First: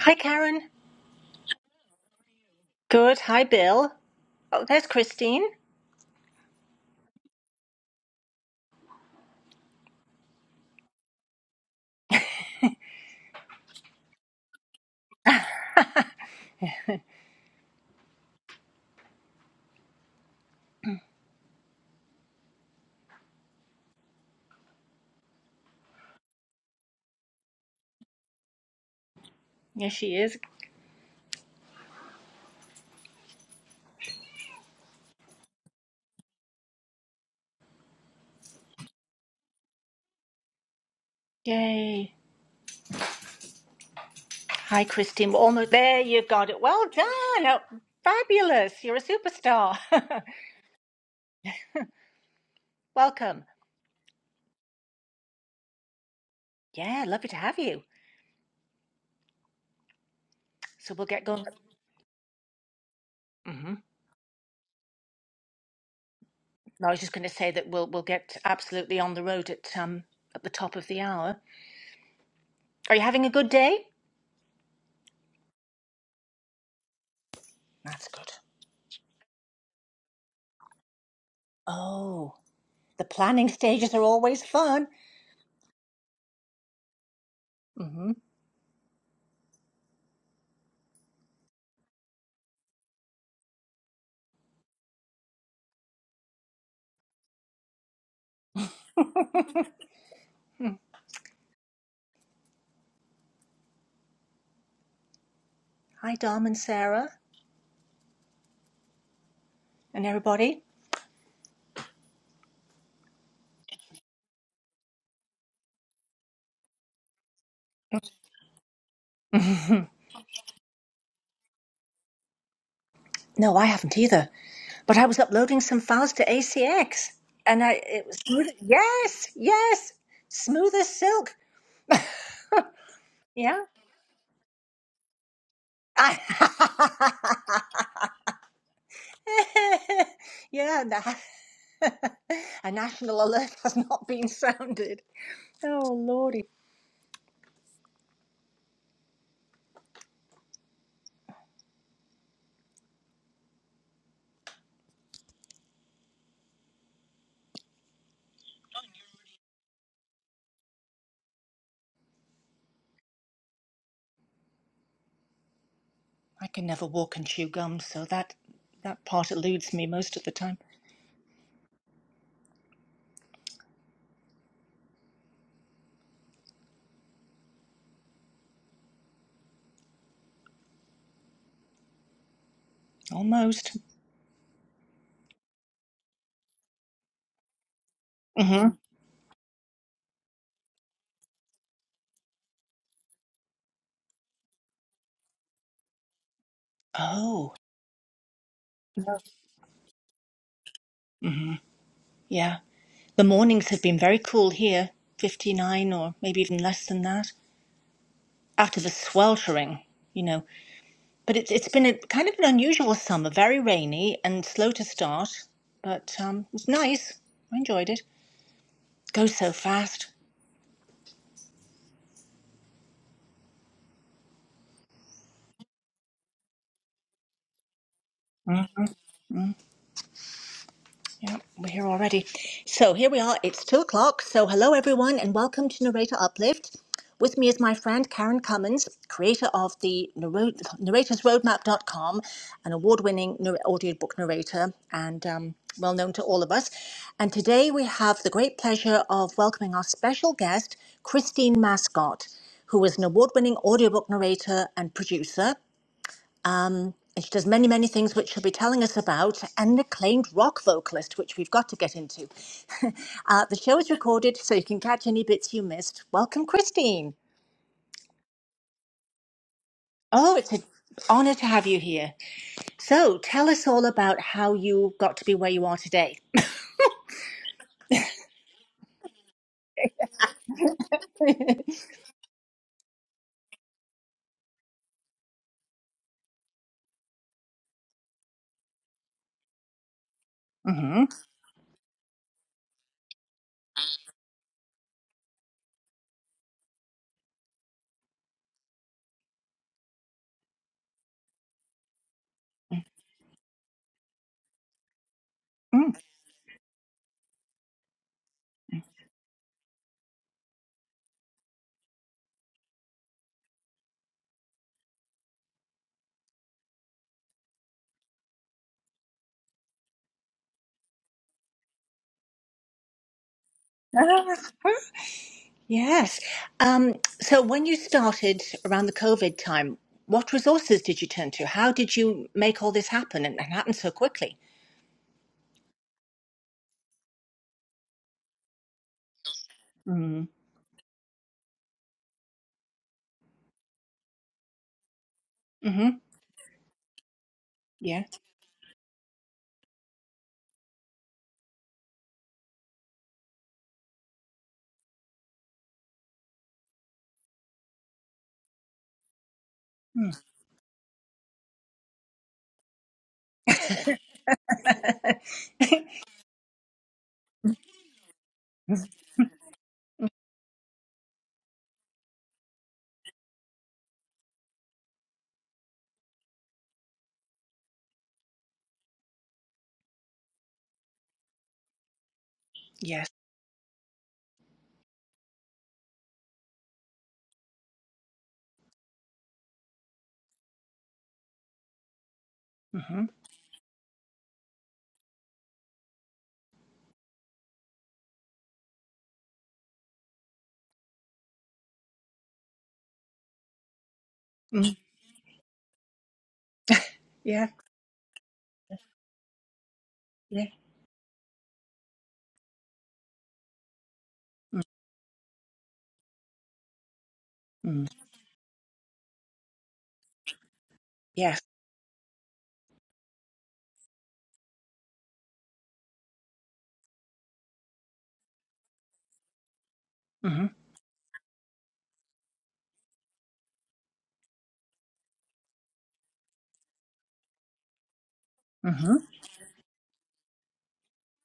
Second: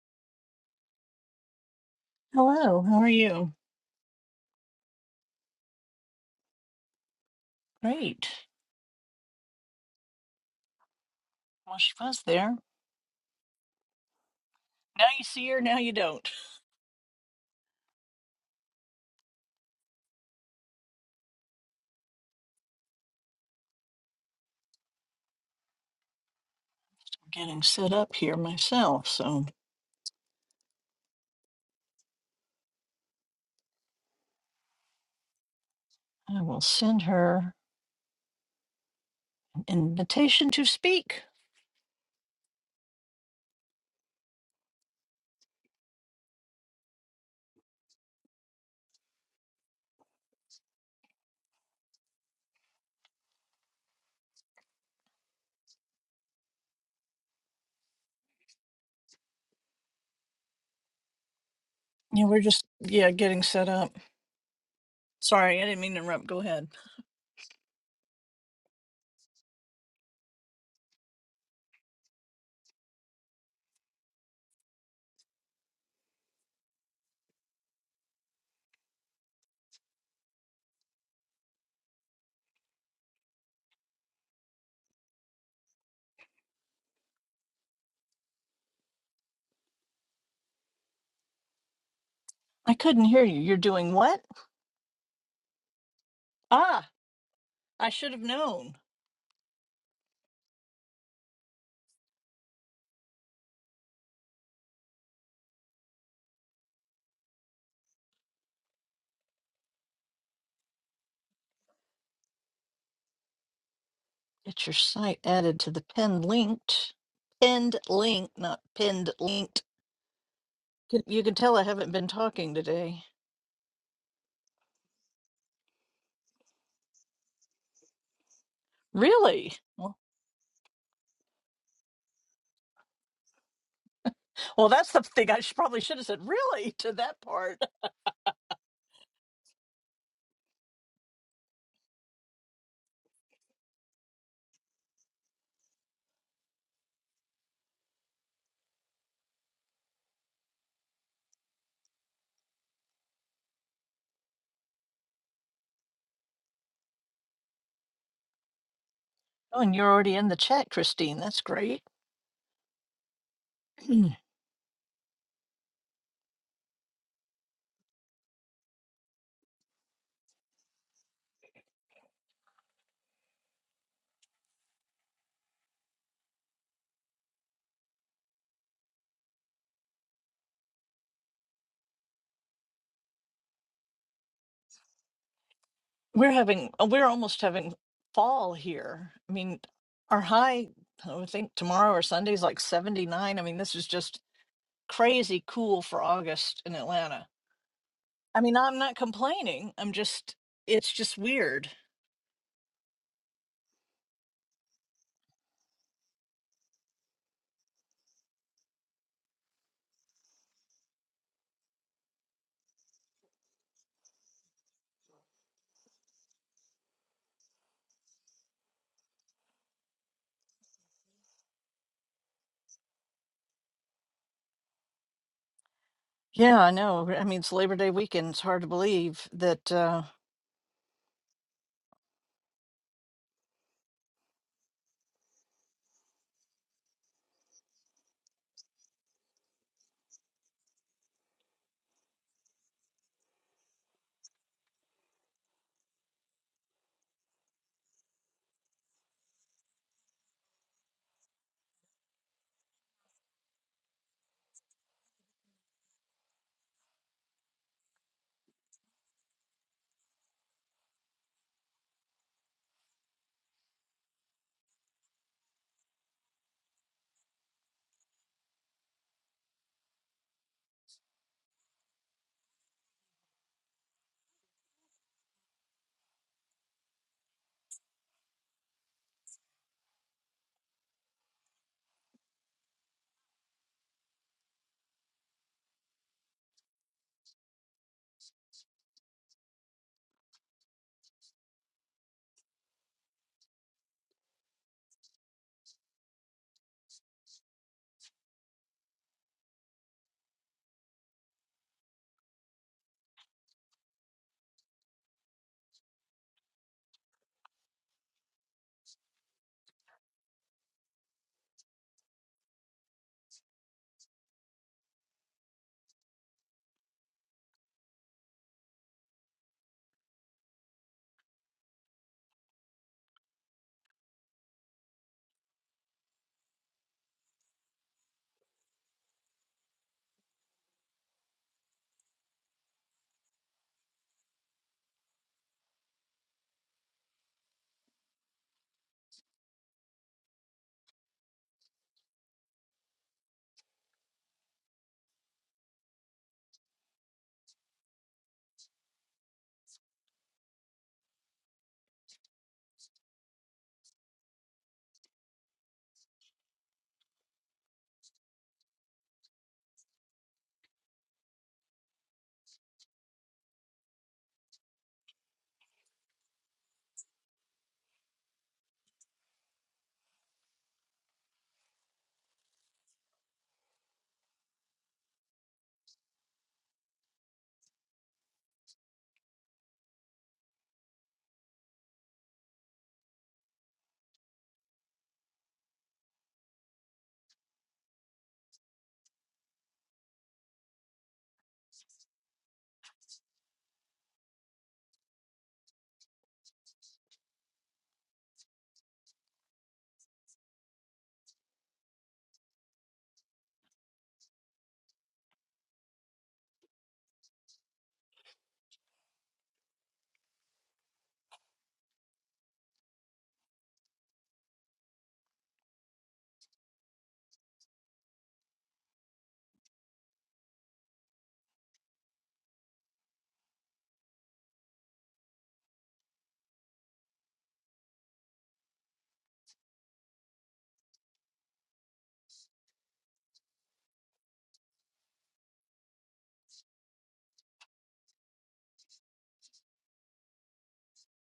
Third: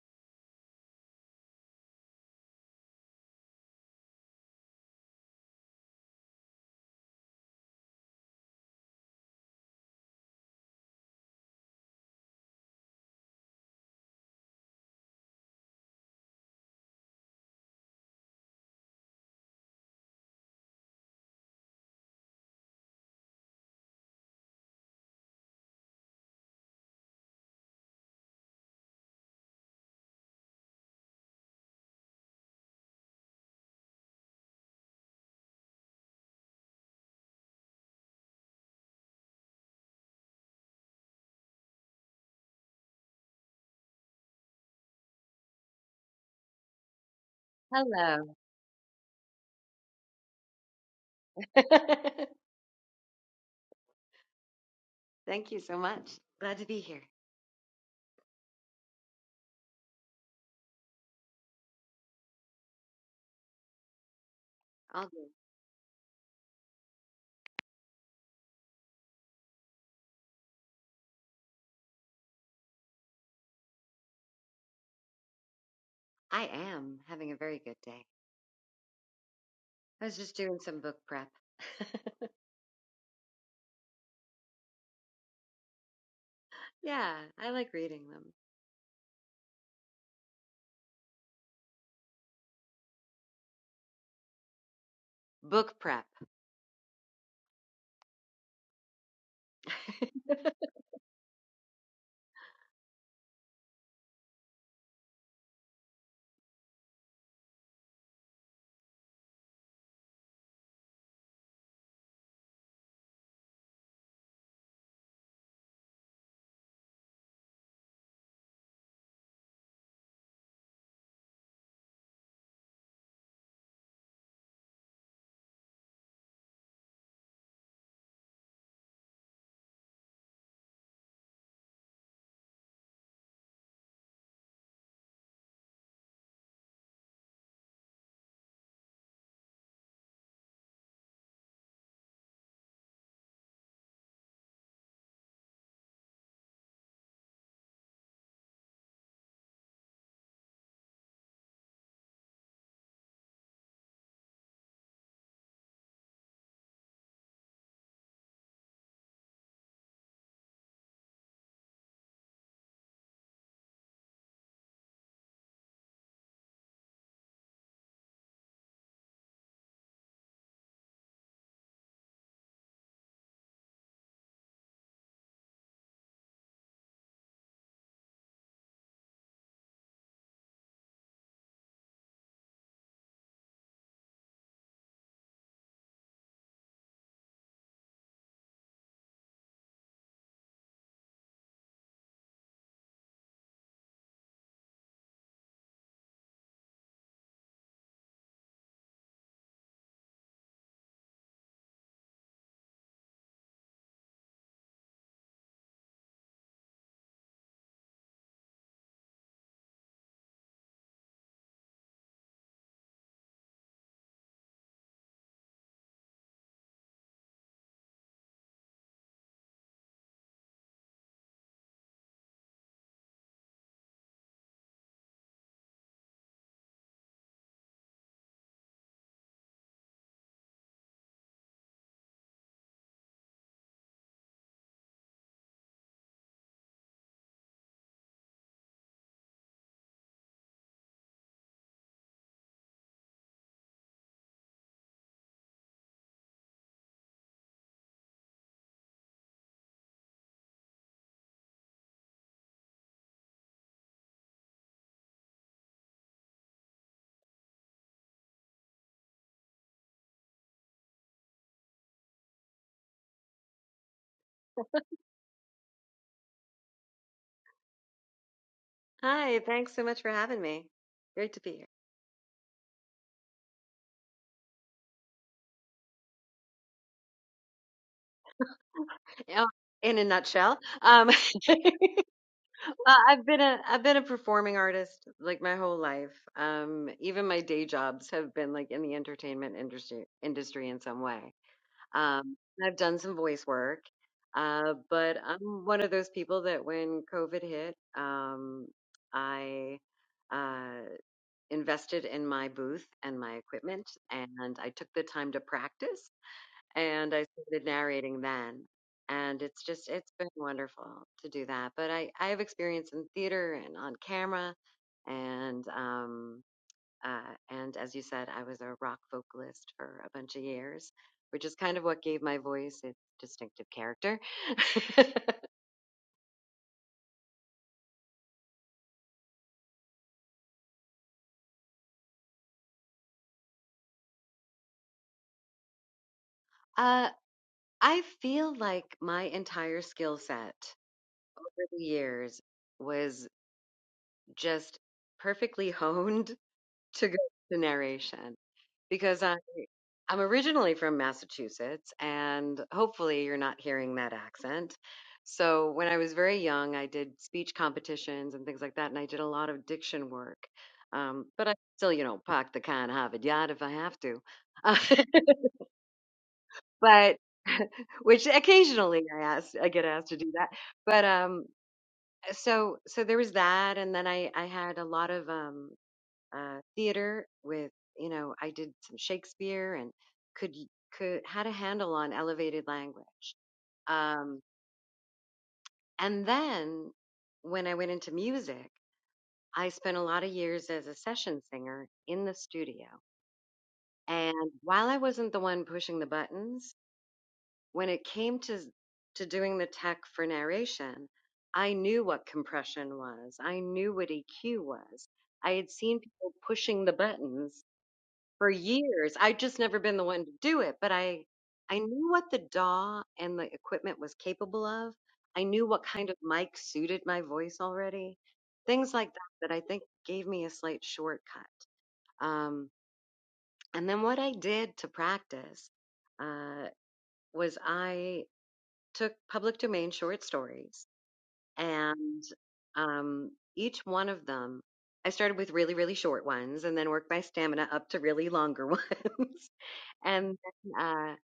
Hi, Karen. Hello, how are Good. Hi, you? Bill. Oh, there's Christine. Great. Well, she was there. Now you see her, now you don't. I'm getting set up here myself, so Yes, she is. I will send her an invitation to speak. Yay. Hi, Christine. We're almost there. You got it. Well done. Oh, Hello. fabulous. You're a superstar. Welcome. Thank you so much. Glad to be here. Yeah, lovely to have you. So we'll get going. Yeah, we're just, yeah, getting set hmm up. All good. Sorry, I didn't mean to interrupt. Go ahead. No, I was just going to say that we'll we'll get absolutely on the road at um at the top of the hour. Are you having a good day? I am having a very good day. That's good. I was just doing some book prep. Oh, the planning stages are always fun. yeah, I like reading Mm-hmm. them. I couldn't hear you. You're doing what? Book prep. Ah, I should have known. hmm Hi, Dom and Sarah and everybody. Get your site added to the pinned linked. Pinned link, not pinned linked. You you can tell I haven't been talking today. No, I haven't either. But I was uploading some files to ACX, and I it was smooth. Yes, Really? yes, smooth as silk. Yeah. Well, that's the thing I should, probably should have I, said, really, to that part. yeah. na- a national alert has not been sounded. Oh lordy, Oh, and you're already in the chat, Christine. That's great. Mm. I can never walk and chew gum, so that that part eludes me most of the time. Almost. we're having, uh, we're almost having fall hmm here. I mean, our high, I would think tomorrow or Sunday's like 79. I mean, this is just crazy cool for August in Atlanta. Oh, I mean, I'm not complaining. I'm just, it's just weird. yeah. The mornings have been very cool here. Fifty nine, or maybe even less than that. out of a sweltering, you know. But it's it's been a kind of an unusual summer, very rainy and slow to start, but um, it's nice. I enjoyed it. It Goes so fast. Yeah, I know. I mean, it's Labor Day weekend. It's hard Mm. to believe that uh, Yeah, we're here already. So here we are. It's two o'clock. So hello, everyone, and welcome to Narrator Uplift. With me is my friend Karen Cummins, creator of the narro- narratorsroadmap.com, an award-winning nar- audiobook narrator and um, well known to all of us. And today we have the great pleasure of welcoming our special guest, Christine Mascott, who is an award-winning audiobook narrator and producer. And she does many, many things which she'll be telling us about, and an acclaimed rock vocalist, which we've got to get into. uh, the show is recorded, so you can catch any bits you missed. Welcome, Christine. Hi, thanks so much for Oh, having it's an me. Great honor to to be have here. you here. So tell us all about how you got to be where you are today. Yeah, In a nutshell, um, Uh, I've been a I've been a performing artist like my whole life. Um, even my day jobs have been like in the entertainment industry industry in some hmm way. Um, I've done some voice work, uh, but I'm one of those people that when COVID hit, um, I uh, invested in my booth and my equipment, and I took the time to practice, and I started narrating then. And it's just, it's been wonderful to do that. But I, I have experience in theater and on camera, and um, uh, and as you said, I was a rock vocalist for a bunch of years, which is kind of what gave my voice its distinctive character. Yes. Um, so when you started around the COVID time, what resources did you turn to? How did you make all this happen and, and happen so quickly? uh, I feel like my entire skill Mm-hmm. set over the years was just perfectly honed to go to Yeah. narration. because I, I'm originally from Massachusetts, and hopefully you're not hearing that accent. So when I was very young, I did speech competitions and things like that, and I did a lot of diction work. Um, but I still, you know, park the car and have it yard if I have to. but which Mhm. occasionally I ask, I get asked to do that. But um, so so there was that, and then I I had a lot of um uh, theater with you know I did some Shakespeare and could could had a handle on elevated Yes. language. Um, and then when I went into music, I spent a lot of years as a session singer in the studio. Mm-hmm. And while I wasn't the one pushing the buttons, when it came to to doing the tech for narration, I knew what compression was. I knew what EQ Mm-hmm. was. I had seen people pushing the Yeah. buttons for years. I've just never been the one to Yeah. do it, but I I knew what the DAW and the equipment was capable of. I knew what kind of mic suited my voice Mm-hmm. already. Things like that that I think gave me a slight Yes. shortcut. Um, and then what I did to practice uh, was I took public domain short Mm-hmm. stories and um, each one of them I started with really, really short ones and then worked my stamina up to really longer Mm-hmm. ones. And then, uh,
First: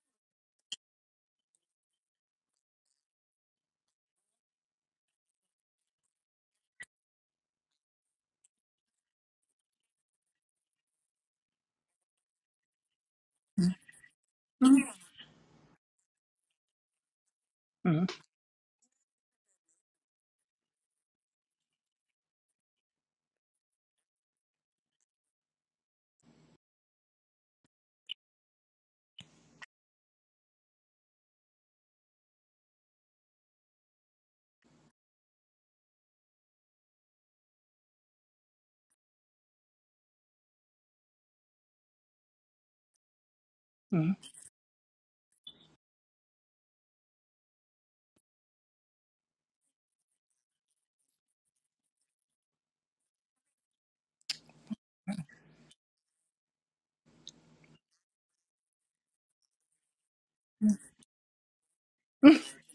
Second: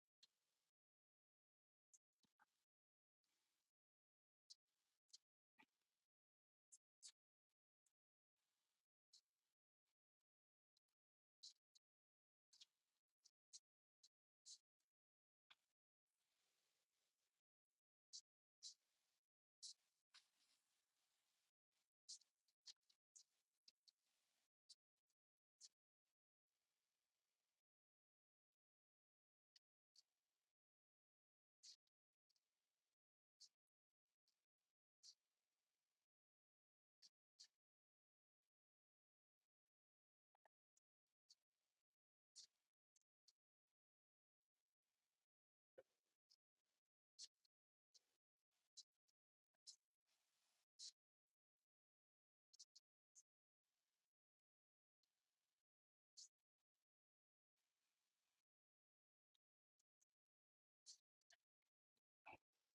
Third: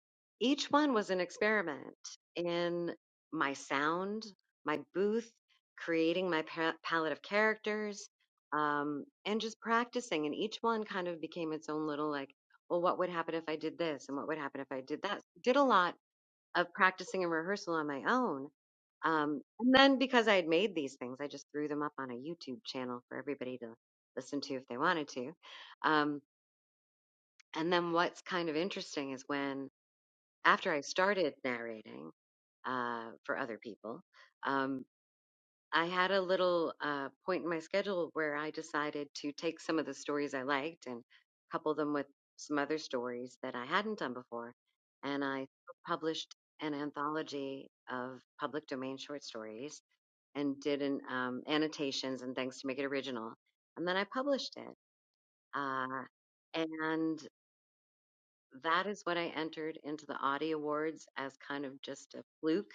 each one was an experiment in my sound, my booth, creating my pa- palette of characters, um, and just practicing. And each one kind of became its own little like, well, what would happen if I did this? And what would happen if I Mm-hmm. did that? So, Did a lot of practicing and rehearsal on my Mm-hmm. own. Um, and then because I had made these things, I just threw them up on a YouTube channel for everybody to listen to if they wanted to. Um, and then what's kind of interesting is when after I started narrating uh, for other people, um, I had a little uh, point in my schedule where I decided to take some of the stories I liked and couple them with some other stories that I hadn't done Mm-hmm. before. And I published an anthology of public domain short stories and did an, um, annotations and things to make it original. And then I published it. Uh, and that is what I entered into the Audi Awards as kind of just a fluke,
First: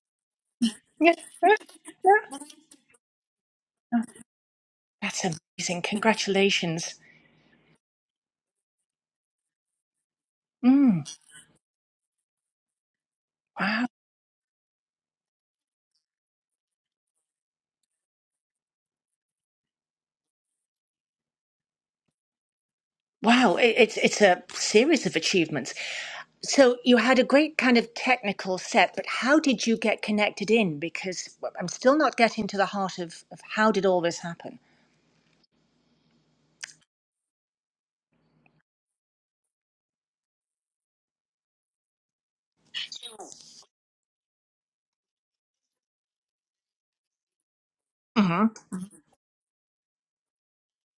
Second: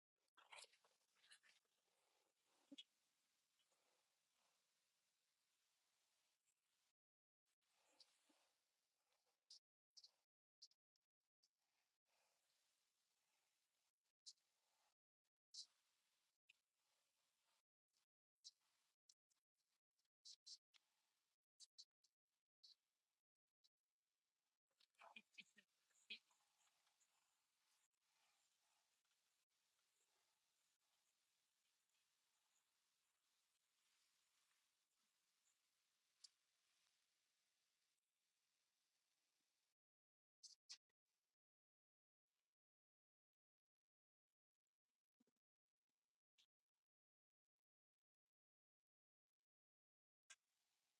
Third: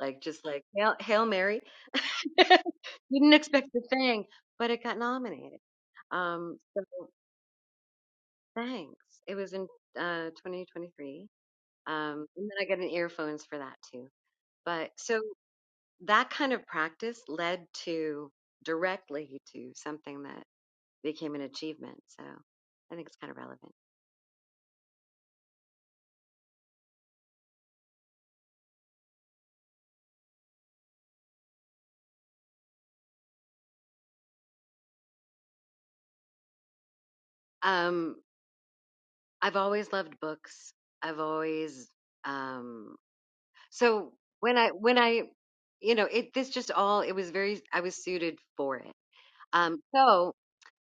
like just like Hail, Yeah. Hail Yeah. Mary. Yeah. Didn't expect the thing, but it got That's nominated. amazing. Um, so Congratulations. thanks. It was in uh, Mm. 2023. Um, and then I got an earphones for that Wow. too. But so that kind of practice led to directly to something that became an achievement. So I think it's kind of Wow. relevant. It, it's it's a series of achievements. So you had a great kind of technical set, but how did you get connected in? Because well, I'm still not getting to the heart of, of how did all this happen. Um, I've always loved books. I've always um so when I when I you know, it this just all it was very I was suited Mm-hmm. for it. Um so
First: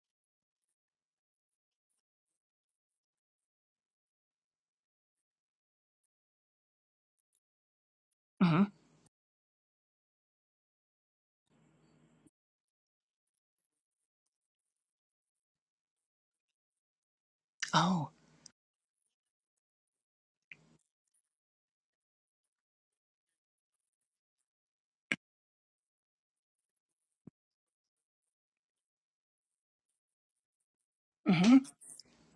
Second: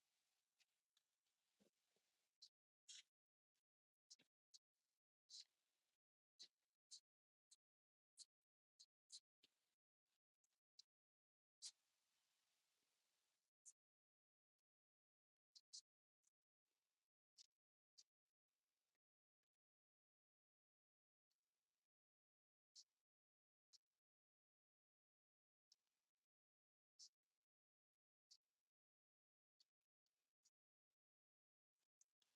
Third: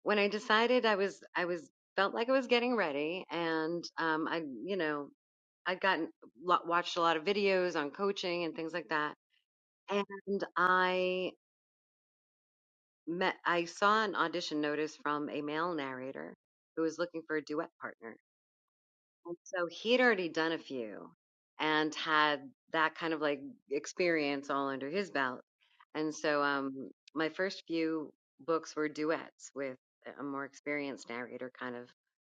when I decided I was I was felt like I was getting ready and um I you know, I'd gotten lot, watched a lot of videos on coaching and Mm-hmm. things like that. And I met I saw an audition notice from a male narrator who was looking for a duet Oh. partner And so he'd already done a few and had that kind of like experience all under his belt. And so um, my first few books were duets with a more experienced narrator Mm-hmm. kind of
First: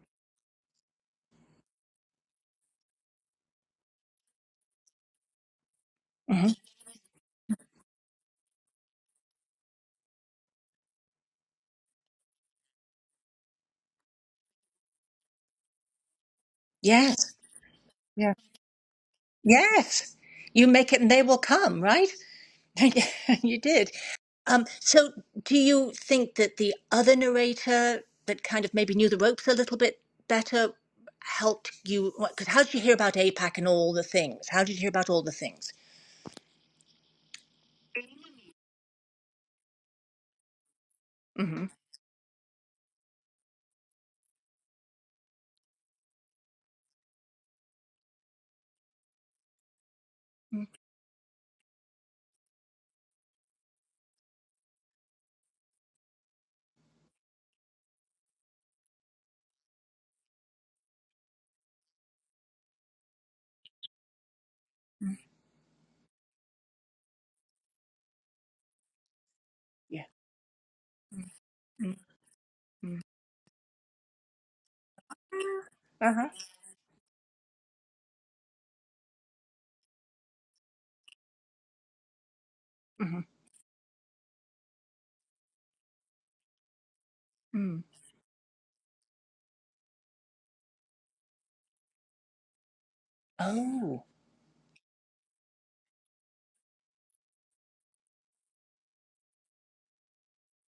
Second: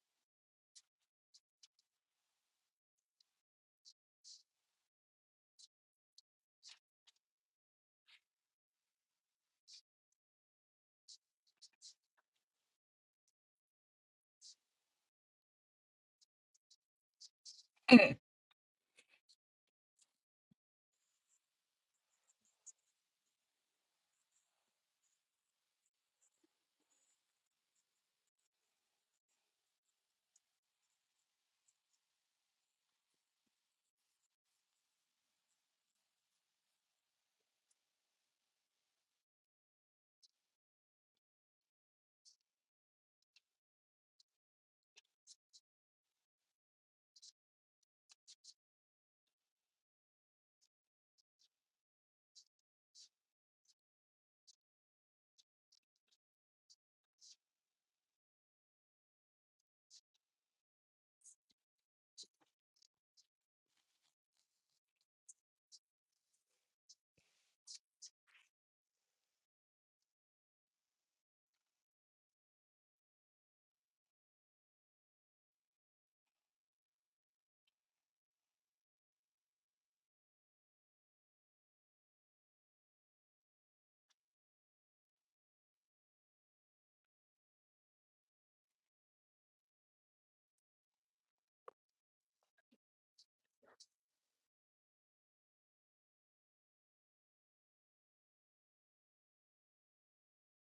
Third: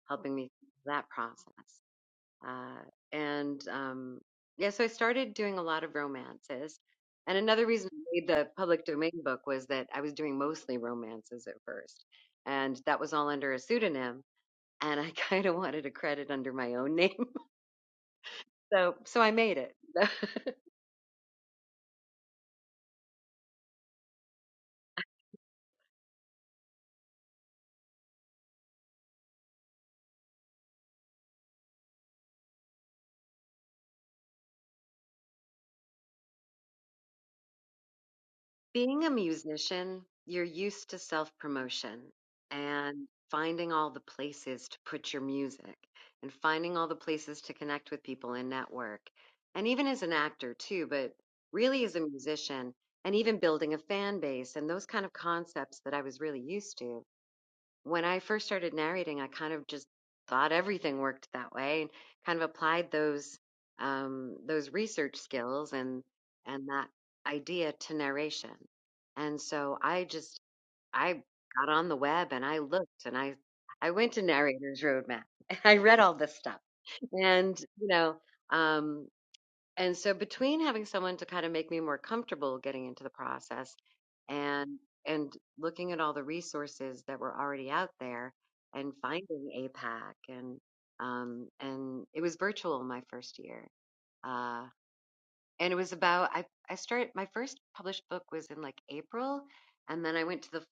helping me through that process. Uh, and um, yeah, so I started doing a lot of Mm-hmm. romances. And another reason I made the public domain book was that I was doing mostly romances at first. And that was all under a pseudonym and I kind of wanted a credit under my own name. Yes. So, so I made it. Yes, you make it and they will come, right? you did. Um, so, do you think that the other narrator that kind of maybe knew the ropes a little bit better helped you? Because how did you hear about APAC and all the things? How did you hear about all the things? Being a musician, you're used to self Mm-hmm. promotion and finding all the places to put your music and finding all the places to connect with people and network. And even as an actor, too, but really as a musician and even building a fan base and those kind of concepts that I was really used to. when I first started narrating, I kind of just thought everything worked that way and kind of applied those um, those research skills and and that idea to narration. And so Yeah. I just I got on the Mm-hmm. web and I looked and I I went to Narrator's Roadmap. I read Uh all huh. this stuff and you know um, and so between having someone to kind of make me more comfortable getting into the process and and looking at all the resources that were already Mm-hmm. out there and finding APAC and um and it was virtual my first year. Oh, Uh and it was about I I started my first published book was in like April and then I went to the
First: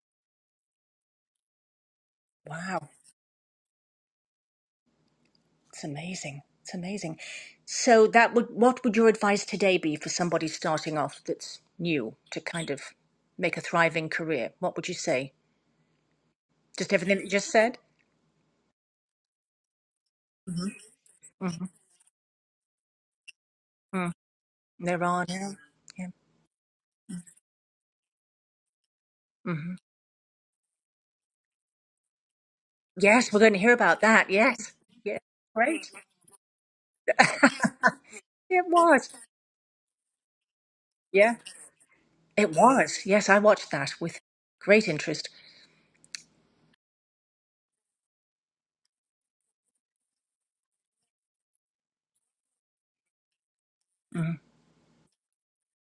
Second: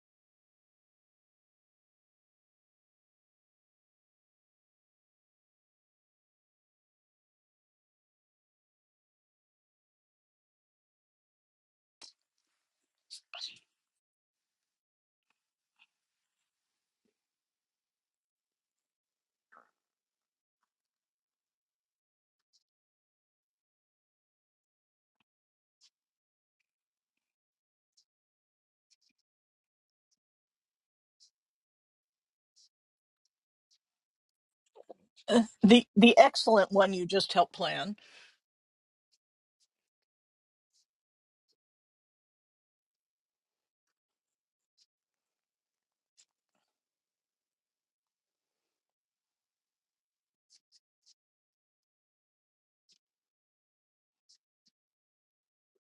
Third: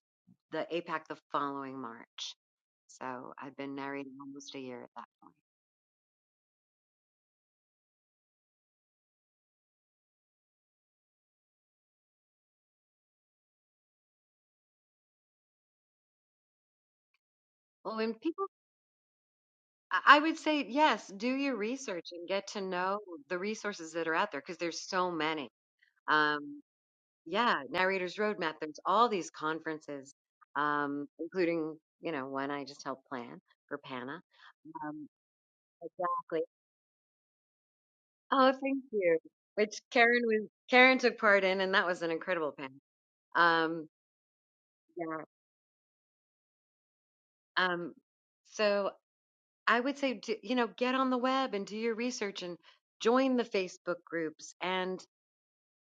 the APAC the following March. wow. So I've been narrating almost a year at that point. It's amazing. It's amazing. So that would what would your advice today be for somebody starting off that's new to kind of make a thriving career? What would you say? Just everything that you just said? Well, when people I I would say yes, do your Mm-hmm. research and get to know the resources that Mm. are out there because there's There so are. many. Yeah. yeah. Um, yeah, Narrator's Roadmap, there's all these hmm conferences, um, including, you know, one I just helped Yes, we're plan going to hear for about PANA. that. Yes. Um, Yeah. the Great. the exactly. excellent one you just helped plan Oh, it thank was. you. Which Karen was, Karen took Yeah. part in, and that was an It incredible panel. was. Yes, I watched Um, that with great yeah. interest. Um, so I would say, do, you know, get on the web and do your research and join the Facebook Mm. groups and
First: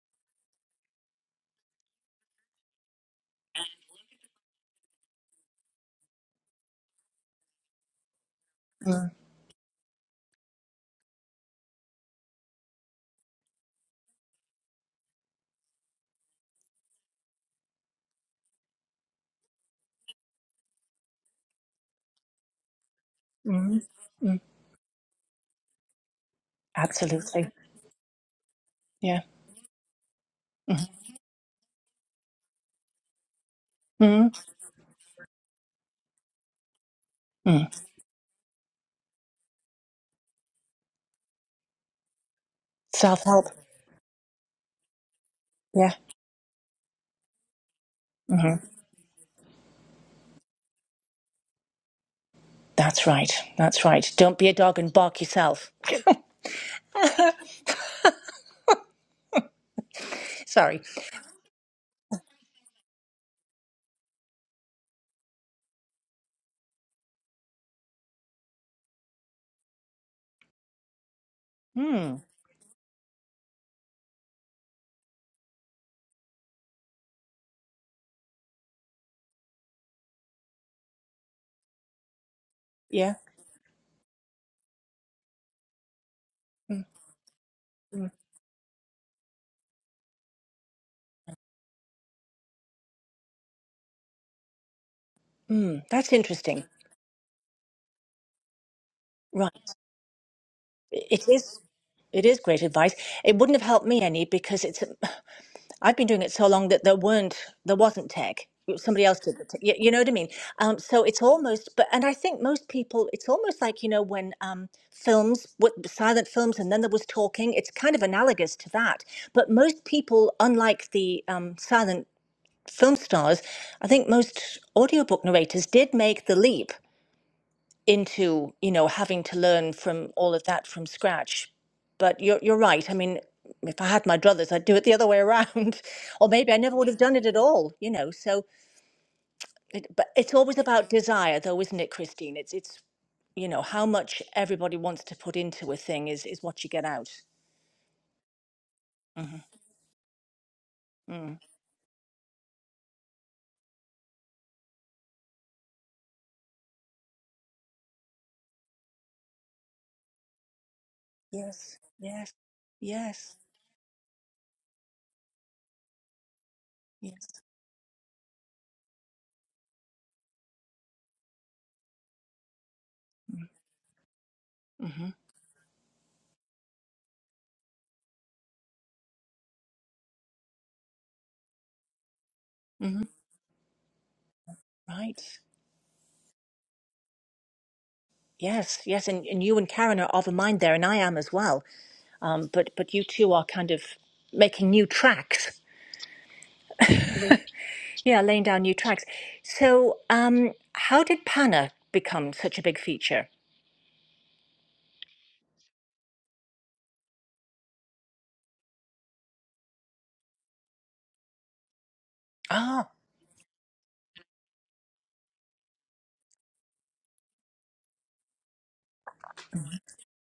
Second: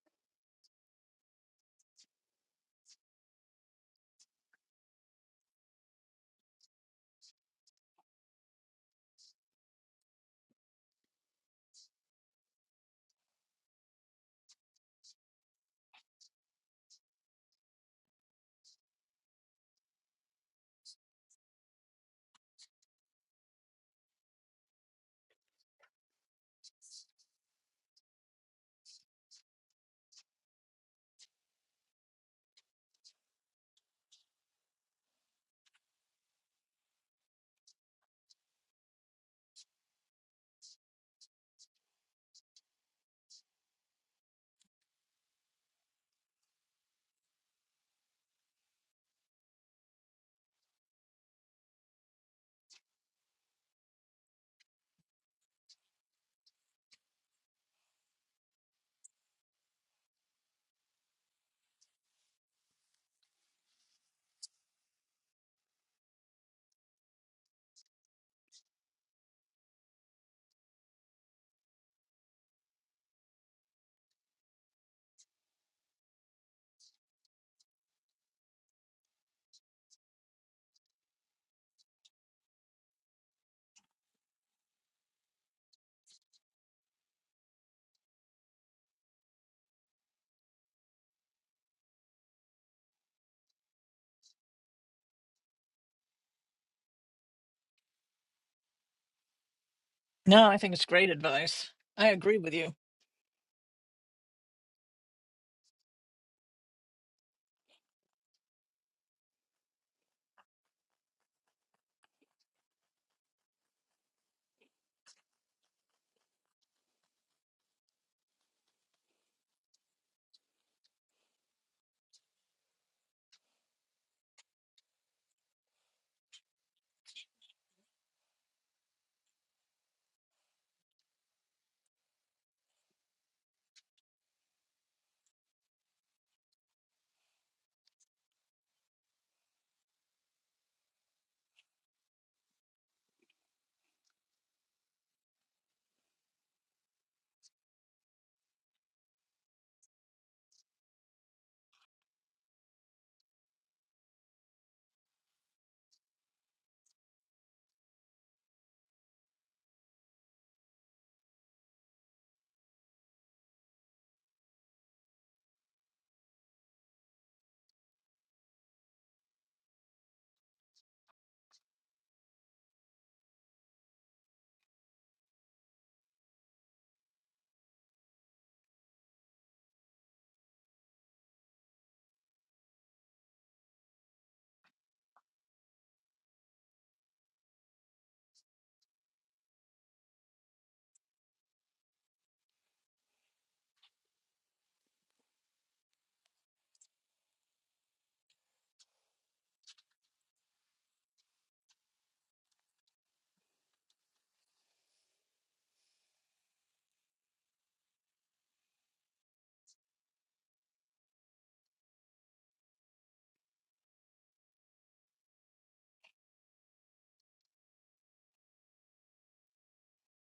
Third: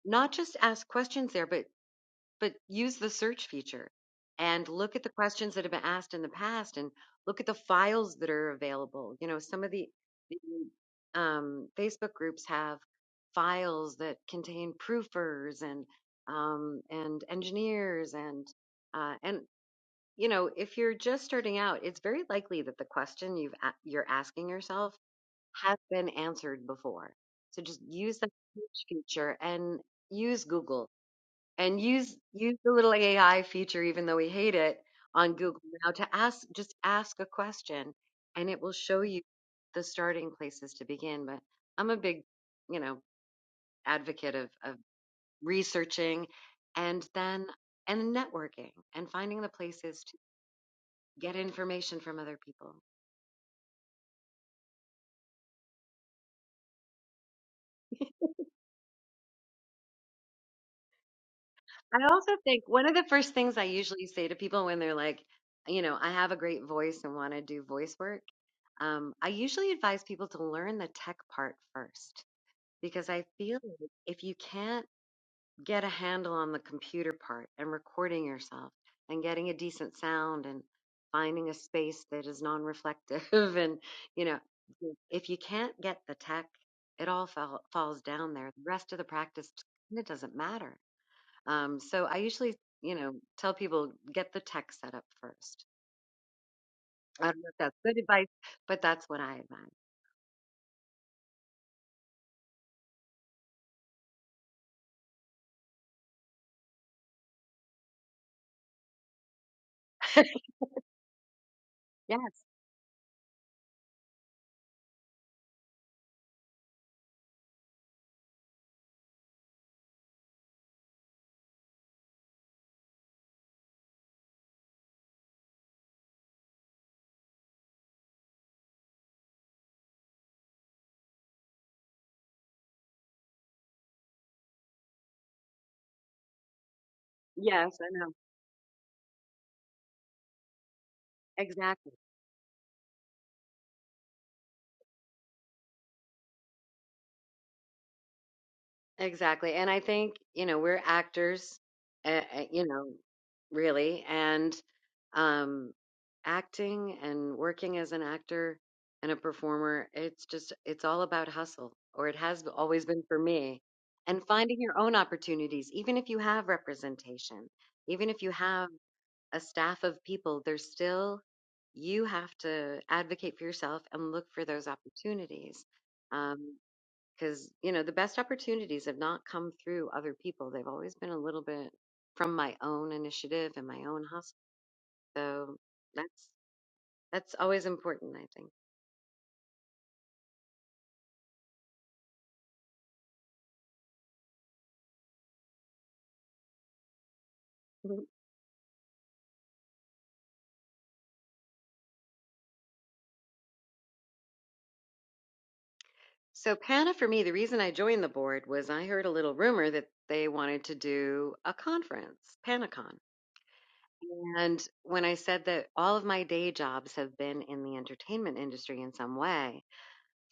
not just ask questions there, but but use the search feature and look at the questions that have been asked in the past and look at the files that are Mm. available. You know, some of the, the um, Facebook groups have files that contain proofers and um, and engineers and uh, and you know, if you're just starting out, it's very likely that the question you've a- Mm. you're Mm. asking yourself has been answered before. Absolutely. So just use the search Yeah. feature and use mm Google and use use the little AI feature, even though we Mm. hate it, on Google Now to ask just ask a Mm. question, and it will show you the starting places to begin. But I'm a big, you know, Self help. advocate of of Yeah. researching, and then and Mm-hmm. networking and finding the places to get information from other people. That's right. That's right. Don't be a dog and bark yourself. Sorry. I also think one of the first things I usually say to people when they're like, you know, I have a great voice and want to do voice work, um, I usually advise people to learn the tech part Hmm. first because I feel like if you can't get a handle on the computer part and recording yourself and getting a decent sound and finding a space that is non Yeah. reflective, and, you know, if you can't get the tech, Hmm. it all fall, falls Hmm. down there. The rest of the practice, it doesn't matter um, so I usually, you know, tell people get the tech set up first. Hmm. That's interesting. I don't know if that's good advice, but that's what I Right. advise. No, I think it's great It is. advice. I It agree is with great you. advice. It wouldn't have helped me any because it's. I've been doing it so long that there weren't. There wasn't tech. Somebody else did the tech. You, you know what I mean? Um, so it's almost. But and I think Yes. most people. It's almost like you know when um, films, what silent films, and then there was talking. It's kind of analogous to that. But most people, unlike the um, silent film stars, I think most audiobook narrators did make the leap into, you know, having to learn from all of that from scratch. But you're, you're right. I mean, if I had my druthers, I'd do it the other way around. or maybe I never would have done it at all, Yes, I you know. know. So, it, but it's always about desire, though, isn't it, Exactly. Christine? It's, it's, you know, how much everybody wants to put into a thing is, is what you get out. hmm Exactly. And I think, you know, we're Mm. actors, uh, uh, you know, really, and um acting and working as an actor and a performer, it's just it's all about hustle, Yes, or it yes, has always been for yes, me. And finding your own opportunities, even if you have yes. representation, even if you have a staff of people, there's still, you have to advocate for yourself and look for those Mm-hmm. opportunities. Um, because, you know, the best opportunities have not come through other people. They've always been a little bit from my own Mm-hmm. initiative and my own hustle. Right. So that's, that's always important, I think. Yes, yes, and, and you and Karen are of a mind there, and I am as well. Um, but but you two are kind of making new tracks. Mhm. Yeah, laying down new tracks. So, um, how did Panna become such a big feature? So PANA for me, the reason I joined the board was I heard a little rumor that they wanted to do a conference, Ah, PanaCon And when I said that all of my day jobs have been in the entertainment industry in some way,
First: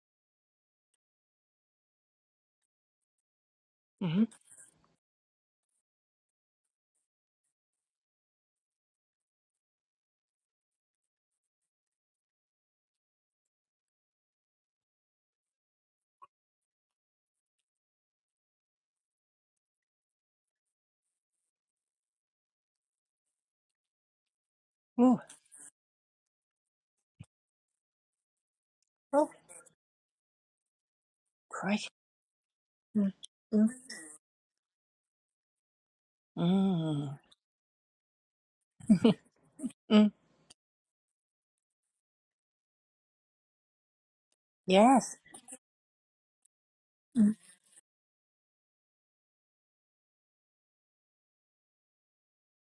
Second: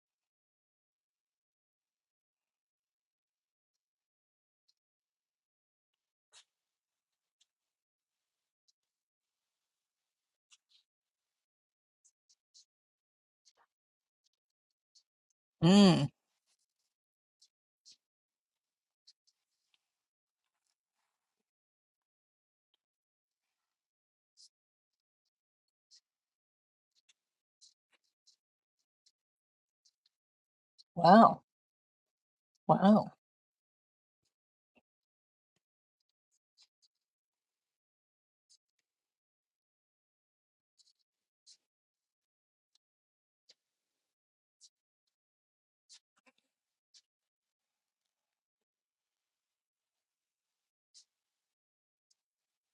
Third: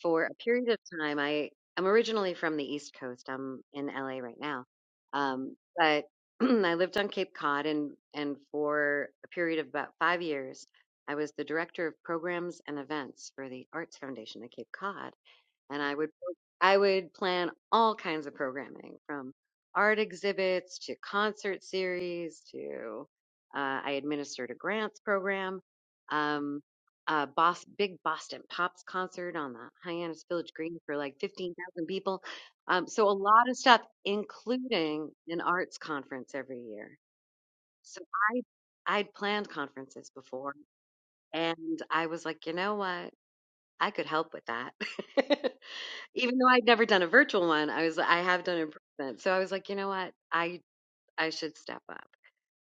for a period of time, I am originally from the East Coast. I'm in LA mm-hmm. right now. Um, but I lived on Cape Cod and, and for a period of about five years, I was the director of programs and events for the Arts Foundation of Cape Cod and I Mm, would I would plan all kinds of programming from art exhibits to concert series to uh, I administered a grants Ooh. program, um, a Bos- big Boston Pops oh, concert on the Hyannis Village Green for like wow. fifteen thousand great. people. Um, so a Wow. Mm. lot of Mm. stuff, including an arts conference every year. Mm. So I I'd planned conferences Mm. before, and I was like, you know what, I could help with Yes. that. even though I'd never done a Mm. virtual one, I was I have done in person. So I was like, you know what? I I should step up.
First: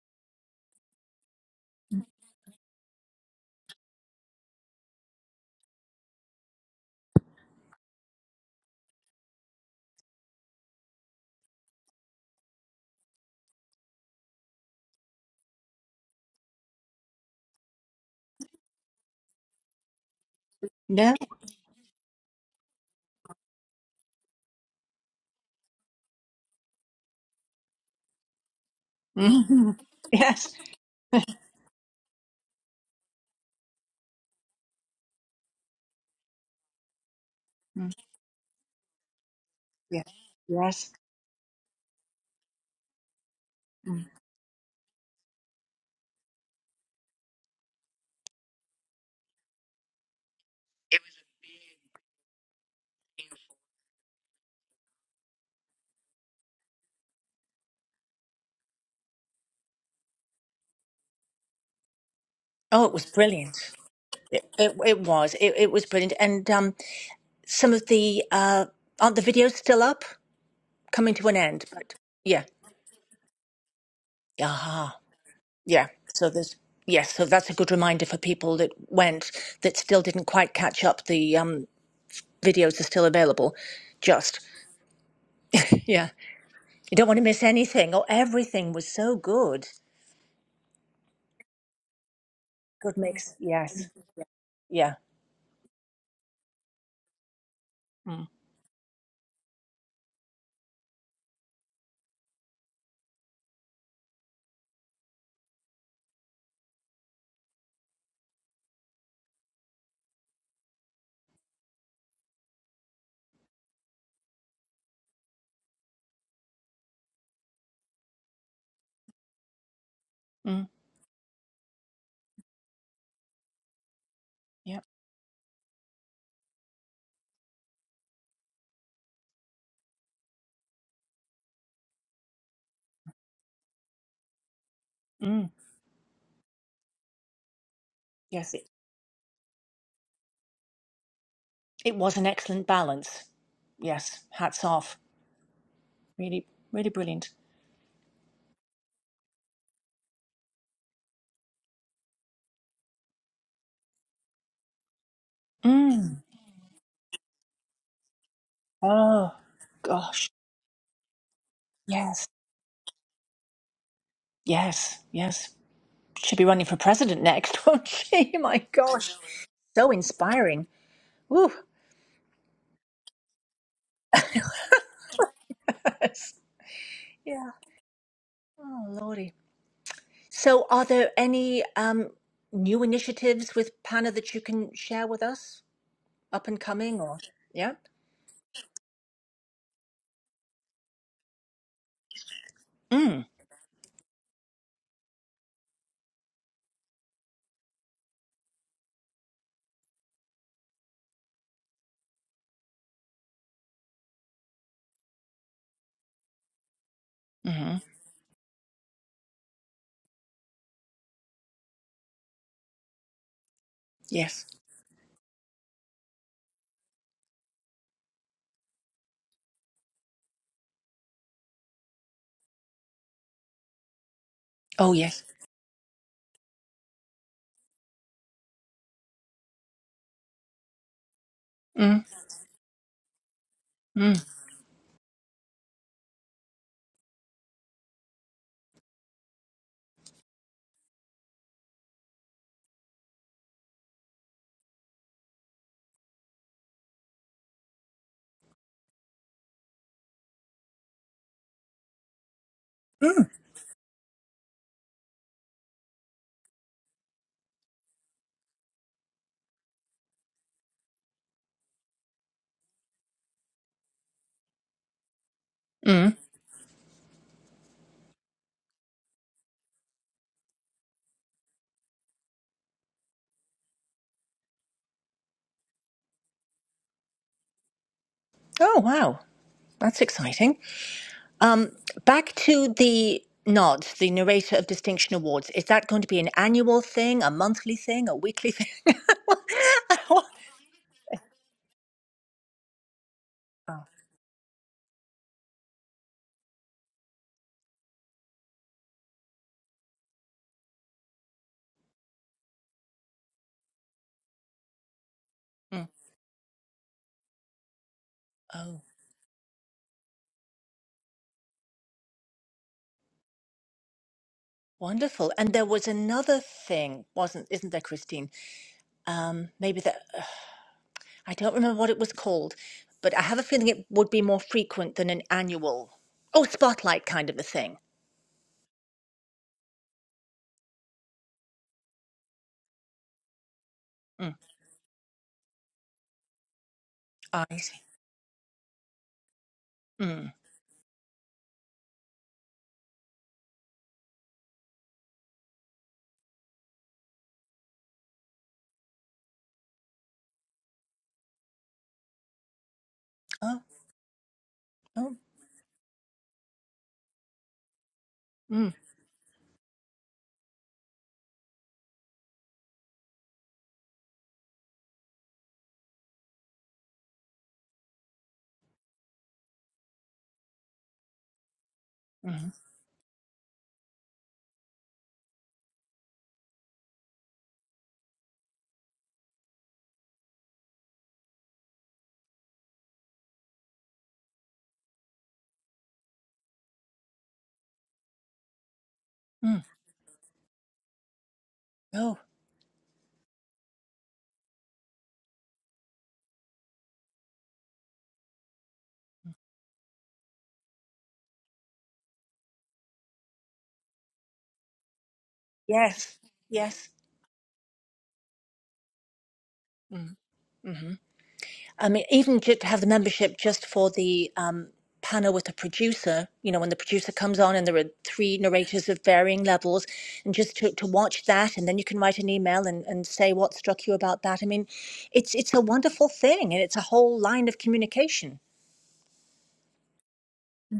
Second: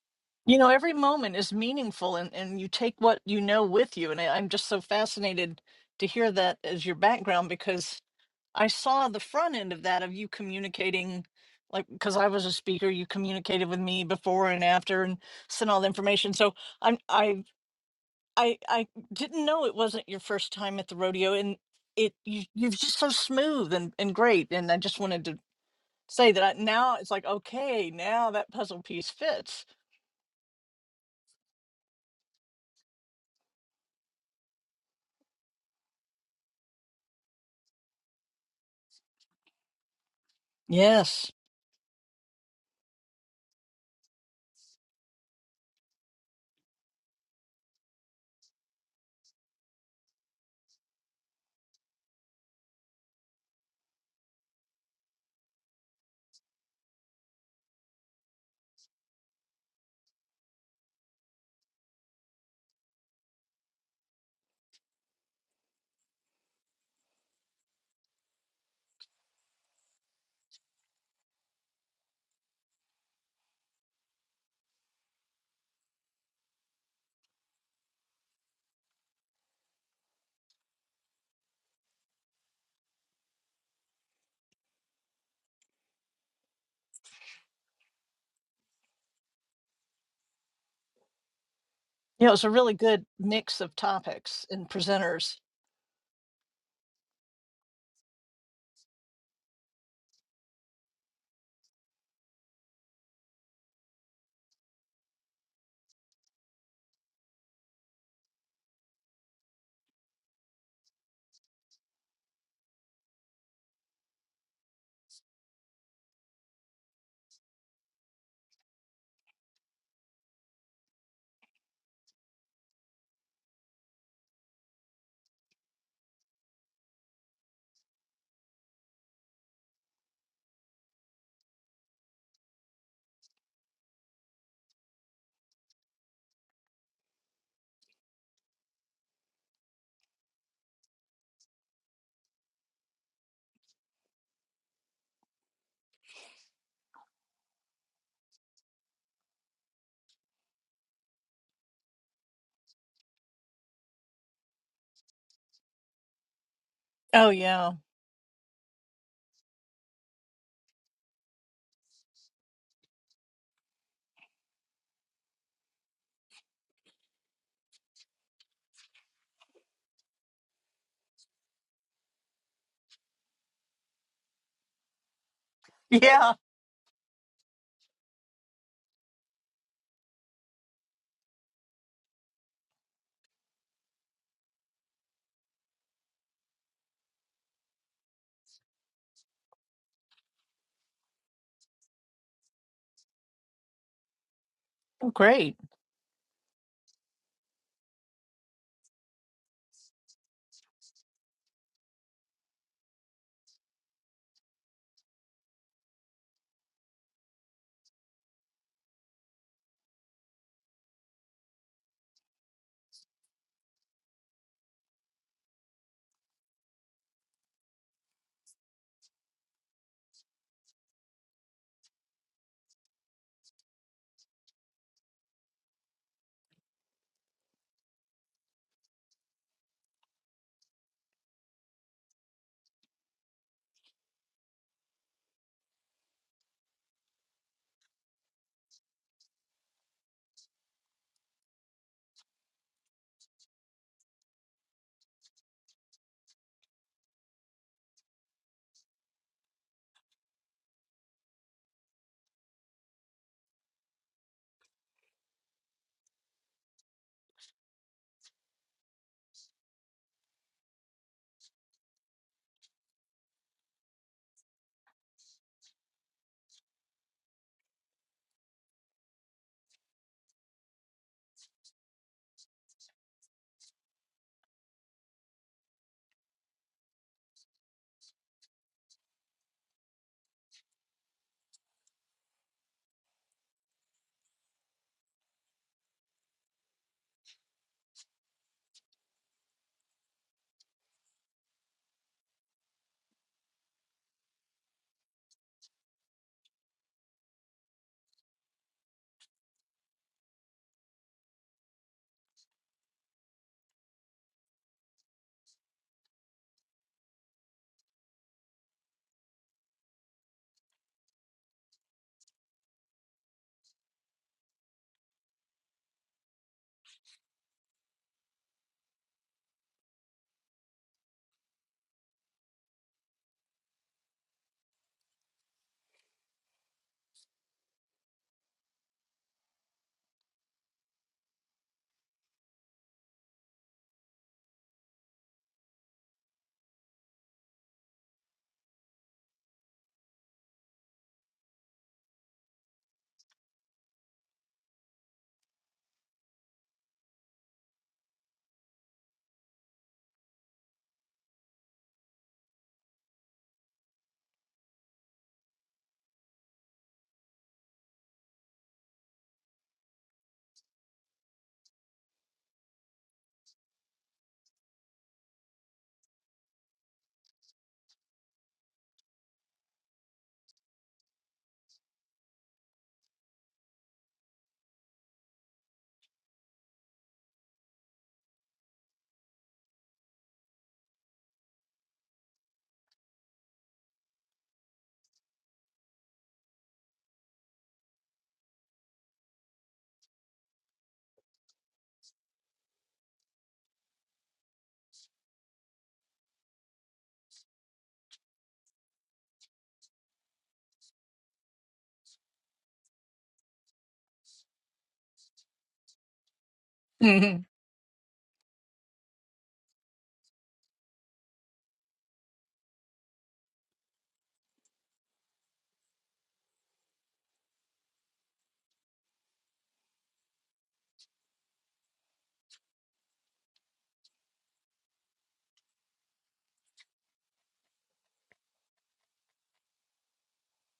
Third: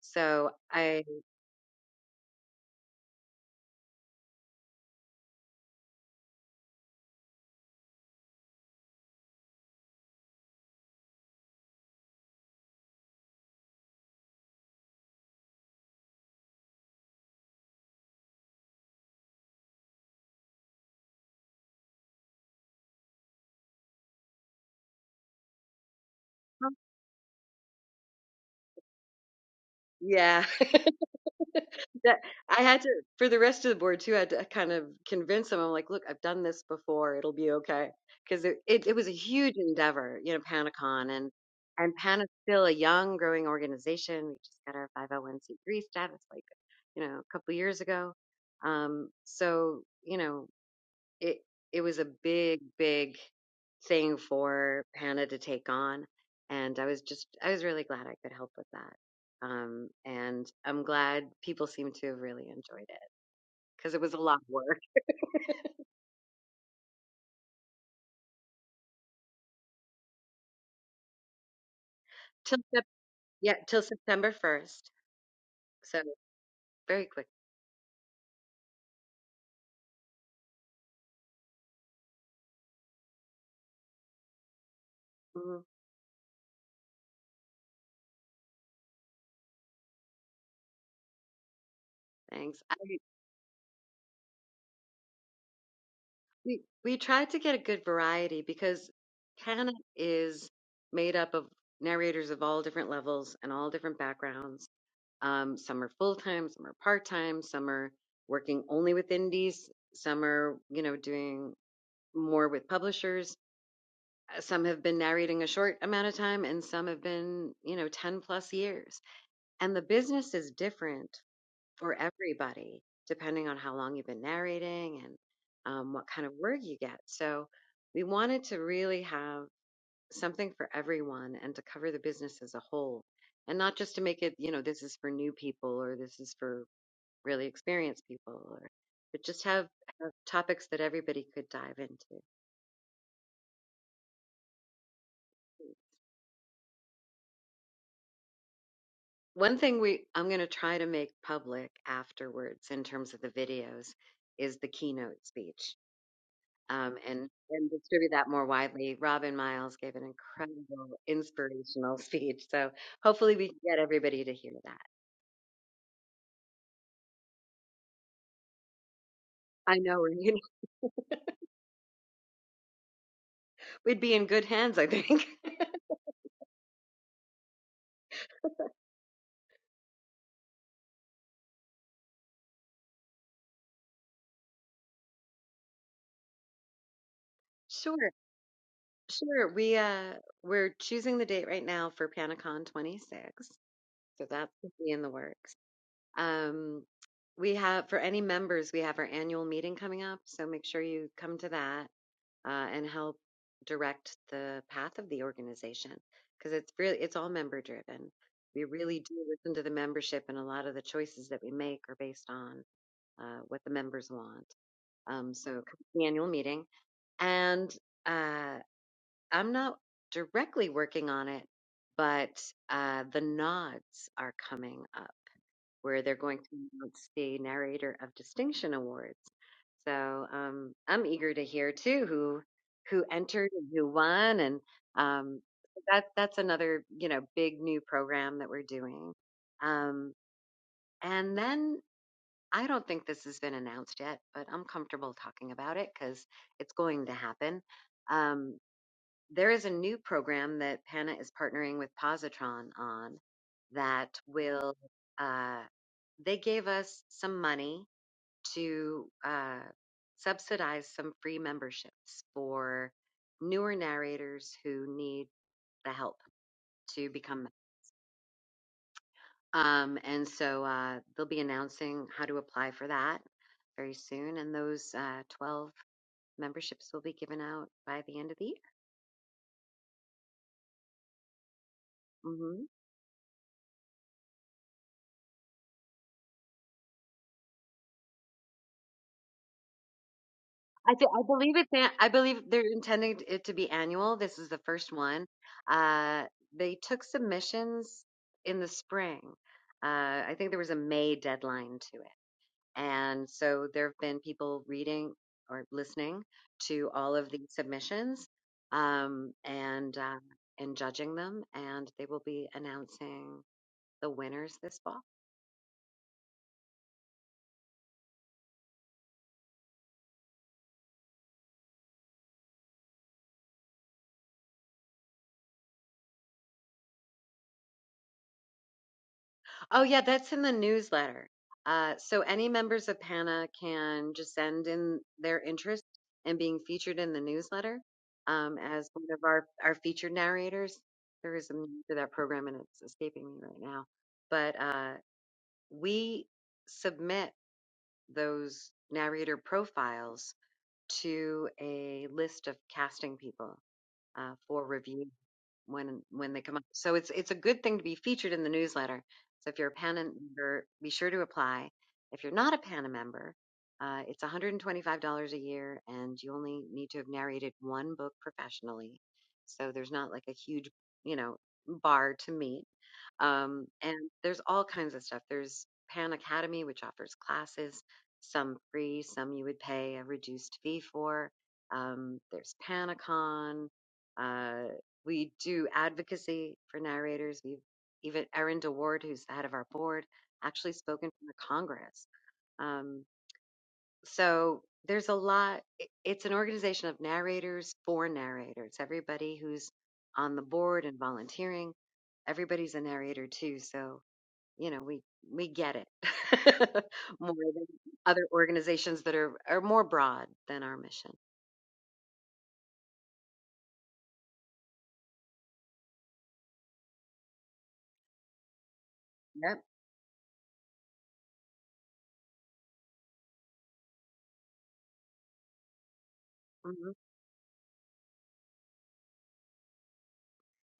So You know, every I moment is meaningful and, and you take what you know with you. And I, I'm just so fascinated to hear that as your background because I saw the front end of that of you communicating, like, because I was a speaker, you communicated with me before and after and sent all the information. So I'm, I, I, I didn't know it wasn't your first time at the No. rodeo and it, you, you're just so smooth and, and great. And I just wanted to say that I, now it's like okay now that puzzle piece fits Mm. yeah, Yes. That- I had to for the rest of the board too. I had to kind of convince them. I'm like, look, I've done this before. It'll be okay Mm. because it, it it was a huge Yeah. endeavor, you know, Yes. Panacon and yes and Pan is still a young, growing Mm. organization. We just got our 501c3 status like you know a couple years ago. Um, so you know it it was a big big thing for Hannah to take on and I was just I was really glad I could help with that um and I'm glad people seem to have really Oh, enjoyed it was it brilliant. because it was a lot It, of it, work it was. It, it was brilliant. And um, some of the uh aren't the videos still up coming to an end but yeah till Sep- yeah till September 1st aha yeah so so there's very yes so quick that's a good reminder for people that went that still didn't quite catch up the um videos are still available just Mhm. yeah you don't want to miss anything oh everything was so good you know it's a thanks really I good good mix mix of yes topics and yeah presenters we we tried to get a good mm, variety because Hannah is made up of narrators of all different levels and all different backgrounds Um, some are full time, some are part time, some are working only with indies, some are, you know, doing more with publishers. Uh, Some have been narrating a short amount of time, and some have been, you know, 10 plus years. And the business is mm, different for everybody, depending on how long you've been yeah narrating and um, what kind of work you get. So we wanted to really have something for everyone and to cover the business as a whole and not just to make it you know this is for new mm, people or this is for really experienced people yes it, or but just have, have topics that everybody could dive it into was an excellent balance yes hats off really really brilliant one thing we i'm going to try to make public afterwards in terms of the videos is the keynote speech mm. um, and oh and yeah distribute that more widely oh robin miles gave an gosh incredible inspirational Yes, speech so hopefully we can get everybody to hear that yes, yes. She'll be running for president next, won't she? My gosh, i so know we're, you know, inspiring. Woo. we'd be in good hands i think yeah Yes. Yeah. Oh, lordy. So, are there any um, new initiatives with Pana that you can share with us? Up and coming, or yeah? sure sure we uh we're choosing the date right now for panacon Mm. 26 So that will be in the works. great Um, we have, for any members, we have our annual meeting coming up. So make sure you come to that uh, and help direct the path of the organization because it's really, it's all member Mm-hmm. driven. We really do listen to the membership, and a lot of the choices that we make are based on uh, what the members want. Yes. Um, so, come to the annual meeting. And uh, I'm not directly working on it, but uh, the nods are coming Oh, up yes. where they're going to announce the narrator of distinction awards. So um, I'm eager to hear Mm. too who who entered and who Mm. won, and um, that that's another you know big new program that we're doing. Um, and then I don't think this has been announced yet, but I'm comfortable talking about it because it's going to happen. Um, there is a new program that Pana is partnering with Positron on Mm. that will, uh, they gave us some money to uh, subsidize some free memberships for newer narrators who need the Mm. help to become. Um, and so uh, they'll be announcing how to apply for that very soon. And those uh, 12 memberships will be given out by the end of the year. Oh, wow. That's exciting. Um, back Mm-hmm. to the nod, the narrator of distinction awards. Is that going to be an annual thing, a monthly thing, a weekly thing? oh, I thi- I believe it's an- I believe they're intending it to be annual. This is the first one. Uh, they took submissions in the spring. Uh, I think there was a May deadline to it, and so there have been people reading or mm. listening to all of the submissions, oh, um, and uh, and judging them, and they will be announcing the winners this fall. wonderful! And there was another thing, wasn't? Isn't there, Christine? Um, maybe that I don't remember what it was called, but I have a feeling it would be more frequent than an annual. Oh, spotlight kind of a thing. Oh yeah, that's in the newsletter. Uh, so any members of PANA can Mm. just send in their interest in being featured in the I see. newsletter um, as one of our, our featured Mm. narrators. There is a name for that program and it's escaping me right now. But uh, we submit those narrator profiles to a list of casting people Oh, uh, for review oh, when when they come up. So it's it's a good thing to be featured in the mm, newsletter. So if you're a PANA member, be sure to apply. If you're not a PANA member, uh, it's $125 a year, and you only need to have narrated one book professionally. So there's not like a huge, you know, bar to mm, meet. Um, and there's all kinds of stuff. There's Pan Academy, which offers classes, some free, some you would pay a reduced fee for. Um, there's Panicon. We do advocacy for narrators. We've even Erin DeWard, who's the head of mm. our board, actually spoken for Congress. oh, Um, so there's a lot. it- It's an organization of narrators for narrators. Everybody who's on the board and volunteering, everybody's a narrator too. So you know we we get it yes, yes. more hmm than other organizations that are are more Mm. broad than our mission. I mean, even ju- to have the membership just for the um, panel with the producer, you know, when the producer comes on and there are three narrators of varying Yep. levels, and just to, to watch that, and then you can write an email and, and say what struck you about that. I mean, it's it's a wonderful thing, and it's a Mhm. whole line of communication.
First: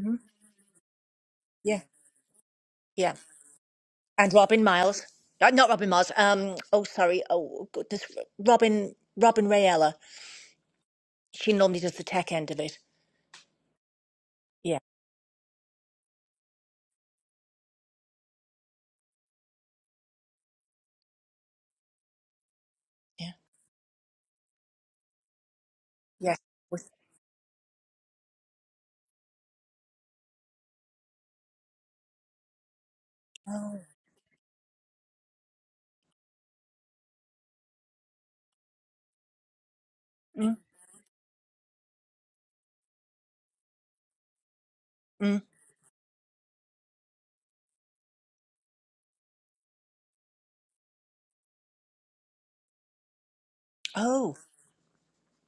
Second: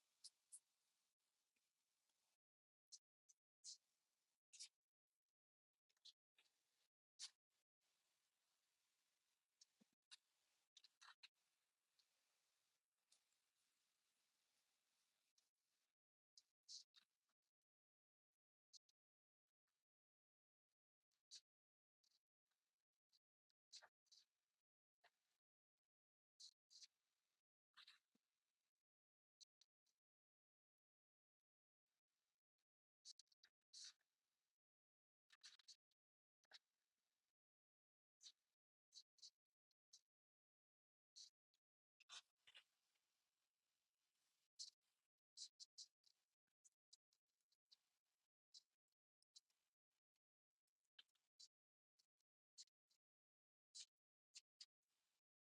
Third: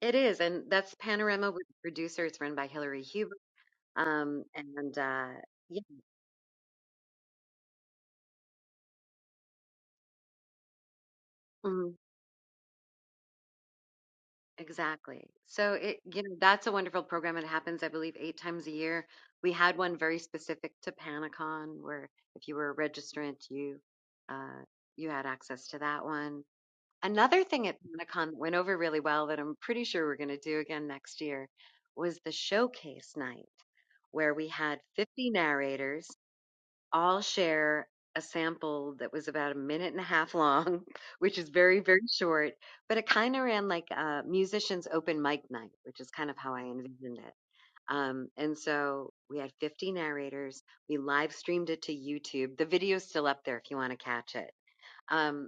It is, and that's Panorama with the Yeah, producer. It's run by Hillary yeah. Huber. And Um, Robin and Miles, uh, uh, not yeah, Robin Miles. Um, oh, sorry. Oh, goodness, Robin Robin Rayella. She normally does mm, the tech end of it. Yeah, exactly. So it, you know, that's a wonderful program. It happens, I believe, eight times a year. We had one very specific to Panicon, where if you were a yeah, registrant, you uh, you had access to that yeah. one. With- Another thing at Panicon that went over really well that I'm pretty sure we're going to do again next year was the showcase night, oh. where we had 50 narrators. I'll share a sample that was about a minute and a half Mm. long, which is very, very short, but it kind of ran like a musician's open mic Mm. night, which is kind of how I envisioned it. Um, and so we had 50 narrators. We live streamed it to YouTube. The video's still up there if you want to Oh. catch it. Um,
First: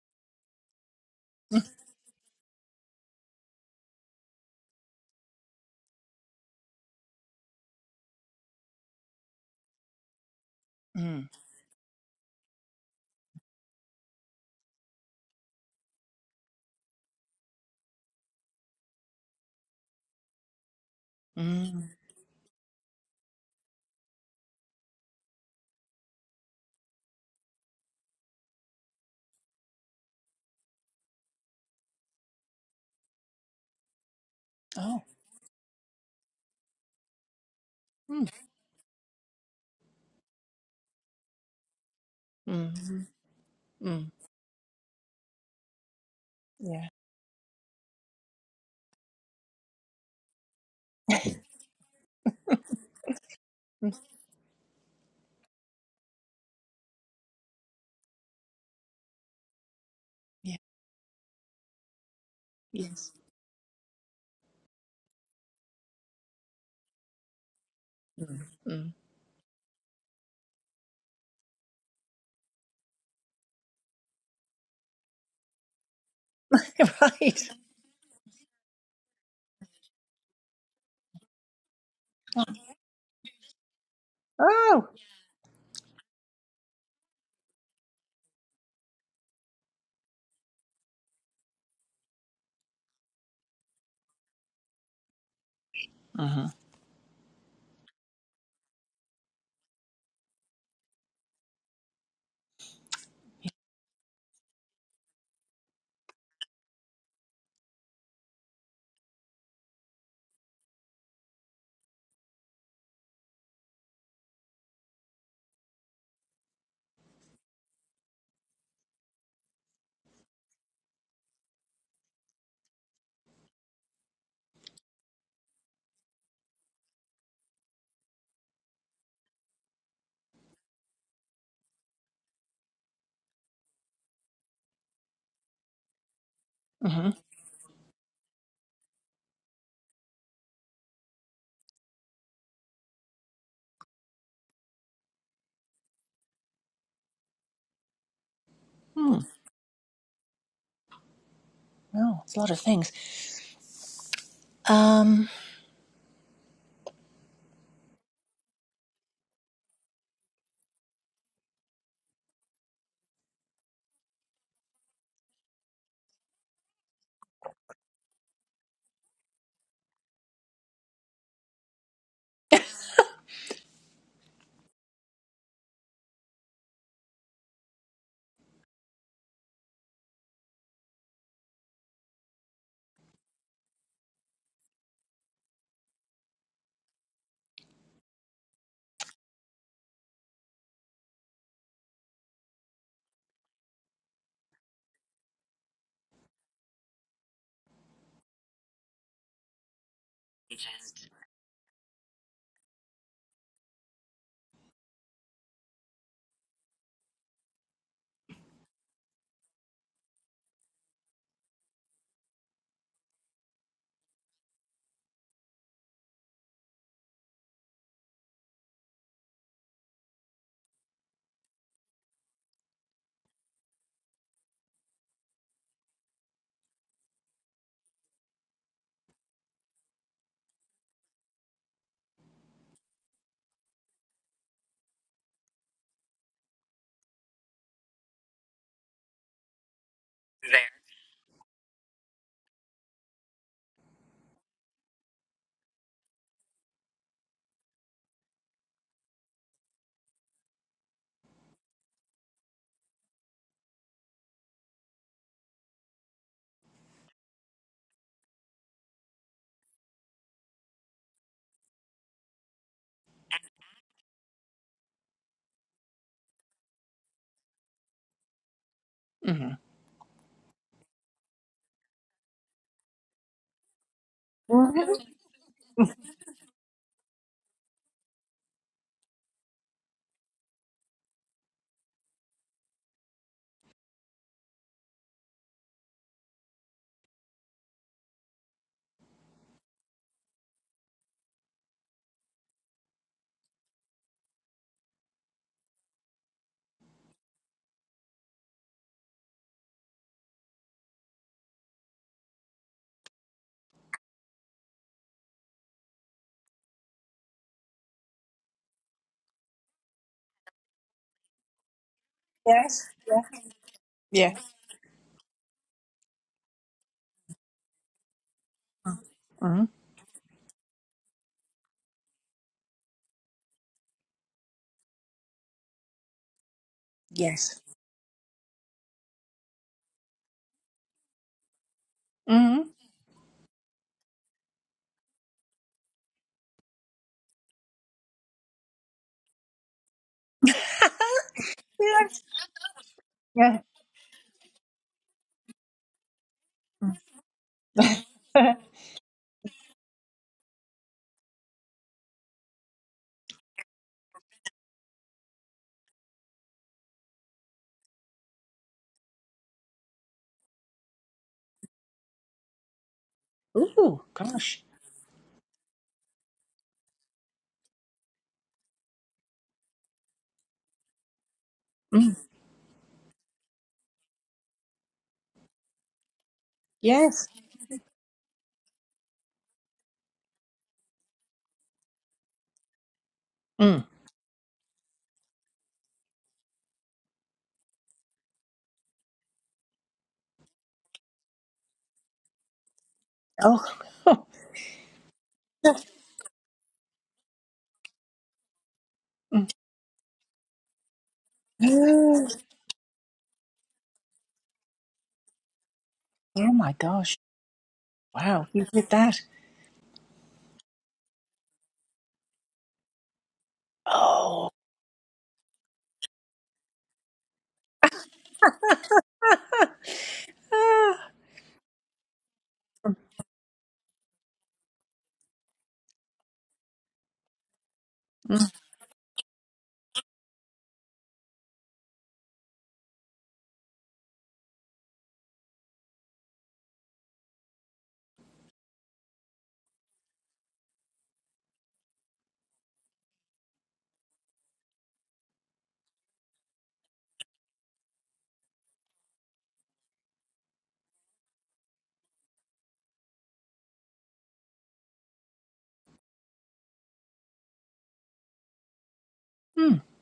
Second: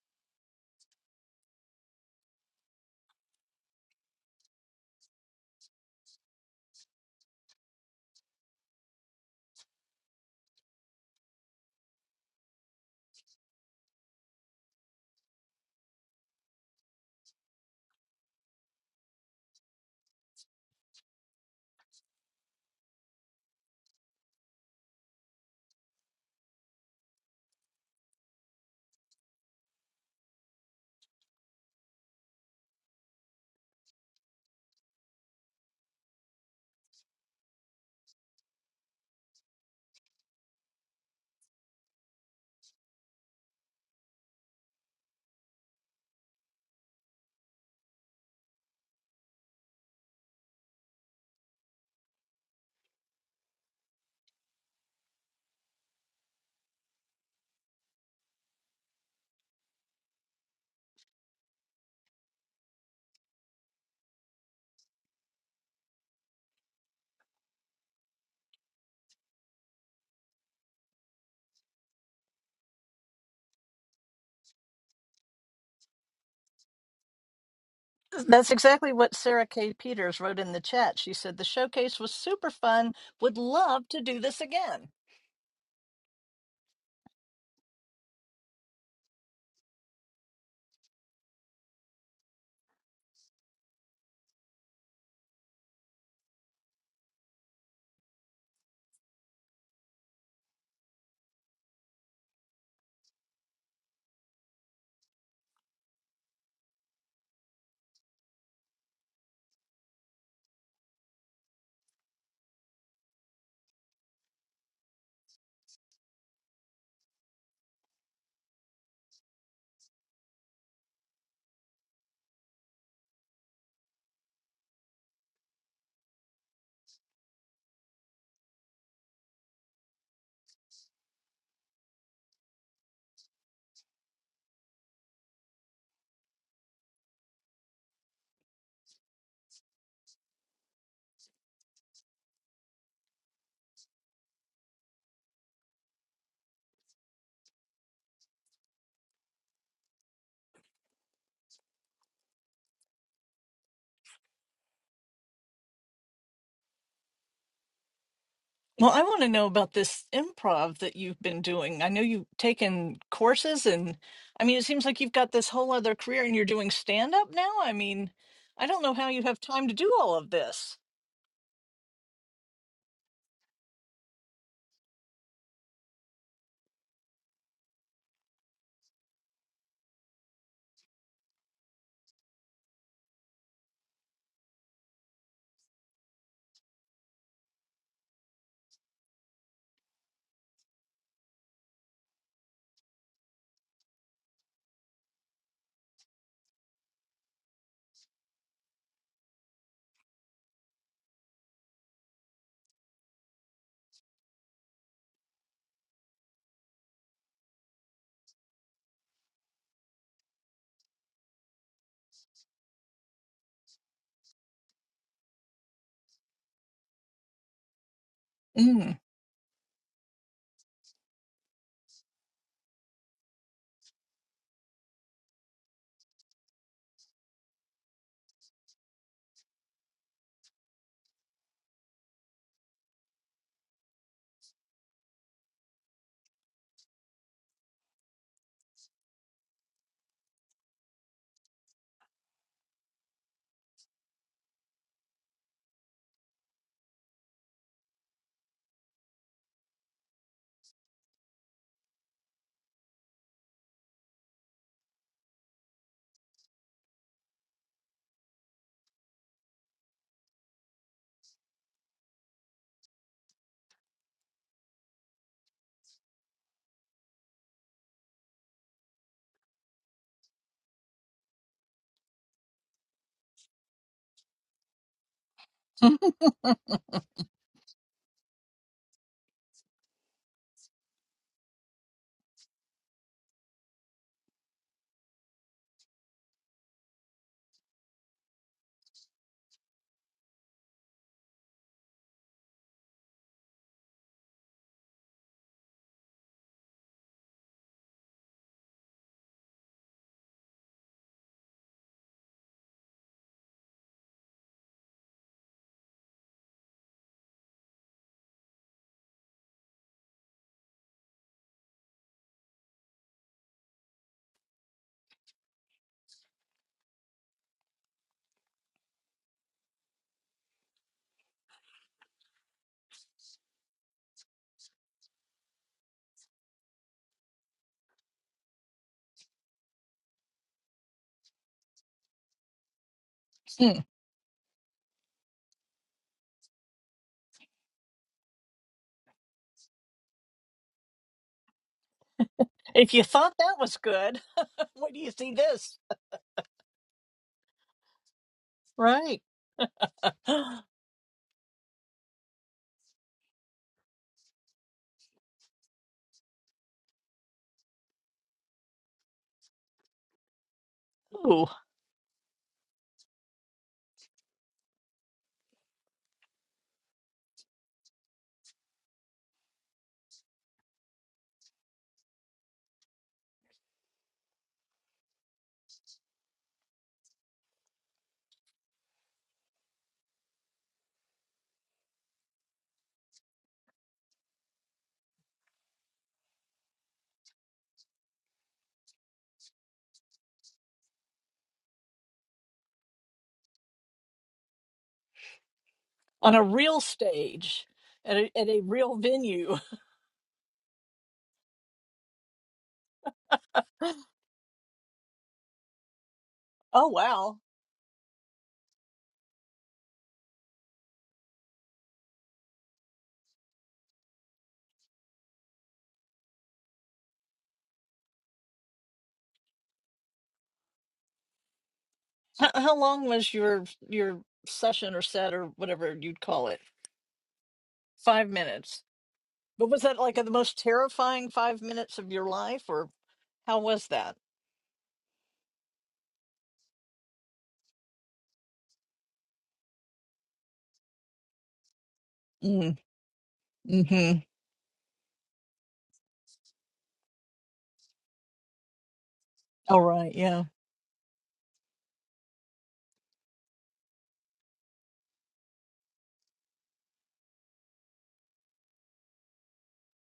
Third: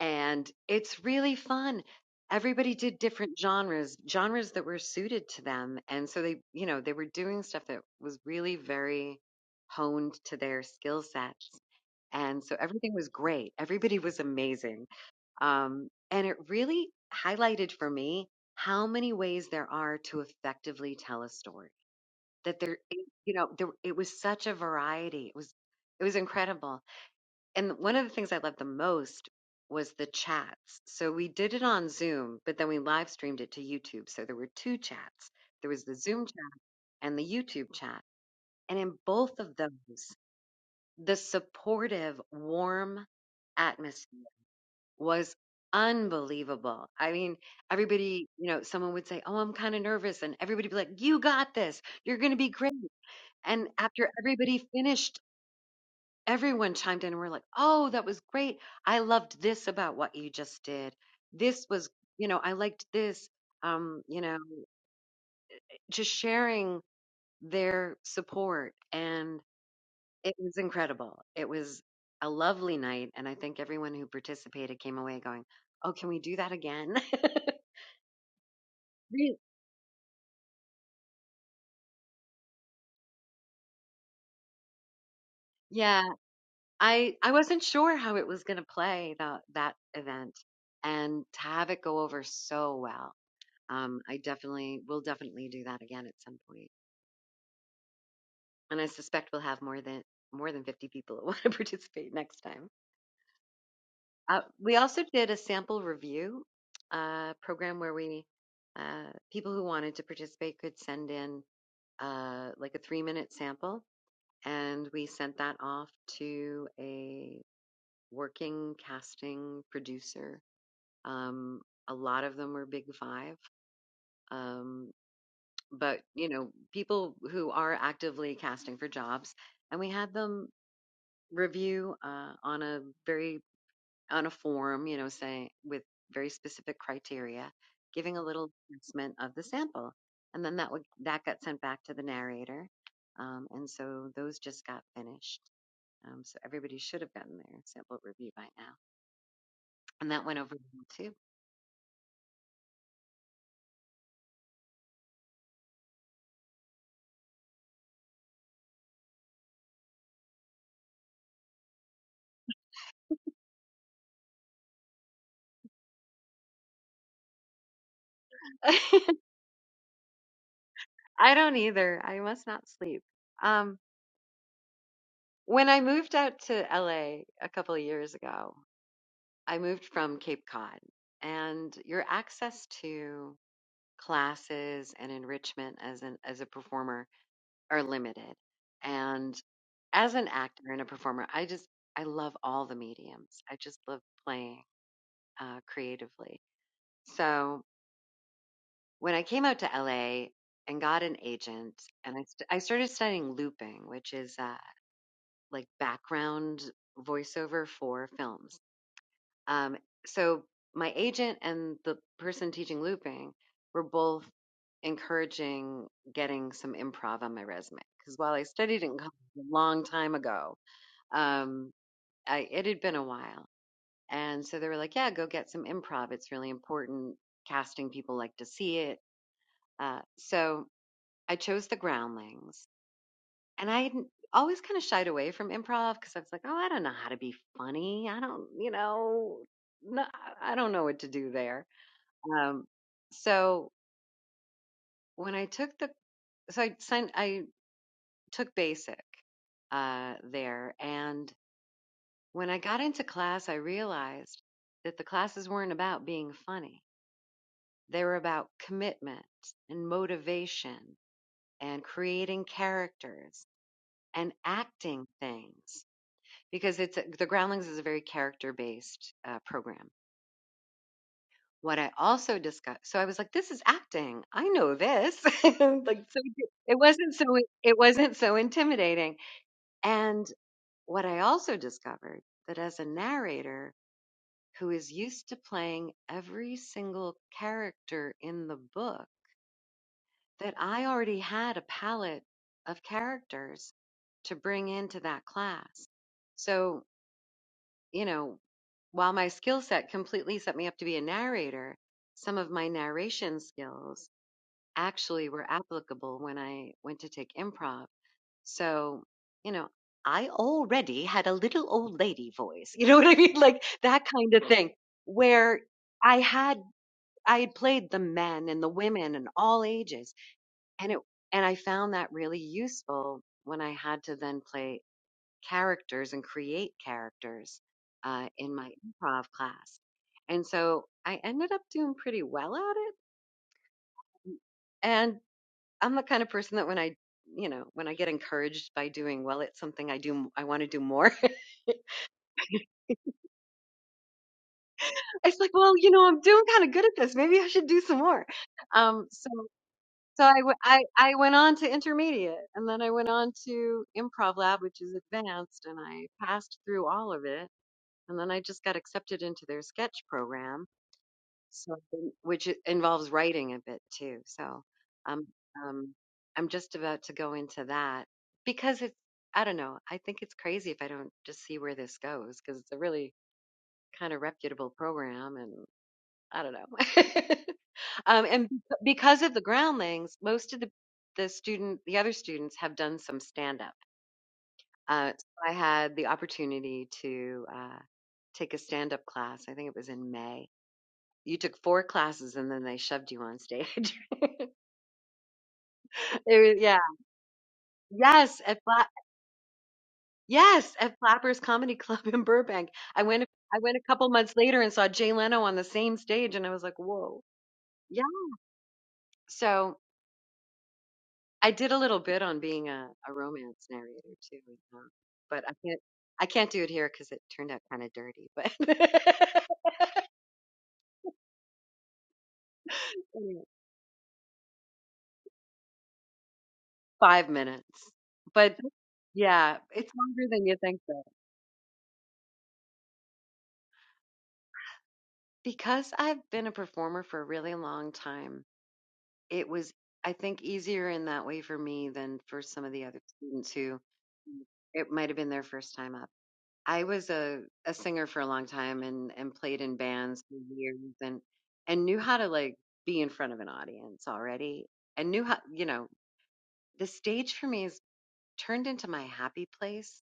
and it's really fun. Everybody did different genres, genres that were suited to them. And so they, you know, they were doing stuff that was really very honed to their skill Mm. sets. And so everything was great. Everybody was amazing. Um, and it really highlighted for me how many ways there are to effectively tell a story. Mm. That there, you know, there, it was such a variety. It was, it was incredible. And one of the things I loved the most was the chats. So we did it on Zoom, but then we live streamed it to YouTube. So there were two Oh. chats. There was the Zoom chat and the YouTube chat. Mm. And in both of those, the supportive, Mm. warm Mm. atmosphere was unbelievable. Yeah. I mean, everybody, you know, someone would say, Oh, I'm kind of nervous. And everybody would be like, You got this. You're going to be great. And after everybody finished, everyone chimed in and we're like, oh, that was great. I loved this about what you Yeah. just did. This was, you know, I liked Yes. this. Um, you know, just sharing their Mm. support. Mm. And it was incredible. It was a lovely night. And I think everyone who participated came away going, oh, can we do that again? right. that's exactly what Re- sarah k peters wrote in the chat she said the showcase was super fun would love to do this Oh. again yeah. I, I wasn't sure how it was going to play that, that event and to have it go over so well Um, I definitely will definitely do that again at some point. And I suspect we'll have more than more than 50 people that want to participate next time. Uh, we also did a sample review uh, program where we uh, people who wanted to participate could send in uh, like a three minute sample, and we sent that off to a working casting producer. Um, a lot of them were Big Five, um, but you know people who are actively casting for jobs and we had them review uh, on a very on a form you know saying with very specific Mm-hmm. criteria giving a little assessment of the sample and then that would that got sent back to the narrator um, and so those just got finished um, so everybody should have gotten their sample review by now Mm. and that went over well, No, it's a lot of things. Um. Well, I want to know about this improv that you've been doing. I know you've taken courses, and I mean, it seems like you've got this whole other career and you're doing stand up now. I mean, I don't know too how you have time to do all of this. i don't either i must not sleep um, When I moved out to LA a a couple of years ago, I moved from Cape Cod, and your access to classes and enrichment as an as a performer are limited. And as an actor and a performer, I just I love all the mediums. I just love playing uh, creatively. So when I came out to LA and got an agent, and I st- I started studying looping, which is uh, like background voiceover for films Um, so my agent and the person teaching looping were both encouraging getting some improv on my resume because while I studied Mm. in college a long time ago, um, I, it had been a while, and so they were like, "Yeah, go get some improv. It's really important. Casting people like to see it." Uh, so I chose the Groundlings, and I had always kind of shied away from improv because I was like, "Oh, I don't know how to be funny. I don't, you know, no, I I don't know what to do there." Um, so when I took the, so I signed, I took basic uh, there, and when I got into class, I realized that the classes weren't about being funny. They were about commitment and motivation and creating characters and acting things because it's the Groundlings is a very character based uh, hmm program What I also discussed so I was like, "This is acting. I know this." Like, so it wasn't so it wasn't so intimidating. And what I also discovered that as a narrator who is used to playing every single character in the book, that I already had a palette of characters to bring into that class. So, you know, while my skill set completely set me up to be a narrator, some of my narration skills actually were applicable when I went to take improv. So, you know, I already had a little old lady voice. You Yes. know what I Yeah. mean? Like that kind Yeah. of thing where I had I had played the men and the women and all Mm-hmm. ages and it and I found that really useful when I had to then play characters and create Yes. characters uh, in my improv class. And so I ended up doing pretty well Mm-hmm. at it. And I'm the kind of person that when I, you know, when I get encouraged by doing well at something, I do, m- I want to do more. yes. if you thought that Yeah. was good, what do you see it's like, well, this? you know, I'm doing kind of good at this. Maybe I should do some more. Mm. Um, Right. so, so I, w- I, I went on to intermediate and then I went on to improv lab, which is advanced and I passed through all of it. And then I just got accepted into their sketch program Ooh, So, um, which i- involves writing a bit Ooh. too. So, Gosh. um, um, I'm just about to go into that because it's, I don't know, I think it's crazy if I don't just see where this Mm. goes because it's a really kind of reputable program and I don't know. Yes. um, and b- because of the groundlings, most of the, the student, the other students have done some stand up. Mm. Uh, so I had the opportunity to, uh, take a stand up class. I think it was in May you took four classes and then they shoved you on Oh. stage. it on a was, yeah. real stage at a, Yes, at at a Fla- real venue. yes, at Flappers Comedy Club in Mm. Oh Burbank. I went I went a couple months later and saw Jay Leno on the same stage and I oh was my like, Oh, gosh. "Whoa." wow. Yeah. Wow. You did that. So, I did a little bit on being a, a romance narrator too, Oh. you know, but I can't I can't do it here cuz it turned out kind of dirty, but Ah. How, how long was Anyway, your your session or set or whatever you'd call it? 5 minutes. Five Mm. But minutes. yeah, But was it's that like longer the than you most think though. terrifying five minutes of your life, or how was that? Because I've been a performer for a really long time, it was I think easier in that way for me than for some of Mm, the other students who mm-hmm. mm, it might have been their first time up. I was a, a singer for a long time and, and played in All right, bands for yeah. years and and knew how to like be in front of an audience already and knew how you know the stage for me is turned into my happy Mm. place.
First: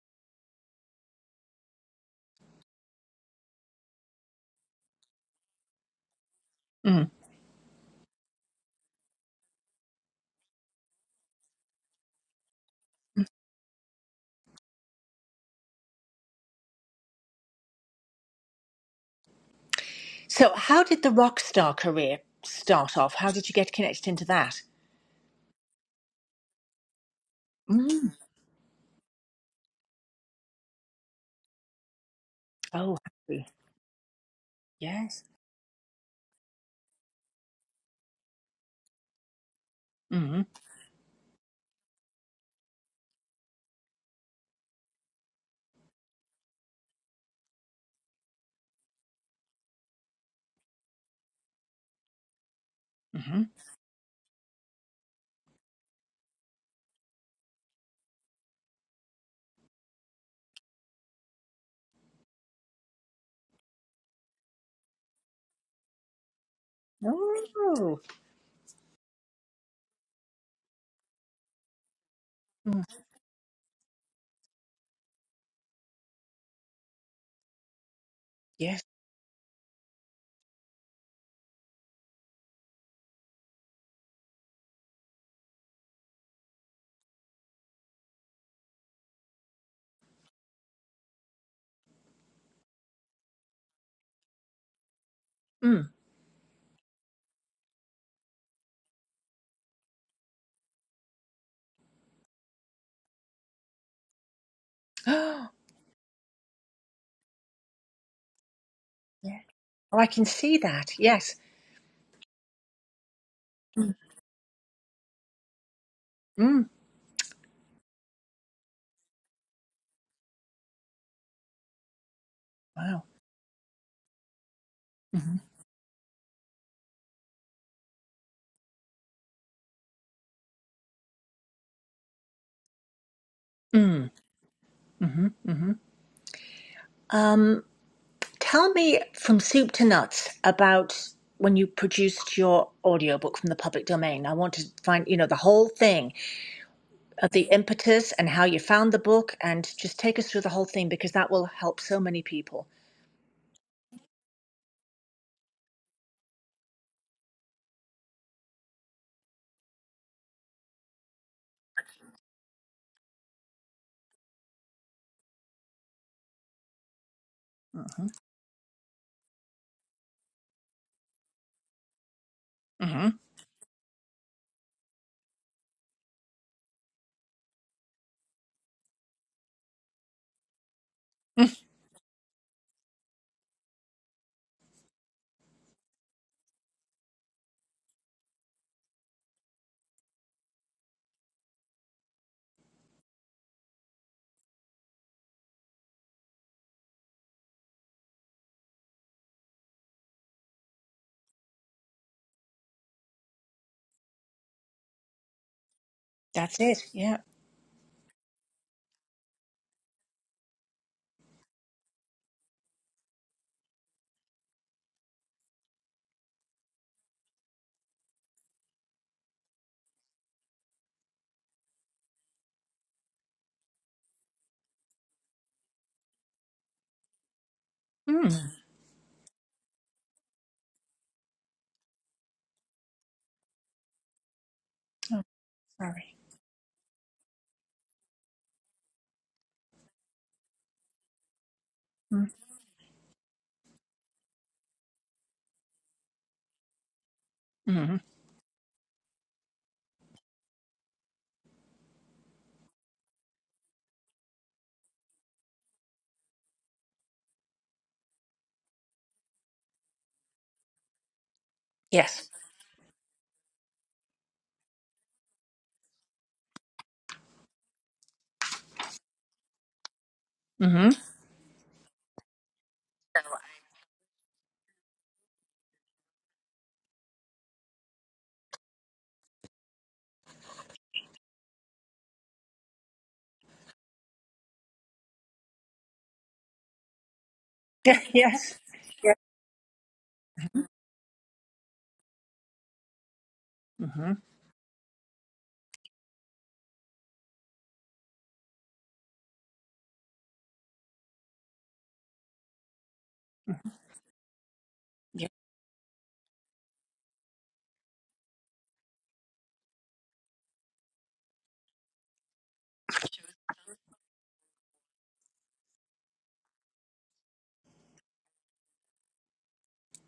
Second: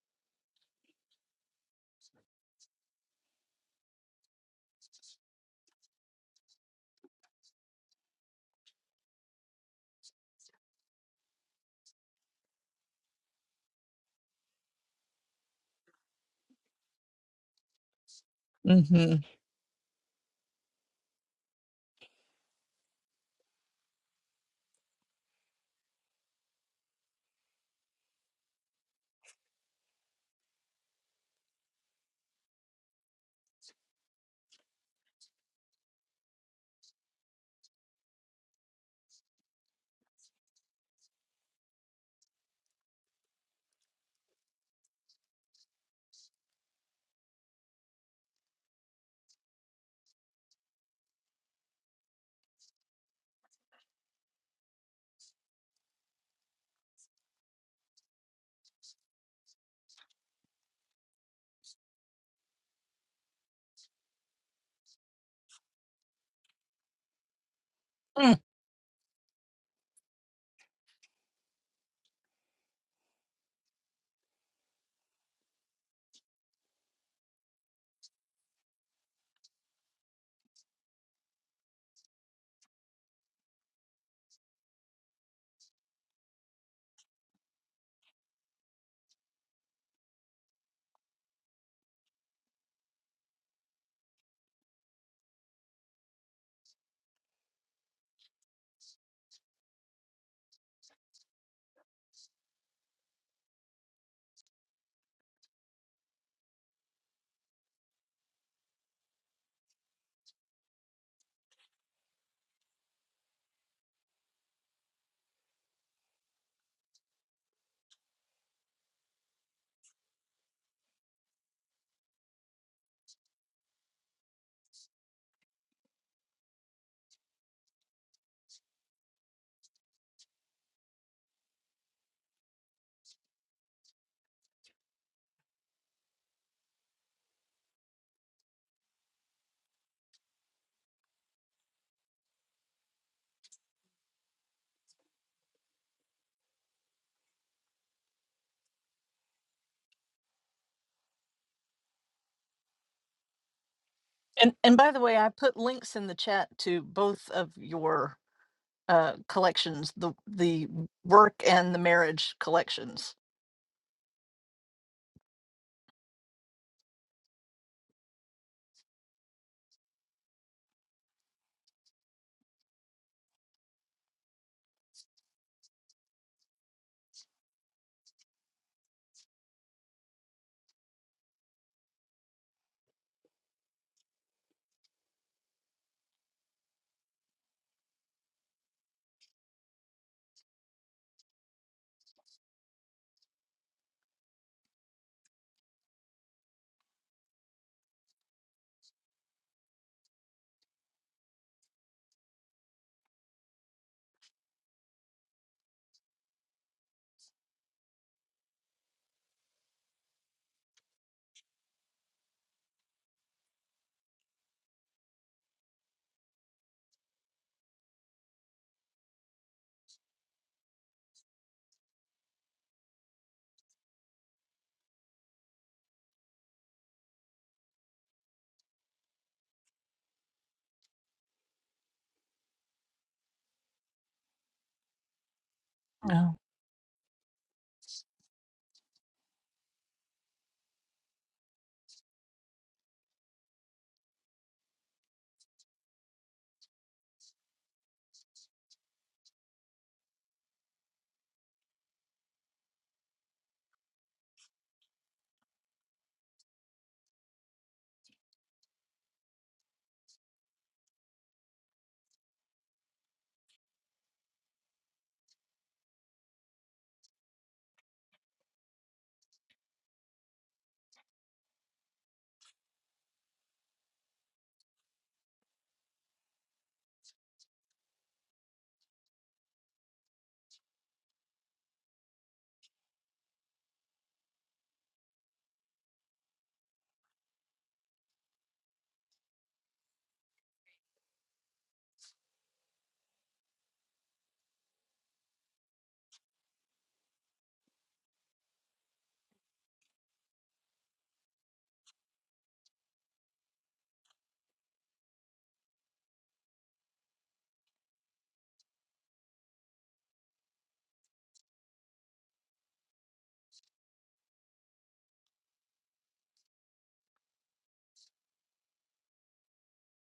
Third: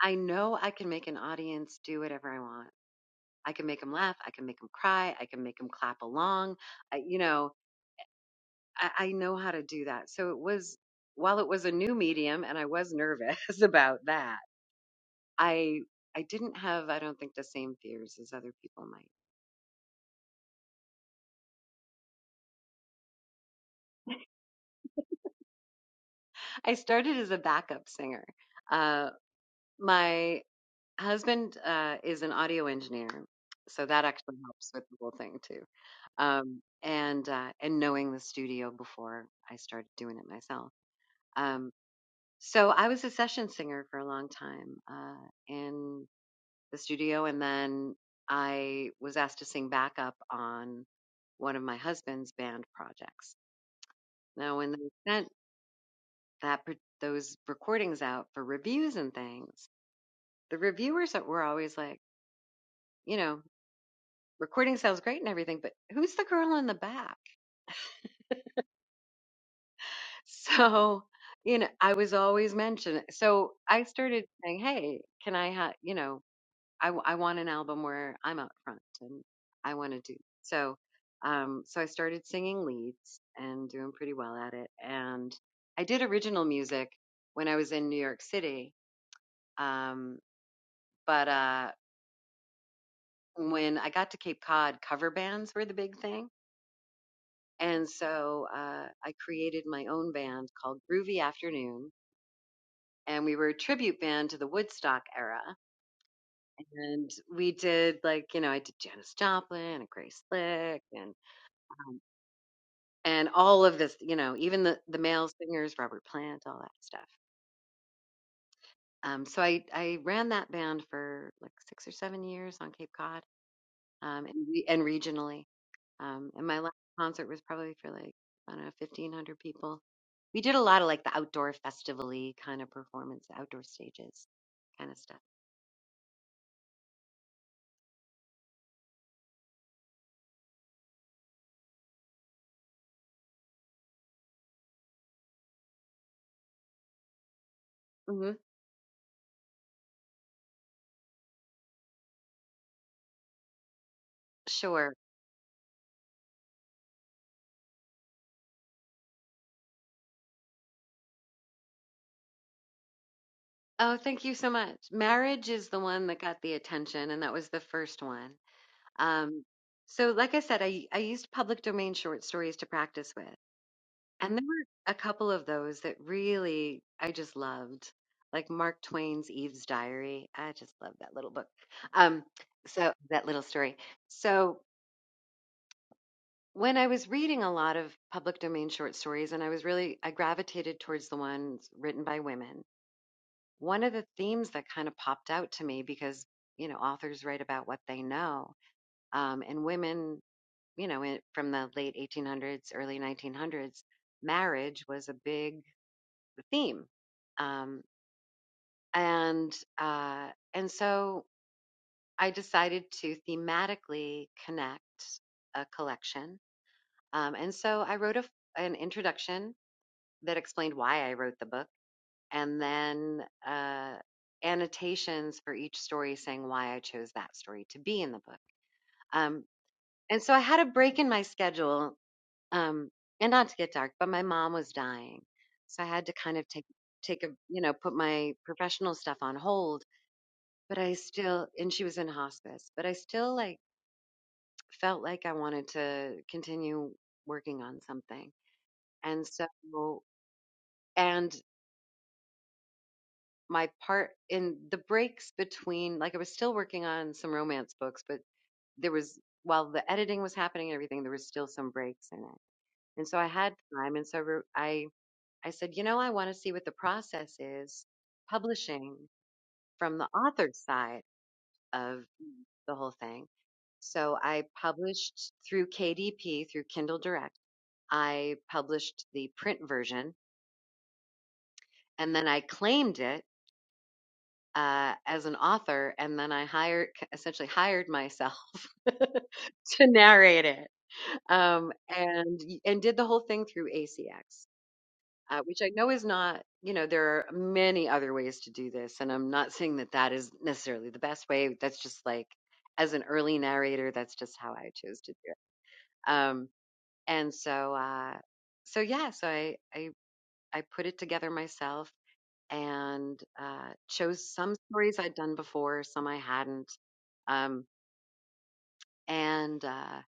I know I can make an audience do whatever I want. I can make them laugh. I can make them cry. I can make them clap along. Mm. I, you know, I, I know how to do that. So it was while it was a new medium and I was nervous about that, I I didn't have, I don't think, the same fears as other people might. Mm-hmm. So, how did the rock star career start off? How did you get connected into that? I started as a backup Mm. singer. Uh, my husband uh, is an audio Oh, engineer, happy. so that actually helps with the whole Yes. thing too. Um, and uh, and knowing the studio before I started doing it Mm. myself. Um, so I was a session singer for a long time, uh, and the studio. And then I was asked to sing backup on one of my husband's band projects. Mm-hmm. Now, when they sent that par- those recordings out for reviews and things, the reviewers that were always like, you know, recording sounds great and everything, but who's the girl in the back? Oh, Mm. So, you know, I was always mm. mentioned. So I started saying, hey, can I have, you know, I, w- I want an album where I'm out yeah. front and I want to do so. Um, so I started singing leads and doing pretty well at it. And I did original music when I was in New York City. Um, but uh, when I got to Cape Cod, cover bands were the Mm. big thing. And so uh, I created my own band called Groovy Afternoon. And we were a tribute band to the Woodstock era. Oh, And we did like, you know, I did Janis yeah. Joplin and Oh, I Grace can see Slick that. and Yes. um, and all of this, you know, even the the male singers, Robert Plant, all Mm. that stuff. Um, so I I ran that band for like six or seven years on Cape Wow. Cod, um, and, re- and regionally. Mm-hmm. Um, and my last concert was probably for like I don't know fifteen hundred people. We did a lot of like the outdoor festival-y kind of performance, outdoor Mm. stages, kind of stuff. Mm-hmm. Mm-hmm. Um, tell me from soup to nuts about when you produced your audiobook from the public domain. I want to find, you know, the whole thing of the impetus and hmm how you found the book and just take us through the whole thing because that will help so many people. And and by Sure. the way, I put links in the chat to both of your uh collections, the the work and the marriage collections. Oh, thank you so much. Marriage is the one that got the attention, and that was the first hmm one. Um, so, like I said, I, I used public domain short stories to hmm practice with. And there were a couple of those that really I just loved, like Mark Twain's Eve's Diary. I just love that little book. Um, so, that little story. So, when I was reading a lot of public domain short stories, and I was really, I gravitated towards the ones written by women, one of the themes that kind of popped out to me because, you know, authors write about what they know um, and women you know, in, from the late 1800s, early 1900s, marriage was a big That's it. theme. Yeah. Um, and, uh, and so I decided to thematically connect a collection. Um, and so I wrote a, f- an introduction that explained why I wrote the book and then, uh, annotations for each story saying why I chose that story to be in the book. Mm. Um, and so I had a break in my schedule Um, and not to get dark, but my mom was dying. Oh, So I sorry. had to Oh. kind of take take a you know, put my professional stuff on hold. But I still and she was in hospice, but I still like felt like I wanted to continue working on Mm-hmm. something. And so and my part in the breaks between like I was still working on some romance books, but there was while the editing was happening and everything, there was still some breaks in Yes. it. And so I had time, and so I wrote- I I said, you know, I want to see what the process is publishing from the author's hmm side of the whole thing. So I published through KDP, through Kindle Direct. I published the print version and then I claimed it uh, as an author. And then I hired, essentially hired myself yes. to narrate it um, and, and did the whole thing through hmm ACX. uh, which I know is not, you know, there are many other ways to do this. And I'm not saying that that is necessarily the best way. That's just like, as an early narrator, that's just how I chose to do Yeah. it. Um, and so, uh, so yeah, so I, I, I put it together myself and uh, chose some stories I'd done before, some I hadn't. Um, and uh,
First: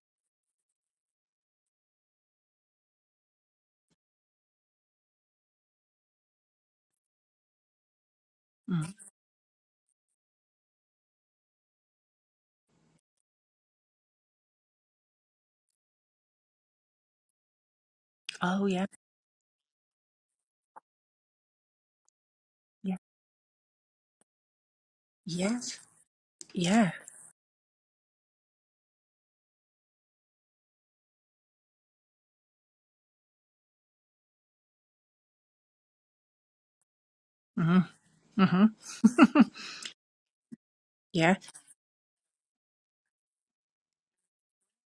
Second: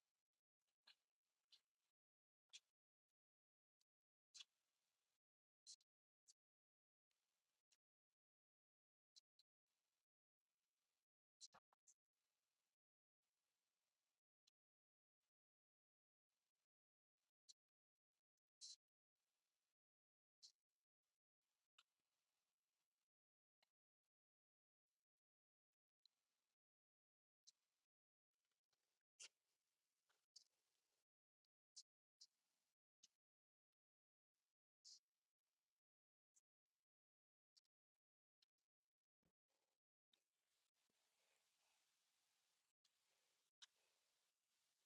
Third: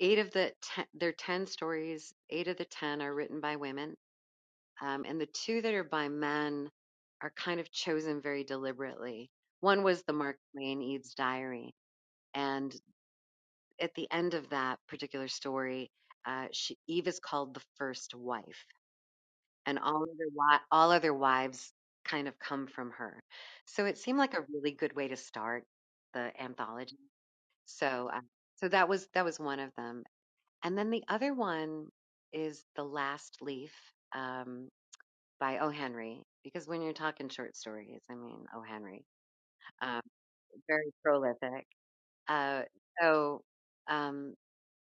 eight of the ten, there are 10 stories, eight of the 10 are written by women Um, and the two that are by men are kind of chosen very Mm. deliberately. One was the Mark Twain Eve's Diary, and at the end of that particular story, uh, she, Eve is called the first Oh, wife, yeah. and all other wi- all other wives kind of come from Yeah. her. So it seemed like a really good way to start Yes. the Yeah. anthology. So uh, so that was that was one of them, and then the other one is the Last Leaf. Um, by O. Henry because when you're talking short hmm stories, I mean O. hmm Henry, um, very Yeah. prolific. Uh, so um,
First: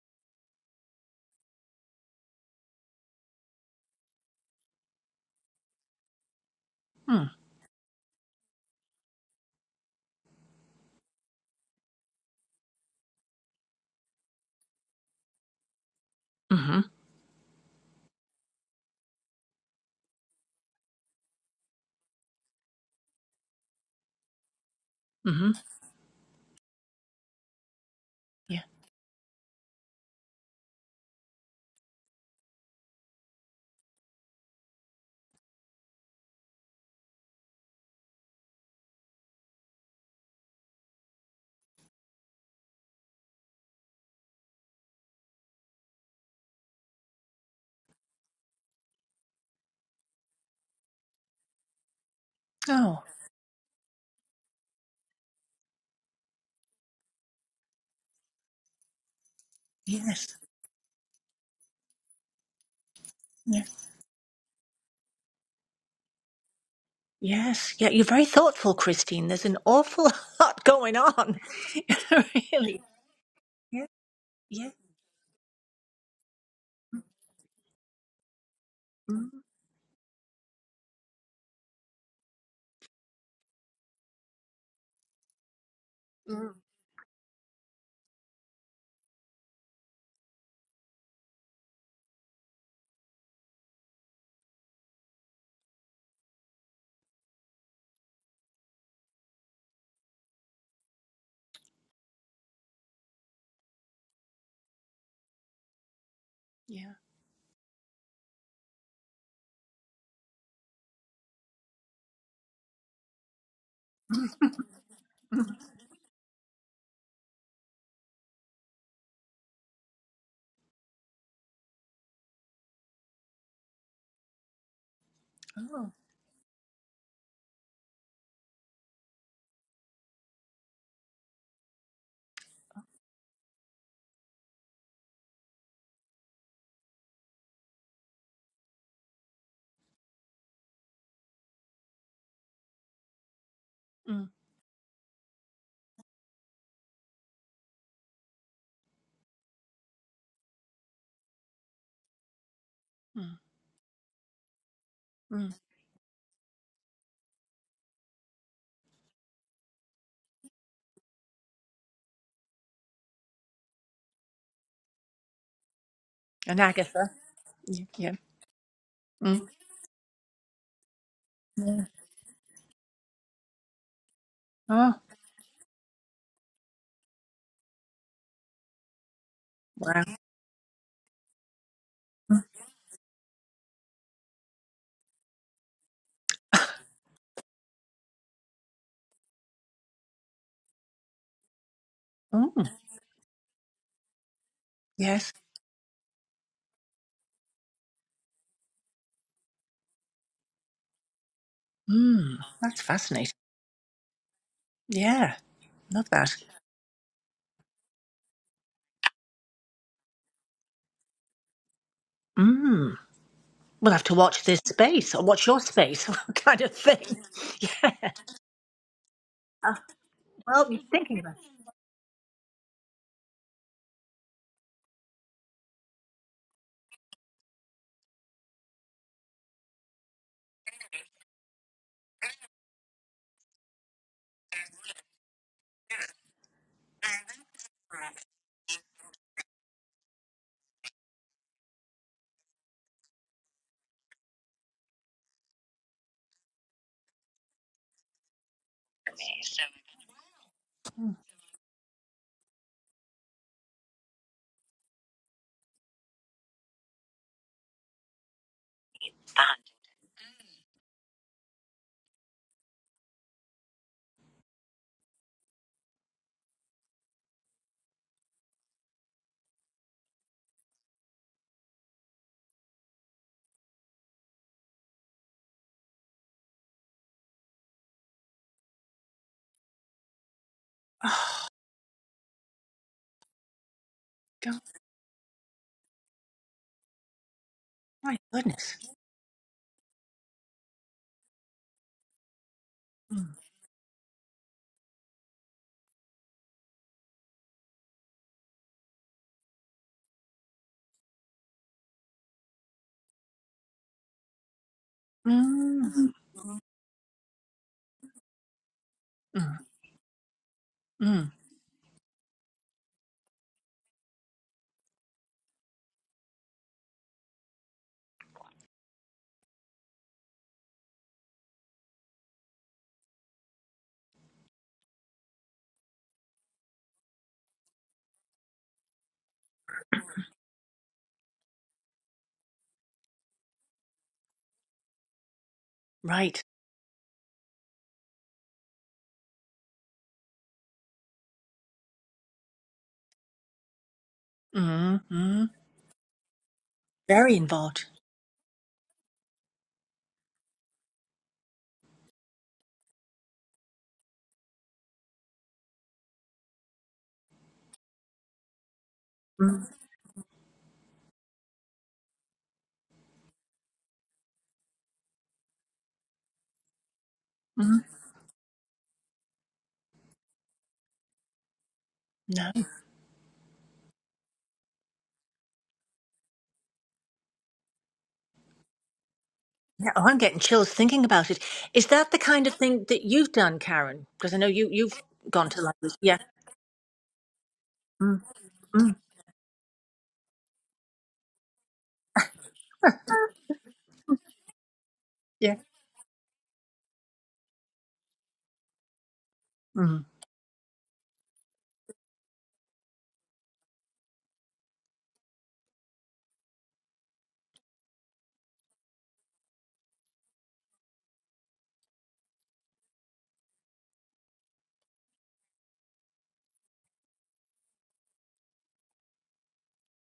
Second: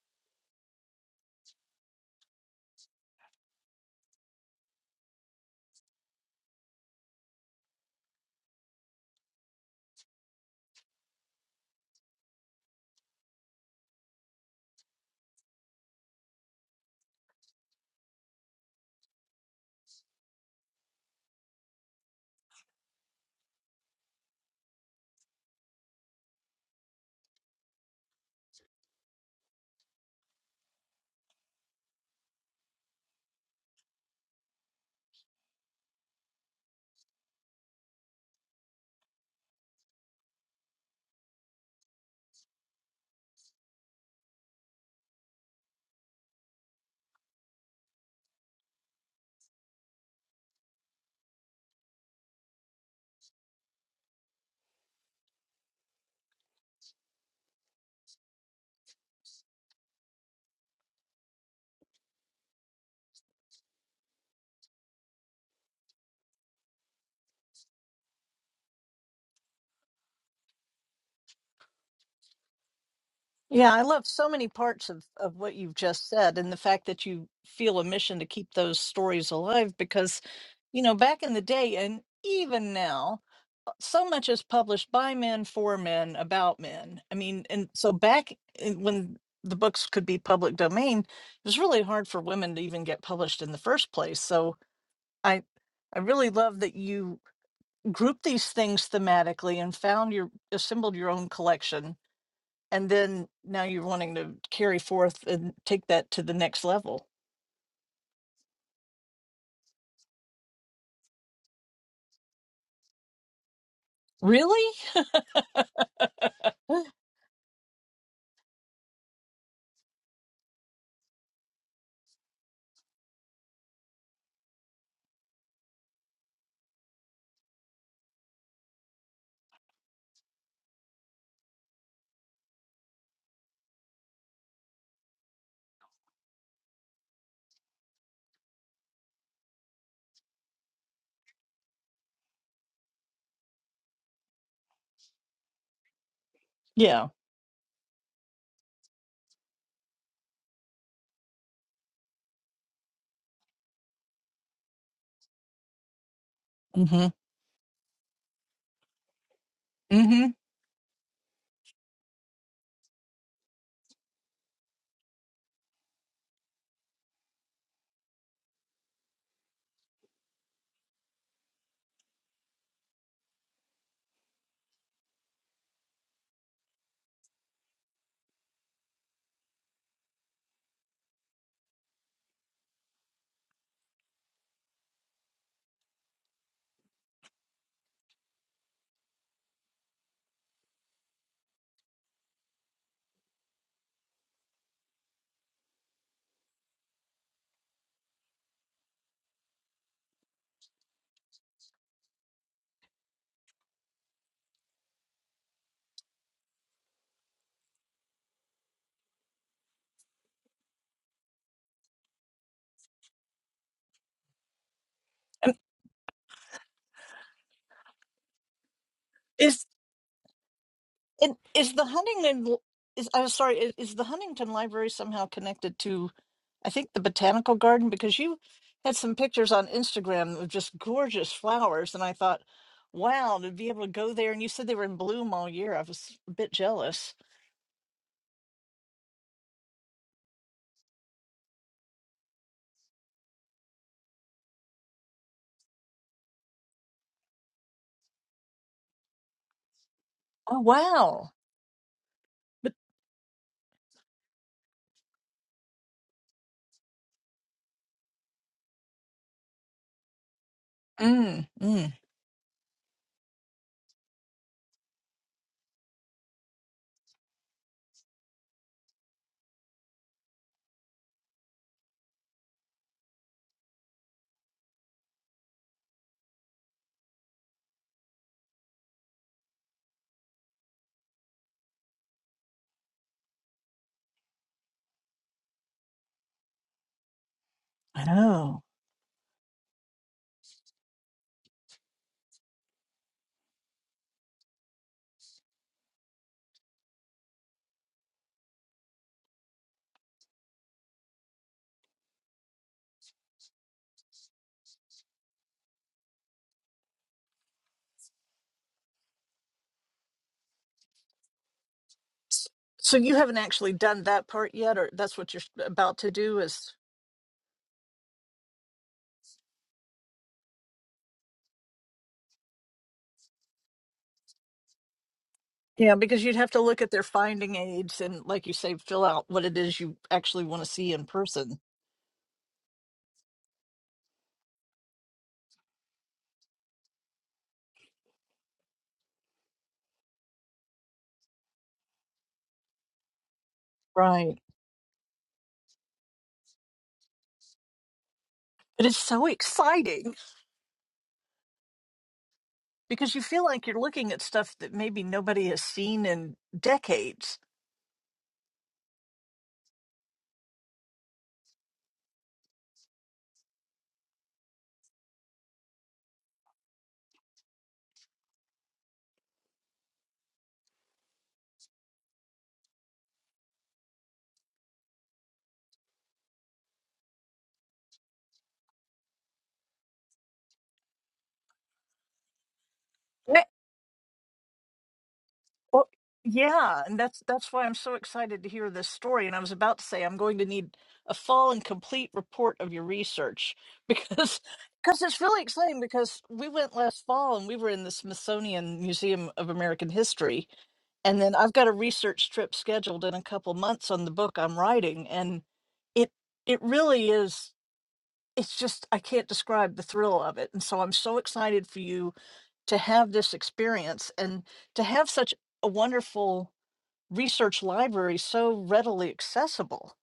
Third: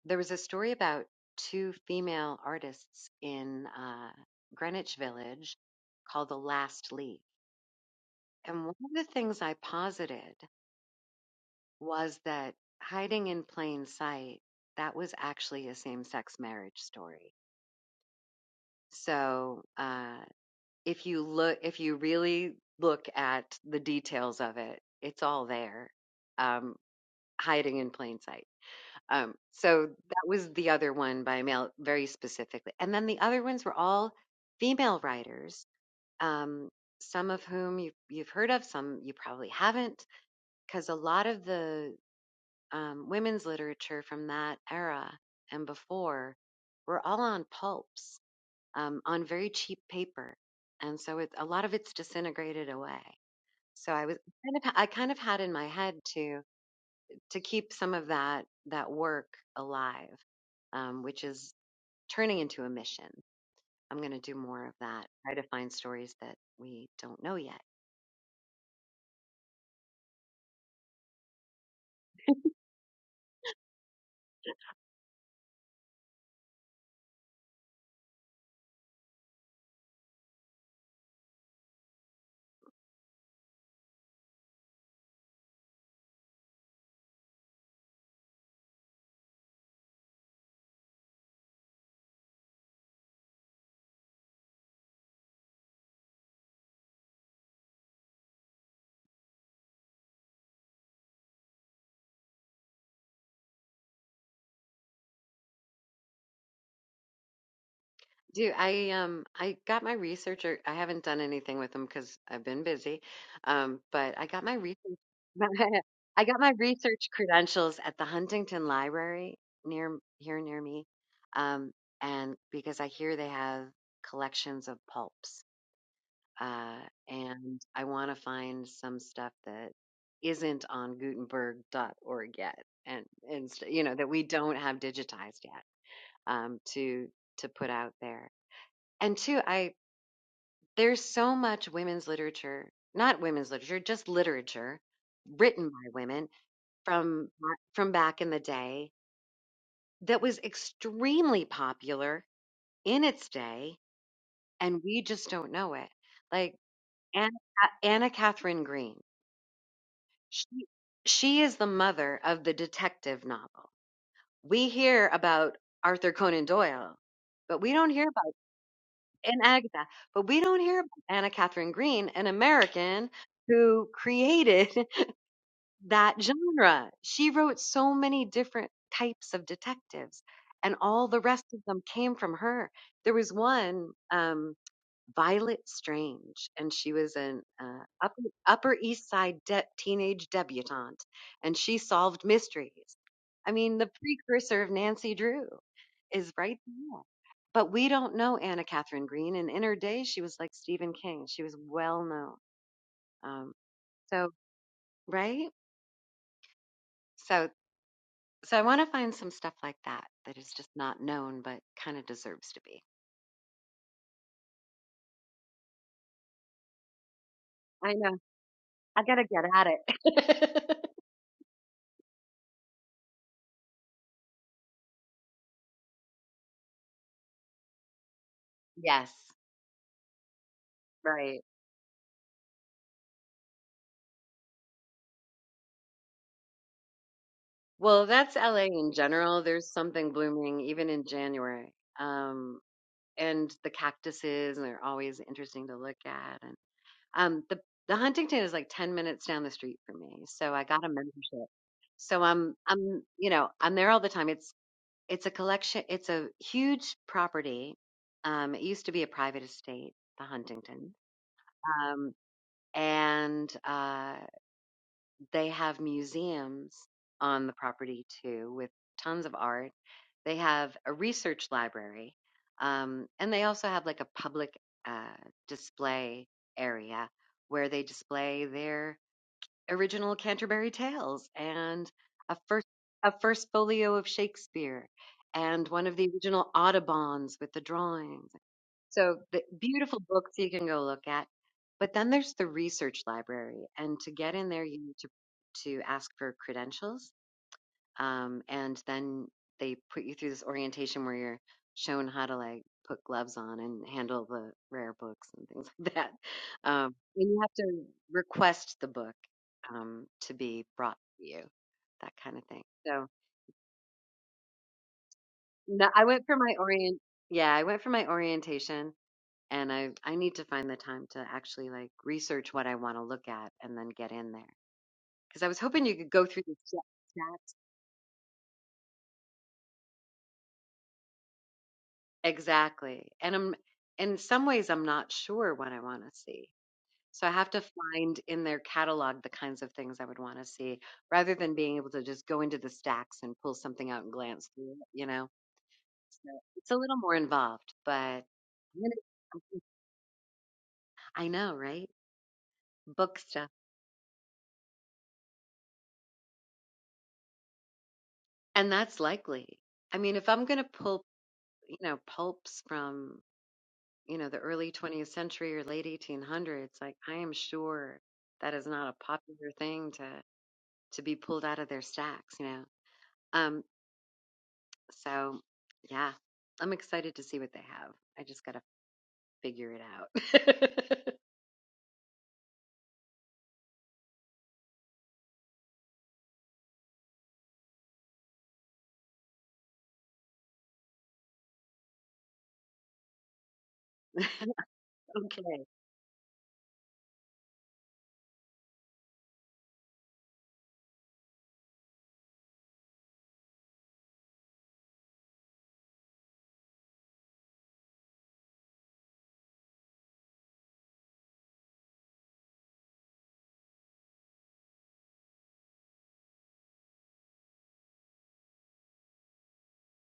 there was a story about two female artists in uh, Greenwich Village called The Last Leaf. Mm. And one of the things I posited was that hiding in plain sight, that was actually a same sex marriage hmm story. So, uh, if you look if you really look at the details of it it's all hmm there um hiding in plain sight Yeah. um so that was the other one by mail very specifically and then the other ones were all female writers um some of whom you've, you've heard of some you probably haven't because a lot of the um, women's literature from that era and before were all on pulps um, on very cheap paper, and so it, a lot of it's disintegrated away. Oh, So I was kind of I kind of had in my head to to keep some of that that work alive, yes. um, which is turning into a mission. Yeah. I'm going to do more of that. Try to find stories that we don't know yet Yes. Yeah. You're very thoughtful, Christine. There's an awful lot going on. really. Yeah, I Yeah. love so many Yeah. parts of of what you've just said, and the fact that you feel a mission to keep those stories Mm-hmm. alive because, you know, back in the day and even now so much is published by men for men Mm-hmm. about men. I mean, and so back in, when the books could be public domain, it was really hard for women to even get published in the first place. So I I really love that you grouped these things thematically and found your assembled your own collection and then now you're wanting to carry forth and take that to the next Yeah. level. Do I um I got my researcher. I haven't done anything with them because I've been busy. Um, but I got my Really? research. I got my research credentials at the Huntington Library near here near me, um, and because I hear they have collections of pulps, Mm, uh, and I want to find some stuff that isn't on Gutenberg. dot Org yet, and and s- you know that we don't have digitized yet um, to to put out there and two, I there's so much women's literature, not women's literature, just mm, literature written by women Yeah. from from back in the day that was extremely popular in its mm, day, and we just mm. don't know it. Like Mhm. Anna, Anna Catherine Green, Mhm. she she is the mother of the detective novel. We hear about Arthur Conan Doyle, Anagatha. but we Yeah. don't hear yeah. and Mm, Agatha. But we don't hear about Anna Catherine yeah. Green, an American who created Oh, that genre. She wrote so many different types of wow. detectives, and all the rest of them came from Mm, her. There was one. Um, Violet Strange, and she was an uh, upper, upper East Side de- teenage debutante, and she solved mm, mysteries. I mean, the precursor of Nancy yes. Drew is right there. But we don't know Anna Catherine Green, and in her day, she was like Stephen King. She was well known. Mm, that's fascinating. Um, so, Yeah, right? love that. So, so I want to find some stuff like that that is just not known, but kind of deserves to be. Mm. We'll have to watch this space or watch And your space kind of thing. Yeah. I know. I gotta get is at Uh, it. well, you're thinking And about it. is the Huntington is I'm sorry, is, is the Huntington Library somehow connected to I think the botanical garden because you had yes. some pictures on Instagram of just gorgeous Right. flowers and I thought, wow, to be able to go there and you said they were in bloom all year. I was a bit jealous. Well, that's LA in general. There's something blooming even in January. Um, and the cactuses, and they're always interesting to look at. And um, the the Huntington is like 10 minutes down the street from me. So Oh I got a Mm. wow. membership. So I'm But I'm you know, I'm there all the time. It's it's a collection, it's a huge property. Um, it used to be a private estate, the Huntington. mm, mm, Um, and uh they have museums on the property too with tons of art. They have a research library, um, and they also have like a public uh, display area where they display their original Canterbury Tales Oh, and a first a first folio of God, Shakespeare and one of the original Audubons with the I my drawings. know. goodness. So the beautiful books you can go look at. But then there's the research Mm, library, and to get in there, you need to to ask for credentials, um, and then they put you through this orientation where you're shown how to like put gloves on and handle the rare books and things like that. mm, Um, and you have to request the book mm, um, to be brought to mm. you, that kind of thing. So So you haven't actually done that part yet or that's what you're no, about I to went for do my is orient. Yeah, I went for my orientation and I I need to find the time to actually like research what I want to look at and then get in there because I was hoping yeah, you could because go you'd through have the to sta- look at their stats finding aids and, like you say, fill out what it is you actually want to see in person. exactly. And I'm in some ways I'm not sure what I want to Right. see, so I have to find in their catalog the kinds of things I would want to see rather than being able to just go into the stacks and pull something out and Right. glance through it. Mm, You know, mm. so it's a little more Very involved, involved. but I'm But it's so gonna- exciting I know, right? because Book you feel stuff, like you're looking at stuff that maybe nobody has seen in decades. and that's Mm, likely. I mean, if I'm going to pull you know, pulps from, you know, the early 20th century or late 1800s, like I am mm. sure that is not a popular thing to to be pulled out of their stacks, you know. Um so yeah, I'm excited to see what they have. I just got to figure it Yeah, oh, out. I'm getting chills thinking about it. Is that the kind of thing that you've Right. done, Karen? Because I know you you've gone to Well, London. Yeah. yeah, and that's that's why I'm so Mm, excited to hear this mm, story. And I was about to say I'm going to need a full and complete report of your research because because it's really yeah. okay. exciting because we went last fall and we were in the Smithsonian Museum of American Mm, History and then I've got a research trip scheduled in a couple months on the book I'm writing and it it really is it's just I can't describe the thrill of it. And so I'm so excited for you to have this experience and to have such a wonderful research library so readily accessible.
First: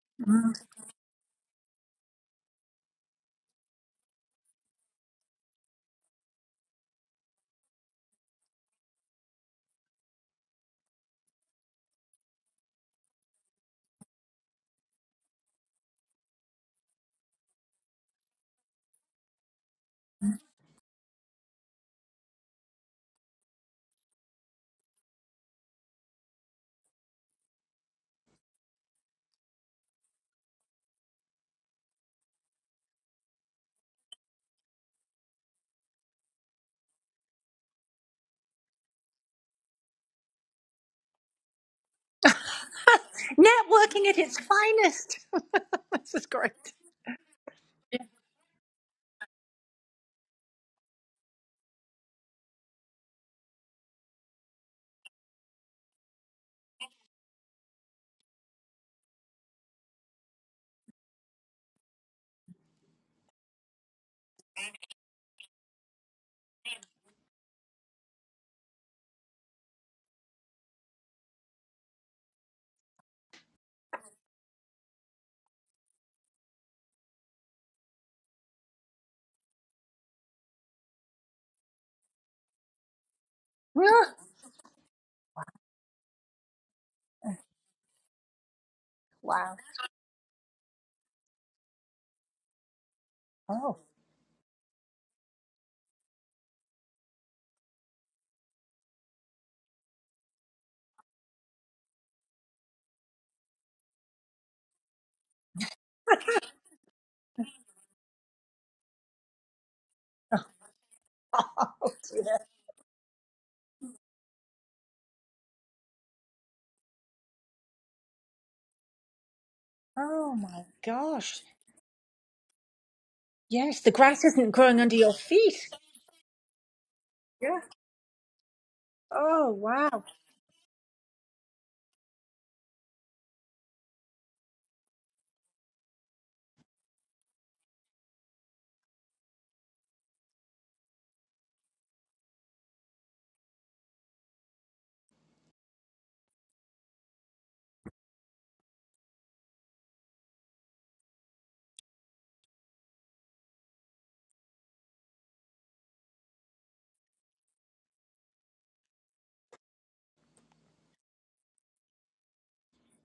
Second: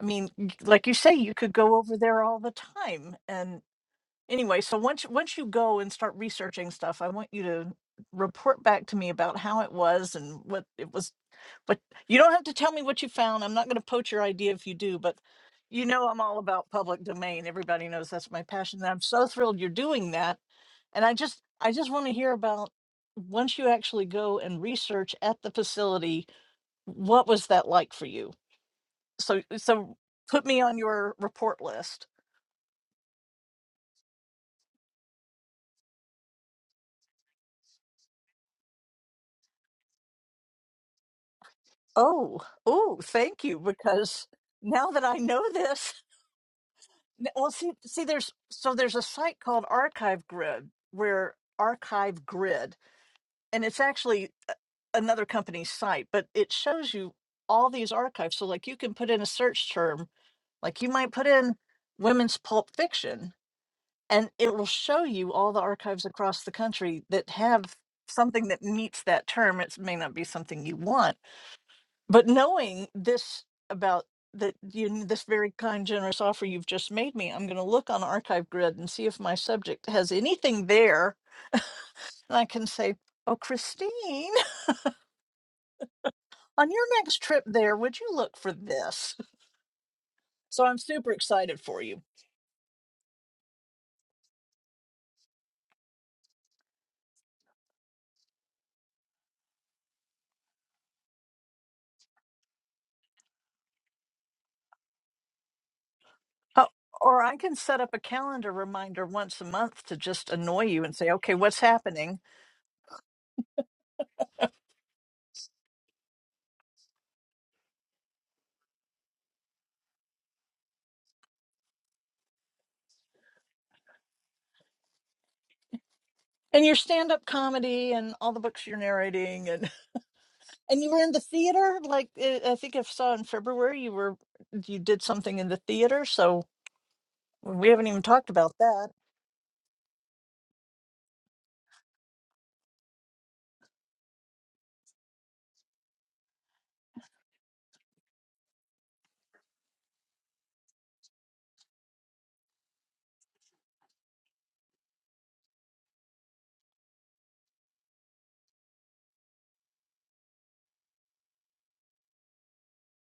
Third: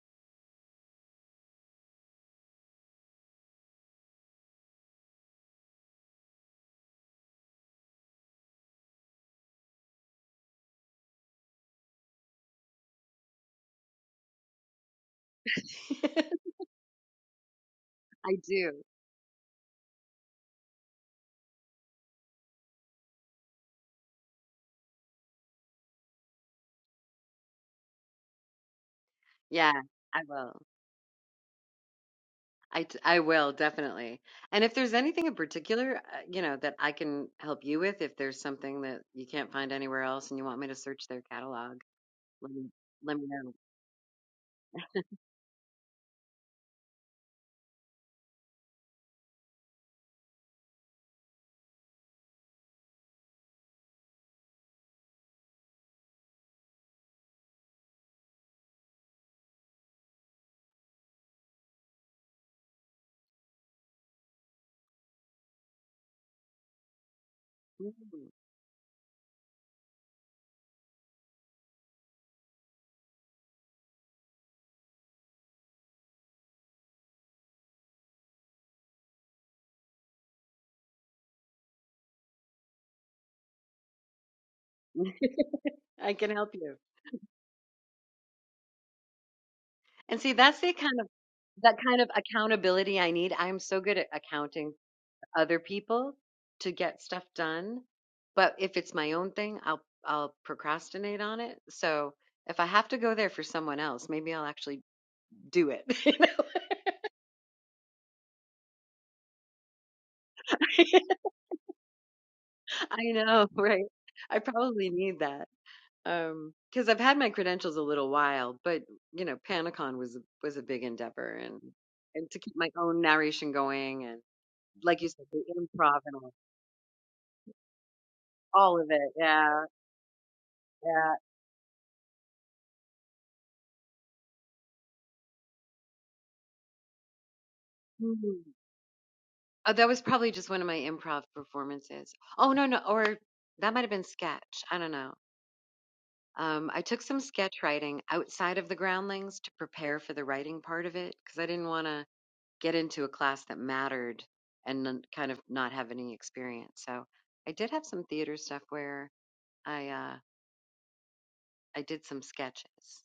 I mean, y- mm. like you say, you could go over there all the time and anyway, so once once you go and start researching stuff, I want you to report back to me about how it was and what it was. But you don't have to tell me what you found. I'm not going to poach your idea if you do, but you know I'm all about public domain. Everybody knows that's I my passion. do. And I'm so thrilled you're doing that. And I just I just want to hear about once you actually go and research at the facility, what was that like for you? So Yeah, so I put me will. on your report list. I, t- I will definitely. And if there's anything in particular, uh, you know, that I can help you with, if there's something that you can't find anywhere else and you want me to search their catalog, Oh, let me oh, let me thank know. you. Networking at Because its now that I finest. know this, this is great. n- well, see, see, there's so there's a site called Archive Grid where Archive Grid, and it's actually a- another company's site, but it shows you all these archives. So, like, you can put in a search term, like you might put in women's pulp fiction, and it will show you all the archives across the country that have Mm, something that meets that term. It may not be something you want But knowing this about that you this very kind, generous offer you've just made me, I'm going to look on Archive Grid and see if my subject has anything there, and I can say, "Oh, Christine, I can help on you. your next trip there, would you look for this?" Wow. And see, that's So the I'm kind of super excited that for kind you. of accountability I need. I'm Oh, so good at accounting for other people to get stuff done, but if it's my own thing, I'll I'll procrastinate on it. So if I have to go there for someone else, maybe I'll actually do it. You know? Oh, Or I can set up a calendar reminder once a month to just annoy you and say, "Okay, what's happening?" yeah. I know, right? I probably need that. Um, because I've had my credentials a little while, but you know, Panicon was Oh was a my big endeavor, gosh. and and to keep my own narration Yes, the going, and grass isn't growing under like you your said, the feet. improv and all, And your stand-up Yeah. comedy and all the books you're all of it. narrating Oh and. Yeah, wow. And you were in yeah. the theater, like uh, I think I saw in February you were you did something in the theater, so we haven't even talked Mhm. about that. Oh, that was probably just one of my improv performances. Oh no, no, or that might have been sketch. I don't know. Um, I took some sketch writing outside of the groundlings to prepare for the writing part of it because I didn't want to. get into a class that mattered and then kind of not have any experience. So I did have some theater stuff where I uh, I did some sketches.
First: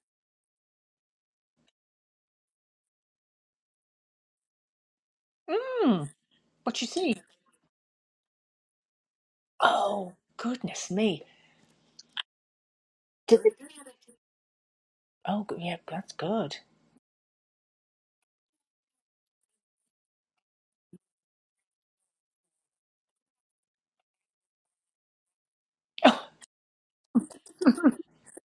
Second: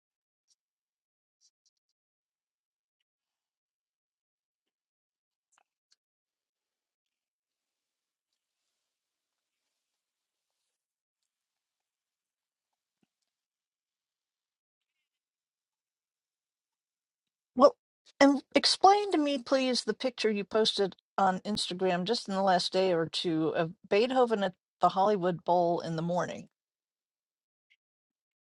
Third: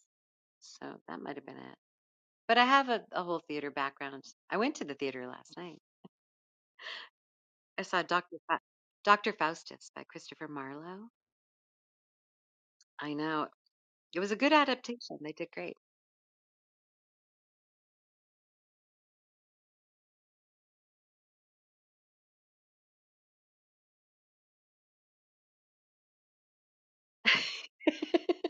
So that might have been it. But I have a, a whole theater background. I went to the theater last night. Mm, what you see? I saw Doctor Fa- Doctor Faustus by Oh Christopher goodness Marlowe. me. I Did know the- it was a good adaptation. They oh, did good. great. That's good. Well, and explain to me, please, the picture you posted on Instagram just in the last day or two of Beethoven at the Hollywood Bowl in the Oh. morning,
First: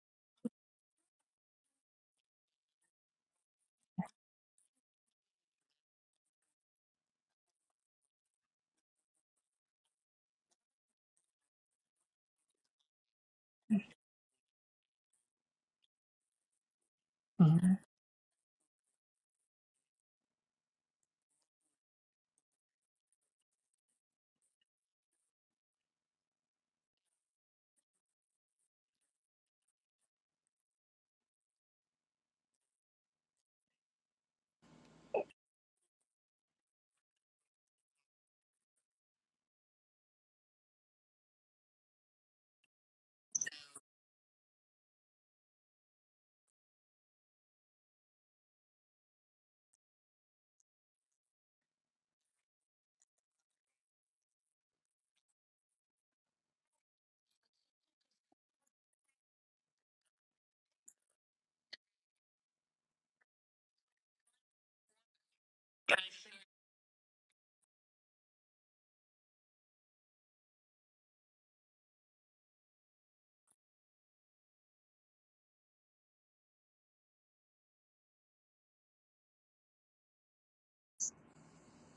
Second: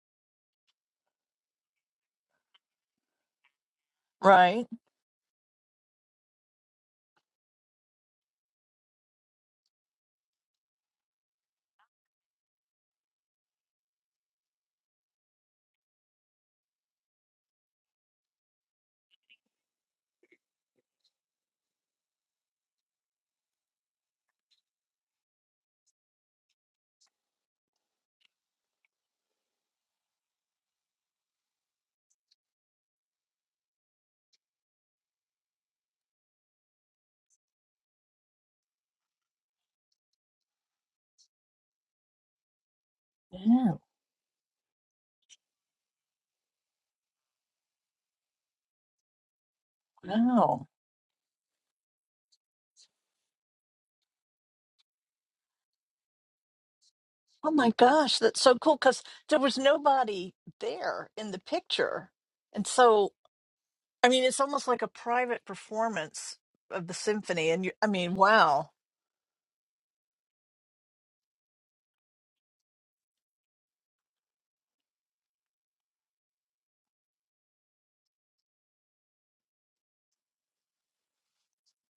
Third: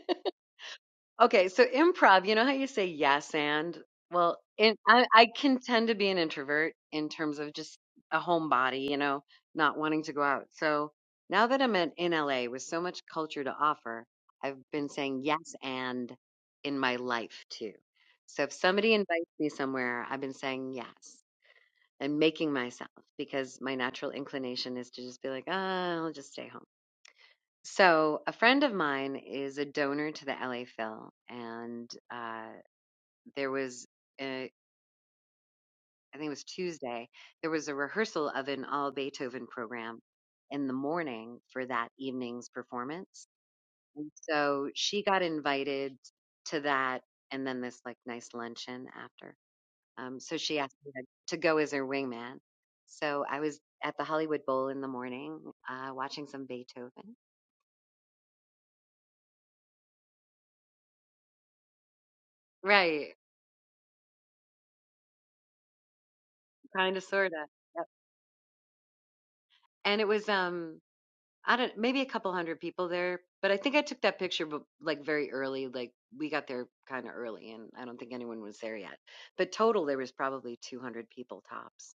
Okay, so improv, you know how you say yes and? Well, right? and I, I can tend to be an introvert in terms of just a homebody, you know, not wanting to go out. So now that I'm at, in LA with so much culture to offer, I've been saying yes and in my life too. Mm, So if somebody invites me somewhere, I've been saying yes and making myself because my natural inclination is to just be like, ah, I'll just stay home. So, a friend of mine is a donor to the LA Phil, and uh, there was, uh, I think it was Tuesday, there was a rehearsal of an all Beethoven program in the morning for that evening's performance. Yeah, And so she got invited to that and then this like nice luncheon after. Um, so she wow. asked me to to go as her wingman. So I was at the Hollywood Bowl in the morning uh, watching some Beethoven. Oh my gosh, that's so cool because there was nobody there in the picture. And Right, so, I mean, it's almost like a private performance of the kind of, sort symphony and of. you i mean wow and it was um I don't maybe a couple hundred people there, but I think I took that picture but like very early, like we got there kind of early and I don't think anyone was there yet. But total there was probably 200 people tops.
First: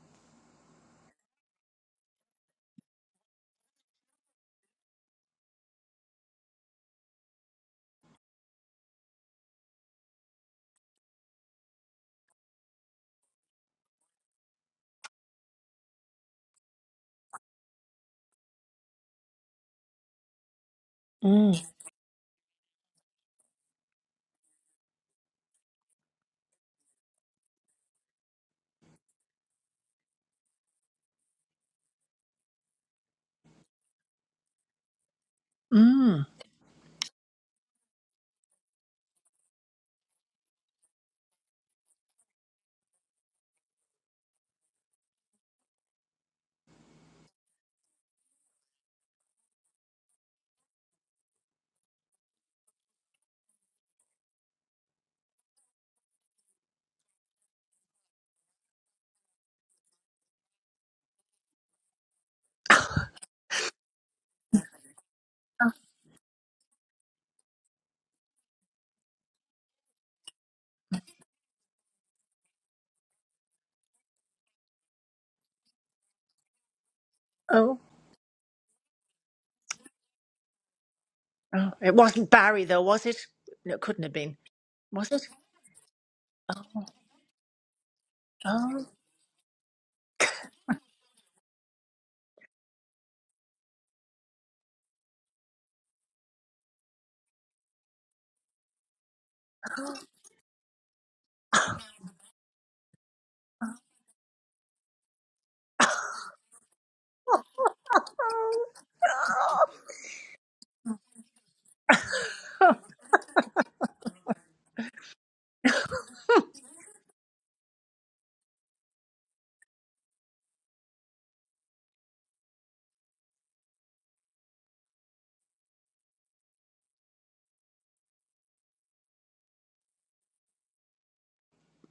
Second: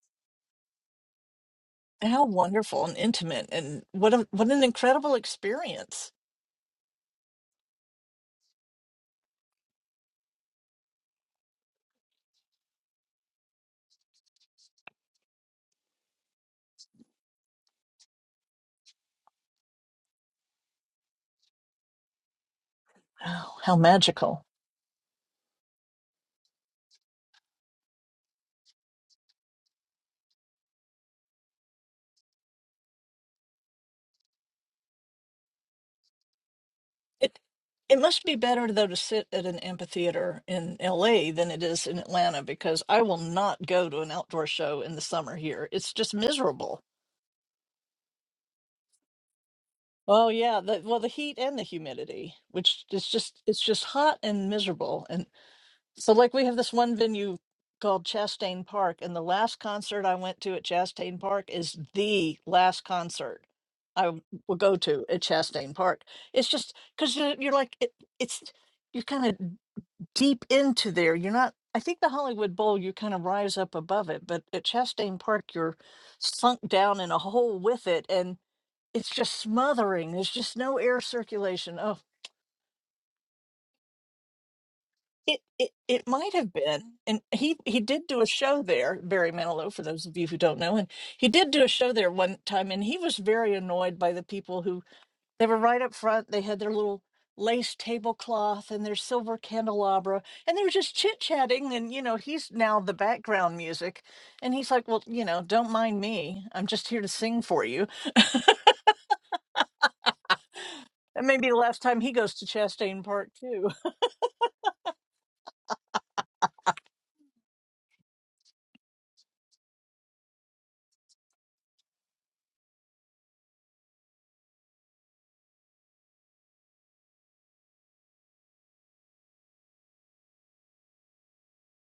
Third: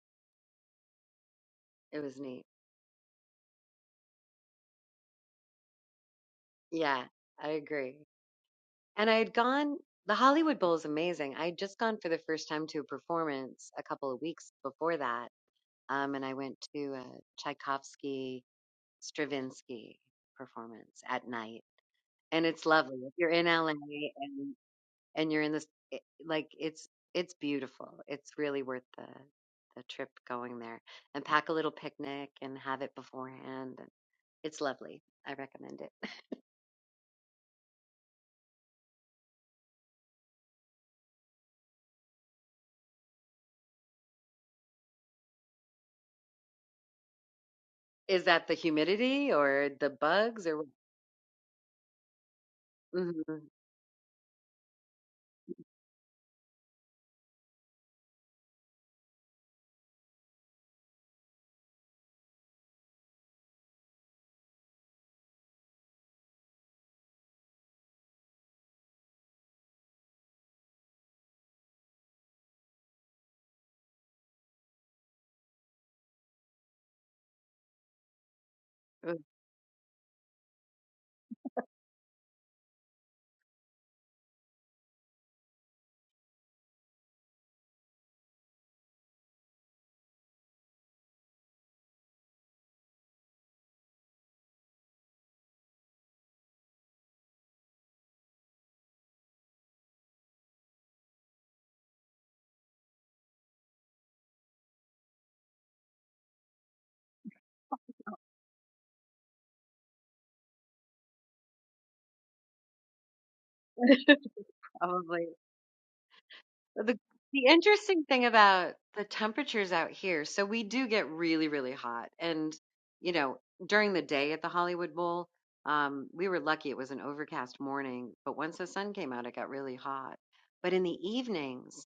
It was How neat. wonderful and intimate, and what a what an incredible experience! Yeah, I agree. And I had gone the Hollywood Bowl is amazing. I had just gone for the first time to a performance a couple of weeks before that. Um, and I went to a Tchaikovsky Stravinsky performance at night. mm, And it's lovely. If you're in Wow, LA how magical! and and you're in this it, like it's it's beautiful. It's really worth the the trip going there and pack a little picnic and have it beforehand. And It's lovely. I recommend it. mm. It it must be better though to sit at an amphitheater in L.A. than it is in Atlanta because I will not go to an outdoor show in the summer here. It's just miserable. Is that the humidity or the Oh bugs or yeah, what? the, well the heat and the humidity, which is just Mhm. it's just hot and miserable, and. So, like, we have this one venue called Chastain Park, and the last concert I went to at Chastain Park is the last concert I w- will go to at Chastain Park. It's just because you're, you're like, it, it's you're kind of deep into there. You're not. I think the Hollywood Bowl, you kind of rise up above it, but at Chastain Park, you're sunk down in a hole Oh. with it, and it's just smothering. There's just no air Oh, circulation. it Oh, wasn't Barry though, was it? No, it couldn't have been. Was it? It, it it might have been, and he he did do a show Oh. there, Barry Manilow, for those of you who don't know, and he did do a show there one time, and he was very annoyed by the people who they were right up front. They had their little lace tablecloth and their silver candelabra, and they were just chit chatting, and you know he's now the background music, and he's like, well, you know, don't mind me, I'm just here to sing for you. That may be the last time he goes to Chastain Park too. Probably. The the interesting thing about the temperatures out here, so we do get really, really hot. And, you know, during the day at the Hollywood Bowl, um, we were lucky it was an overcast morning, but once the sun came out, it got really hot. But in the evenings,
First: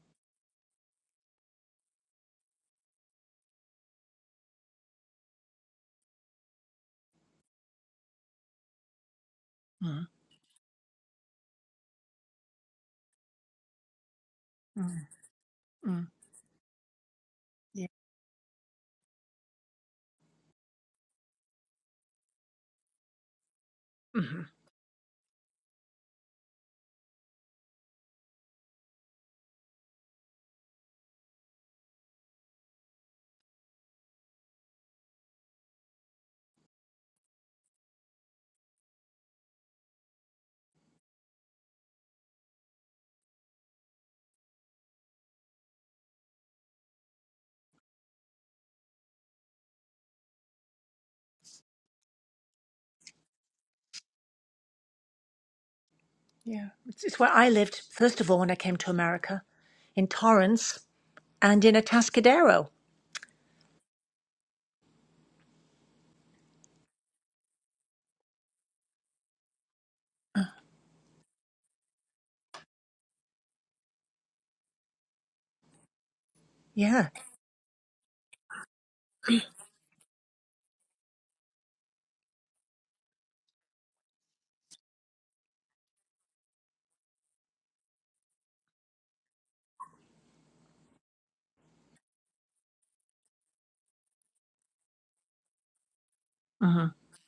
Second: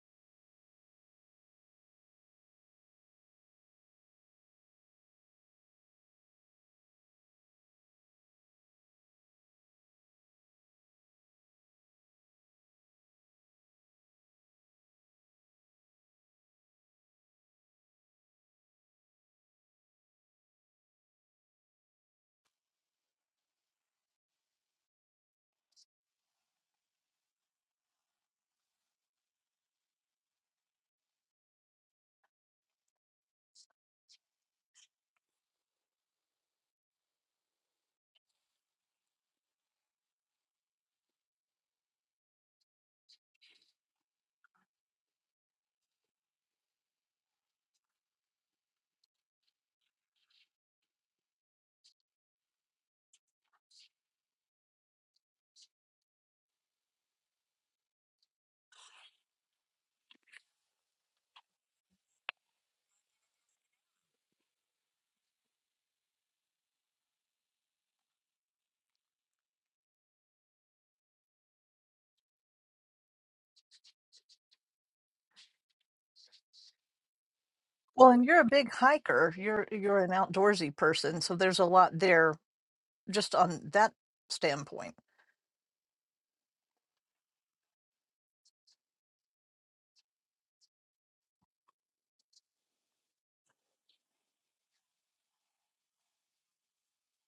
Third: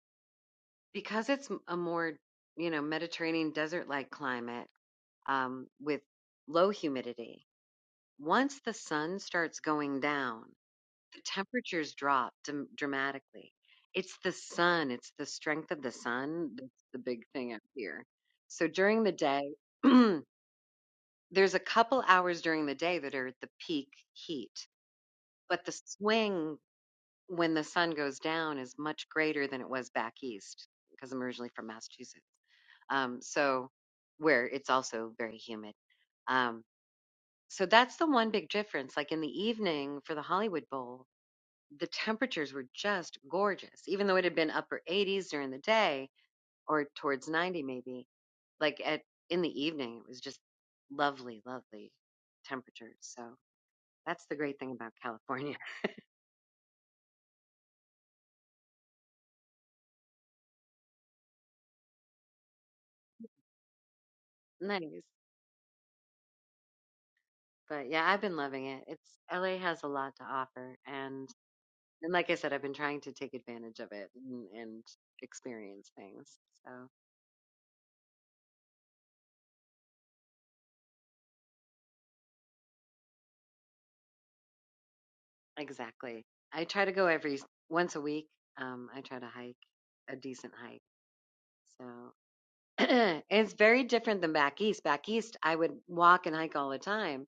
because it's m- a more, you know, Mediterranean desert-like climate, um, with low humidity, once the sun starts going Mm, down, the temperatures drop dam dramatically. It's the sun, mm, it's the strength of the mm. sun that's the big thing up Yeah. here. So during the day, there's a couple hours during the day that are at the peak hmm heat, but the swing when the sun goes down is much greater than it was back east because I'm originally from Massachusetts. Um, so where it's also very humid. Um, so that's the one big difference. Like in the evening for the Hollywood Bowl, the temperatures were just gorgeous, even though it had been upper 80s during the day or towards 90 maybe. Like at in the evening, it was just lovely, lovely temperatures. So that's the great thing about California. Yeah. It's, it's where I lived, first of all, when I came to America, in Torrance and in Atascadero. nice. But yeah, I've been loving it. It's LA has a lot to offer, and and like I said, I've been trying to take advantage of it and, and experience things. So Yeah. Well, and you're a big hiker. You're you're an outdoorsy person, so there's a lot there just on that standpoint. exactly, I try to go every once a week. Um, I try to hike a decent hike. So It's very different than back east. Back east, I would walk and hike all the hmm time,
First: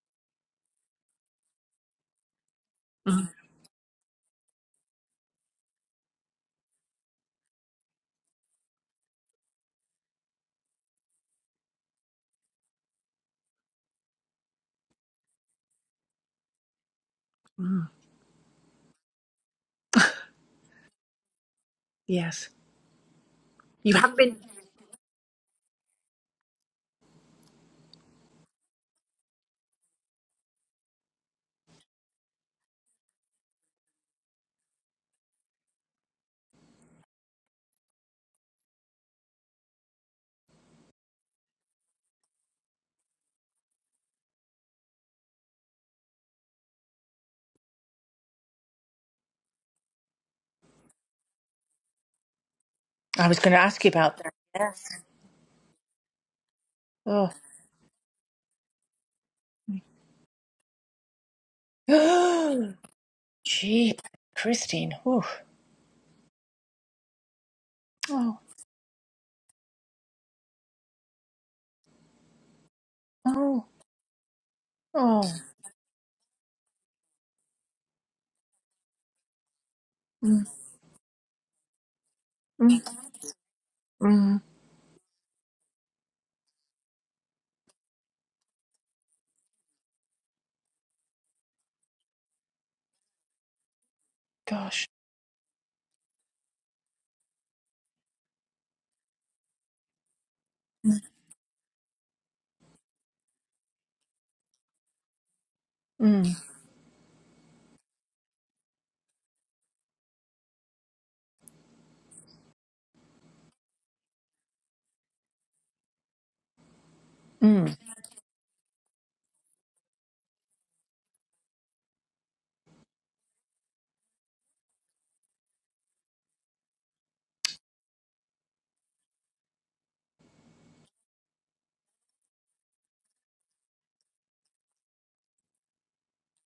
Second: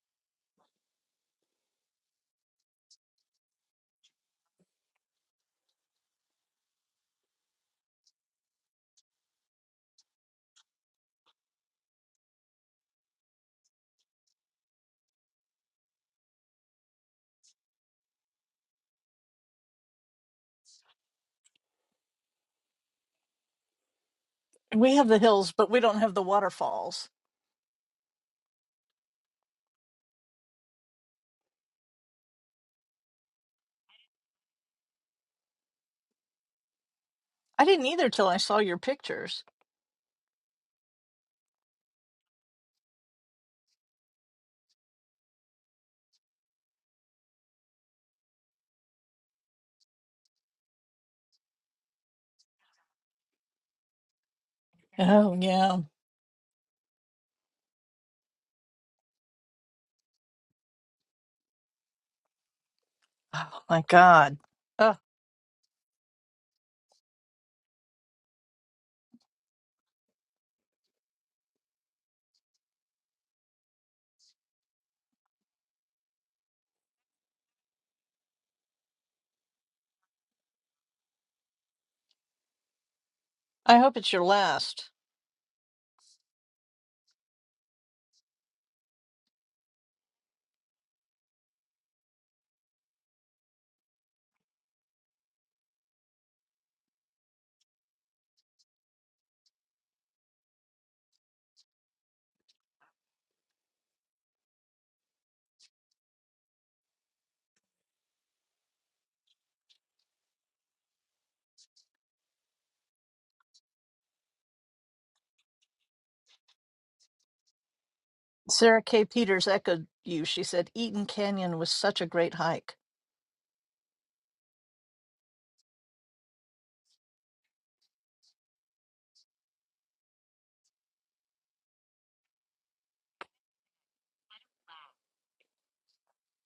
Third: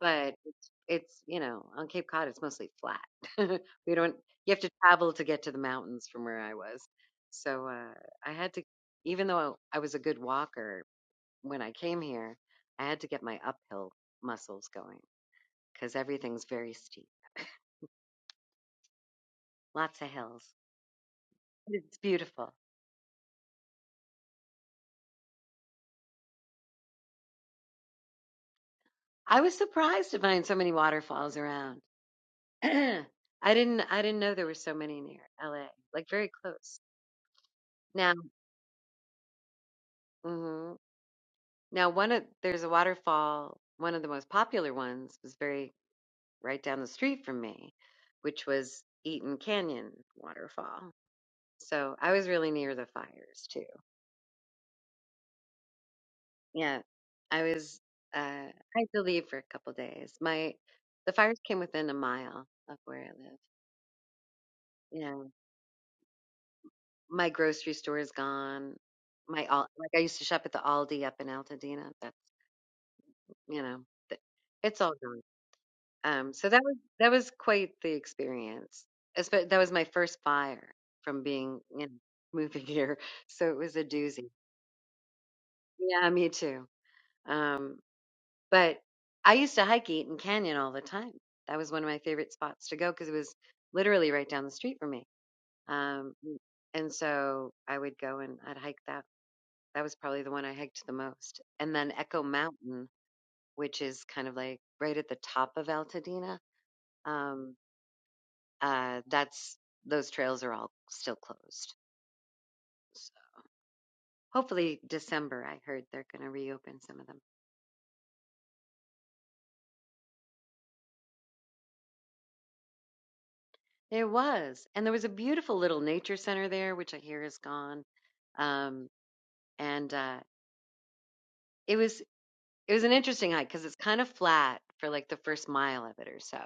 but it's, it's you know, on Cape Cod, it's mostly flat. We don't, you have to travel to get to the mountains from where I was. So uh, I had to, even though I was a good walker when I came here, I had to get my uphill muscles going because everything's very steep, Mm-hmm. lots of hills. It's Yes. beautiful. You haven't been. We have the hills, but we don't have the waterfalls. I was surprised to find so many waterfalls around. I didn't I didn't know there were so many near LA. Like very close. I didn't either Now, till I saw your pictures. hmm now one of there's a waterfall. One of the most popular ones was very right down the street from me, which was Eaton Canyon Waterfall. So I was really near the I was fires going to too. ask you about that. Yes. Oh, yeah. Yeah, Oh. I was. Uh, I had to leave for a couple days. My the fires came within a mile of where I live. Oh, my Gee, God. Christine. Oh, You Ooh. know, my grocery store is Oh. gone. My all like I used to shop at the Aldi up in Altadena. you Oh. know, th- it's all gone. Oh. Um, so that was that was quite the experience. Espe- That was my first Mm, fire from being you know moving mm, here, so it was I a hope it's your doozy. mm. last. Yeah, me too. Um, but I used to hike Eaton Canyon all the time. That was one of my favorite spots to go because it was literally right down the street Gosh. from me. Um, and so I would go and I'd hike that. That was probably the one I hiked the most. And then Echo Mountain, which is kind of like right at the top of Altadena Mm, Um, uh, that's those trails are all still closed. So hopefully, December. I heard they're going to reopen some of them. mm, Sarah K. Peters echoed you. She said, Eaton Canyon was such a great hike. There was, and there was a beautiful little nature center there, which I hear is gone. Um, and uh, it was it was an interesting hike because it's kind of flat for like the first mile of it or so,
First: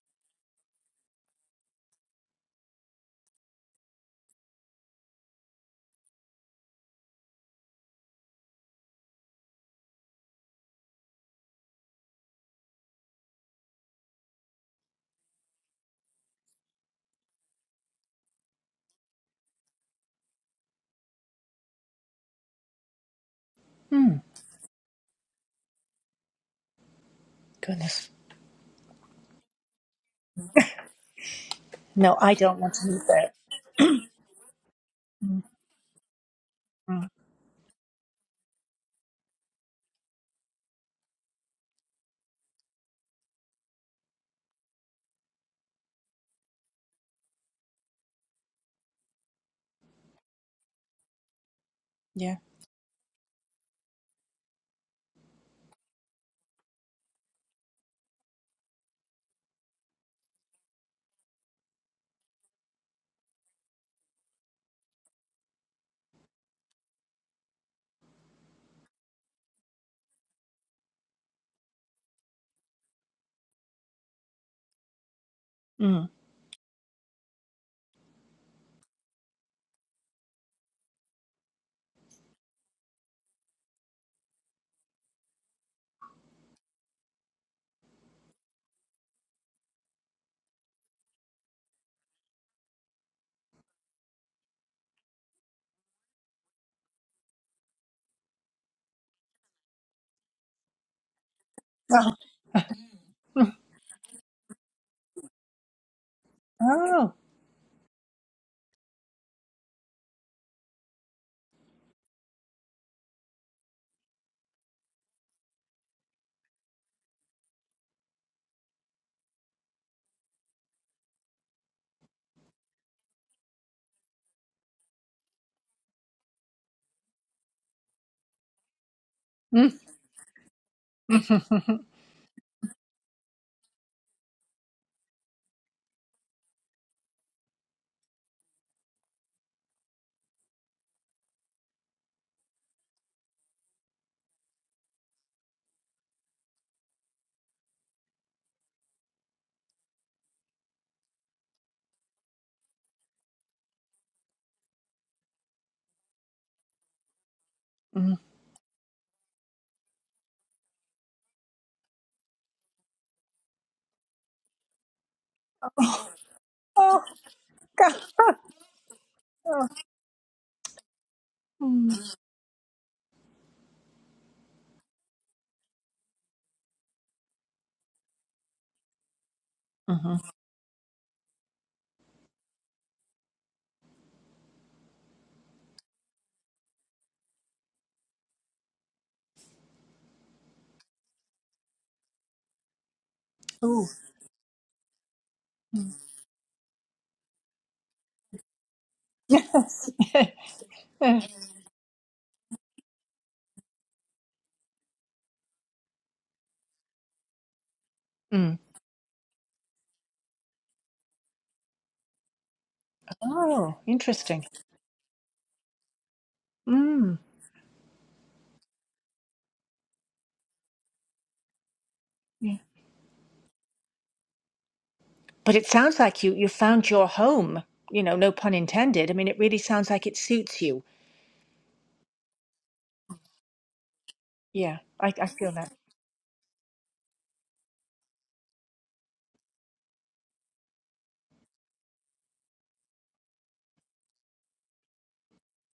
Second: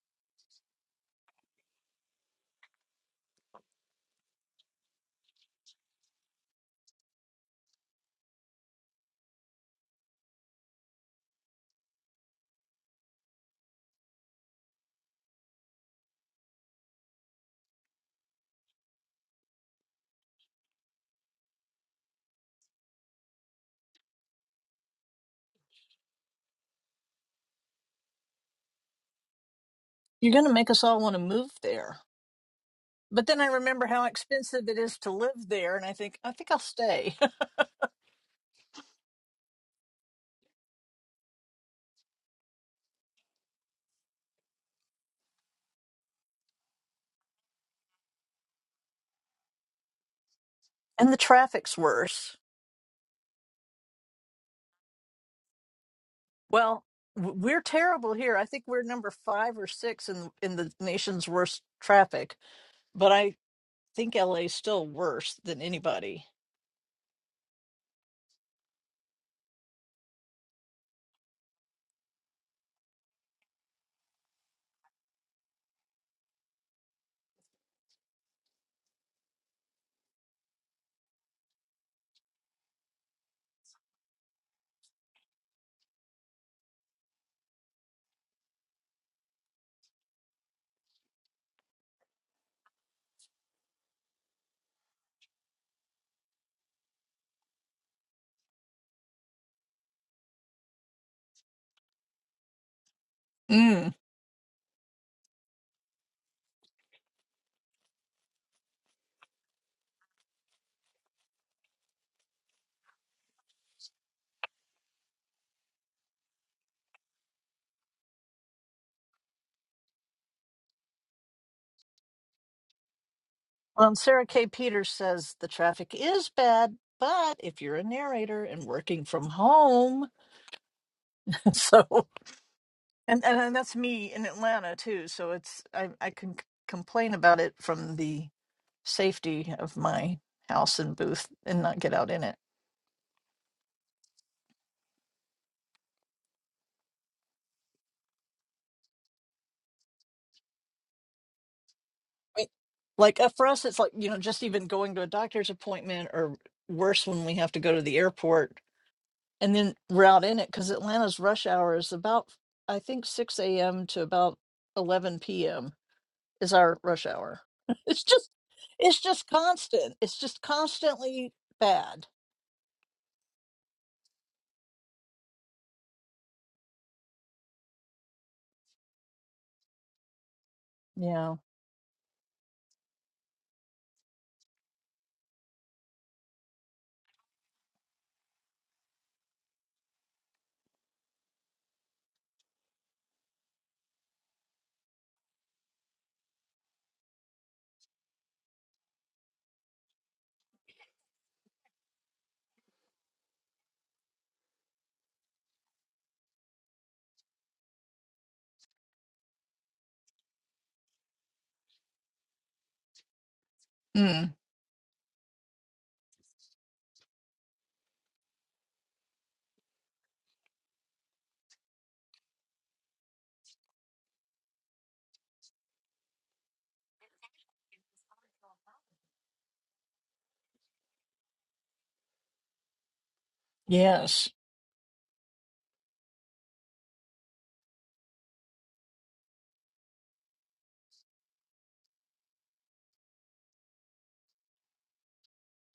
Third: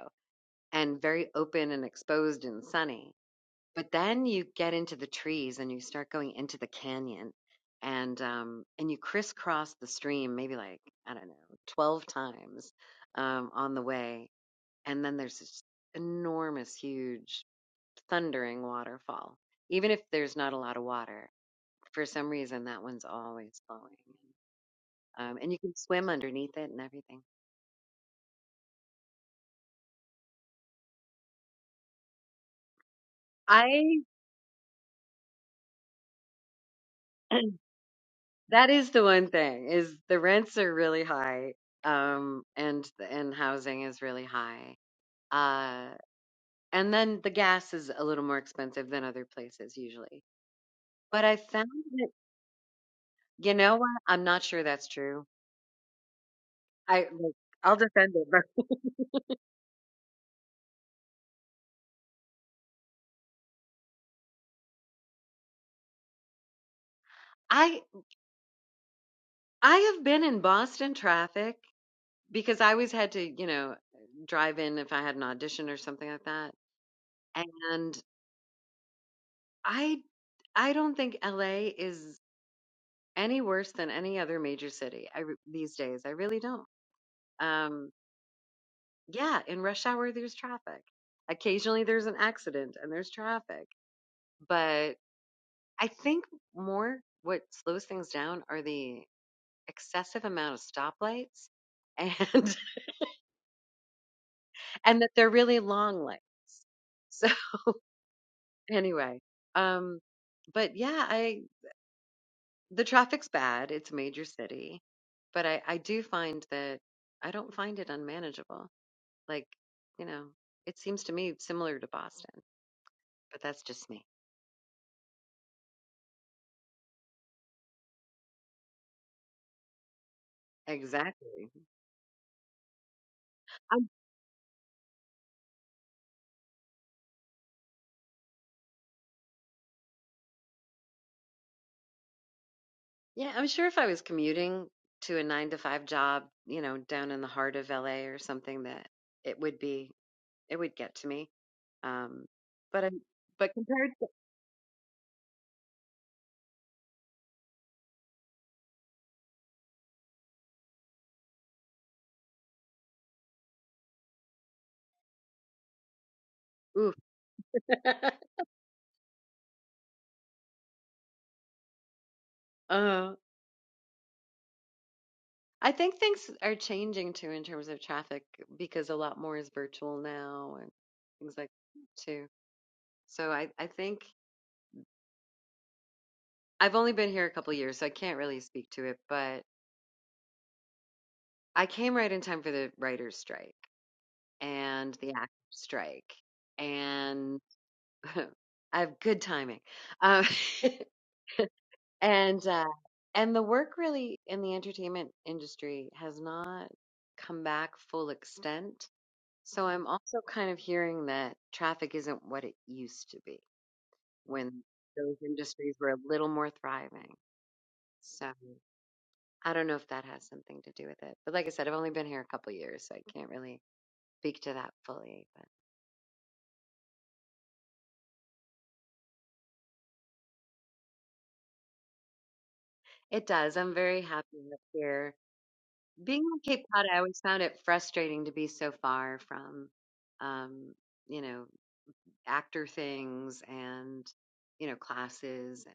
and very open and exposed and sunny But then you get into the trees and you start going into the canyon and um and you crisscross the stream maybe like, I don't know, 12 times um on the way and then there's this enormous huge thundering waterfall. Even if there's not a lot of water, for some reason that one's always flowing. mm. Um and you can swim underneath it and everything. Goodness. You're going to make us all want to move there. No, I don't want to meet But that. then I remember I how expensive it is to live there, and I think, I think I'll Mm, stay. that is the one thing is the rents are really high um and and housing is really high Uh, and then the gas is a little more expensive than other places usually. and the But I found traffic's that, yeah. worse. you know what? I'm not sure that's true. Well, I like, w- we're I'll terrible defend it, here. but I think we're number five or six in in the nation's worst traffic but I think LA is still worse than anybody. I I have been in Boston traffic because I always had to, you know, drive in if I had an audition or Mm. something like that. And I I don't think LA is any worse than any other major city I, re- these days. I really don't. Um, Yeah, in rush hour, there's traffic. Occasionally, there's an accident and there's traffic. But I think more what slows things down are the excessive amount of stoplights and Oh. Mm. Mm. and that they're really long lights. Oh. So anyway, um, but yeah, I the traffic's bad. It's a major city, but I I do find that I don't find it unmanageable. Like, you know, it seems to me similar to Boston, but that's just Well, and me. Sarah K. Peters says the traffic is bad, but if you're a narrator and working from Mm. home, Exactly. so and, and and that's I'm, me in Atlanta too. So it's I I can c- complain about it from the safety of my house and booth and not get out in it. yeah, I'm sure if I was commuting to a nine to five job, you know, down in the heart of LA or something, that it would be, it would get to me. Um, Right. but I'm, Like uh, for but us, it's compared like to, you know just even going to a doctor's appointment, or worse when we have to go to the Mm. airport and then route in it because Atlanta's rush hour is about I think 6 a.m. to about 11 p.m. Oh. is our ooh, Oh, rush hour. God. It's just it's just Oh. constant. It's just constantly Mm. bad. uh, I think things are changing too in terms of traffic because a lot more is virtual Mm-hmm. now and things Yeah. like that too. So I, I think I've only been here a couple years, so I can't really speak to it, but I came right in time for the writer's strike Ooh. and the actors Mm. strike. and. I have good timing. Yes. Um, and uh, and the work really in the entertainment industry has not come back full mm. extent. So I'm also kind of hearing that traffic isn't what it used to be Oh, Mm, interesting. when those industries were a little more thriving. Mm. So I don't know if that has something to do with it. But like I said, I've only been here a couple Yeah. years, so I can't really speak to that fully. But But it sounds like you, you found your home. You know, no pun intended. I mean, it really sounds like it suits you. it does. I'm very yes. happy up Yeah, here. I, I feel that. Being on Cape Cod, I always found it frustrating to be so far from, um, you know, actor things and, you know, classes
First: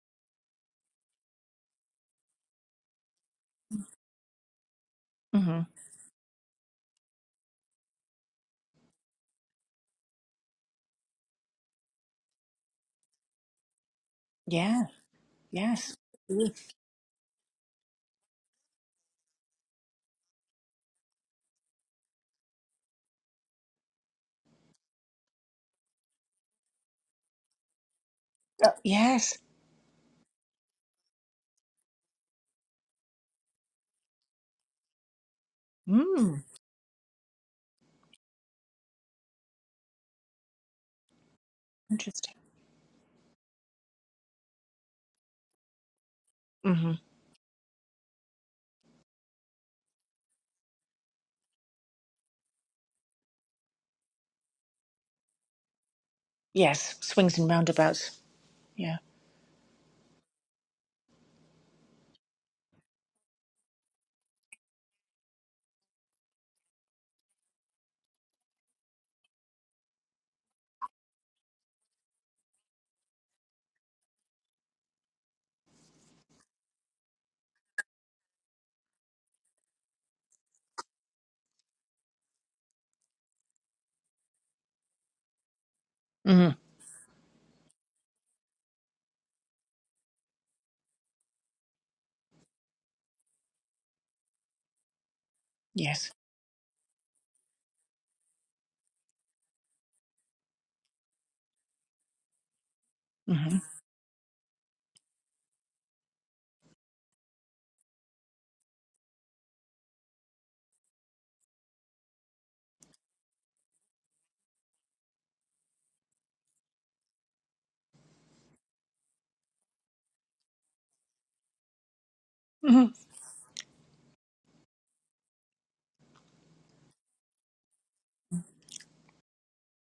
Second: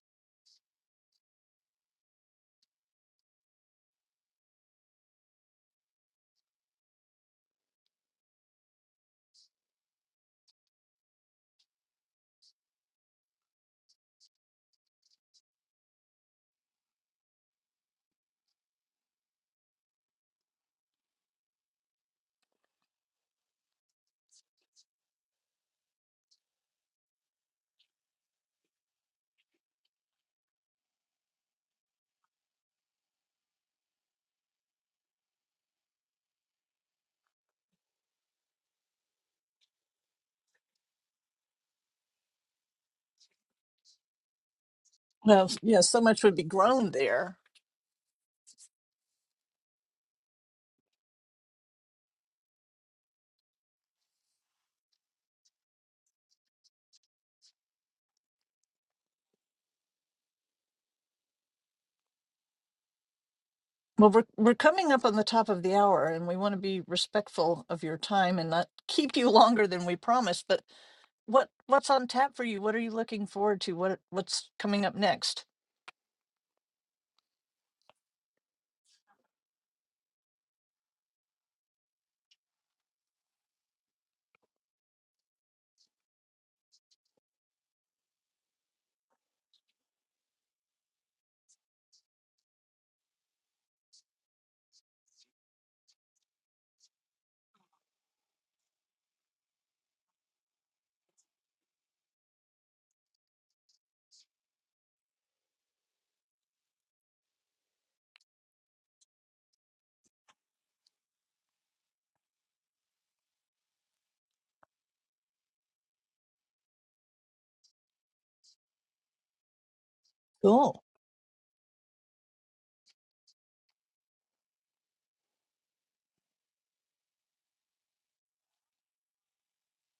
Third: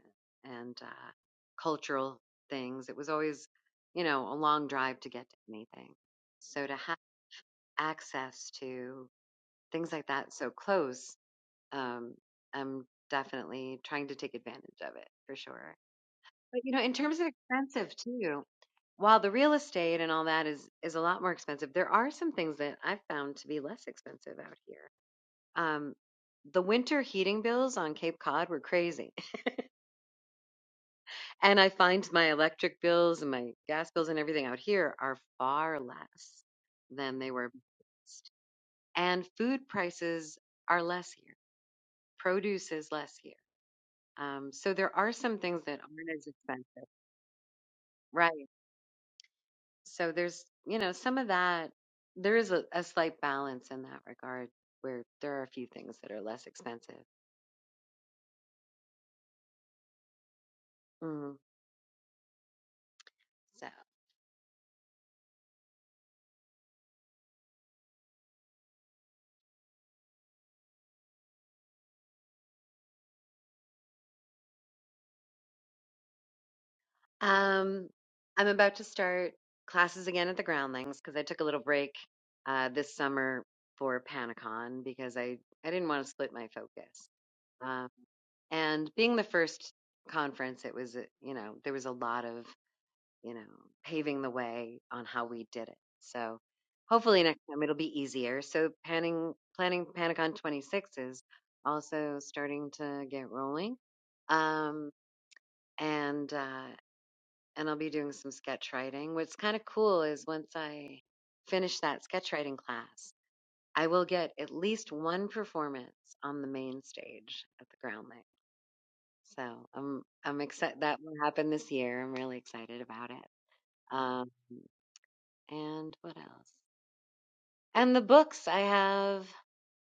and, and uh, cultural things. It was always, you know, a long drive to get to Mm-hmm. anything. So to have access to things like that so close, um, I'm definitely trying to take advantage Yeah, of it for sure. yes. Mm. But you know, in terms of expensive too, while the real estate and all that is is a lot more expensive, there are some things that I've found to be less expensive out here. Um, the winter heating bills on Cape Cod were Uh, crazy, yes. and I find my electric bills and my gas bills and everything out here are far Mm. less than they were. And food prices are less here. Interesting. Produce is less here. Um, so there are some Well, s- things that yeah, so aren't much as would be expensive, Mm-hmm. grown there. right? so there's you know some of that there is a, a slight balance in that regard where there are a few things that are less Yes, expensive swings and roundabouts. Yeah. mm, so Well, we're we're coming up on the top of the hour and we want to be respectful of your time and not keep you longer than we promised, but what what's on tap for you? What are you looking forward to? What what's coming up next? um i'm about to start classes again at the groundlings because i took a little break uh this summer for Panicon because i i didn't want to split my Mm, focus um and being the first conference it was uh, you know there was a lot of you know, paving the way on how we did it. yes. So hopefully next time it'll be easier. So planning planning Panicon 26 is also starting to get hmm rolling. Um, and uh, and I'll be doing some sketch writing. What's kind of cool is once I finish that sketch writing class, I will get at least one performance on the main stage at the Groundling. So I'm I'm Cool. excited that will happen this year. I'm really excited hmm about it. Um, and what else? And the books I have,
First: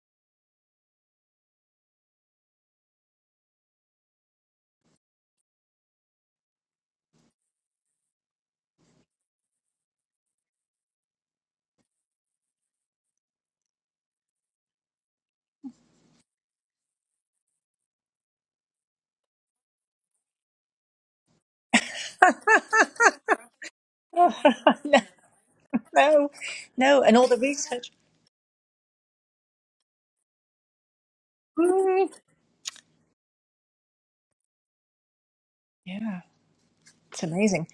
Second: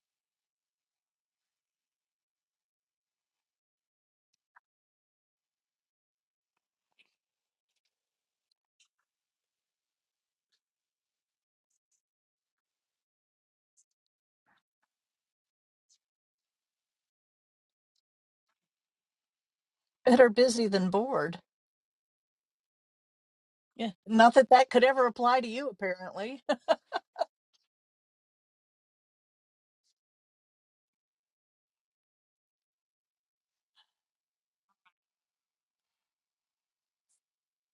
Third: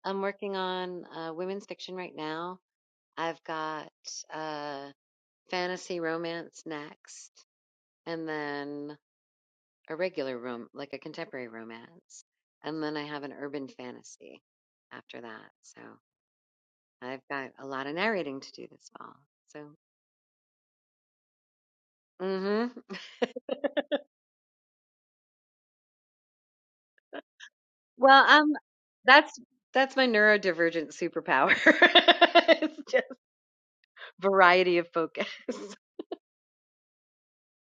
I'm working on uh, women's fiction right now. I've got uh, fantasy romance next, and then a regular rom, like a contemporary romance, and then I have an urban fantasy after that. So I've got a lot of narrating to do this fall. So, Better busy than bored. hmm Yeah, Not that that could ever apply to you, No, apparently. no, and all the research. well, um, that's that's my neurodivergent superpower. Mm, it's just variety of focus. yeah, it's amazing.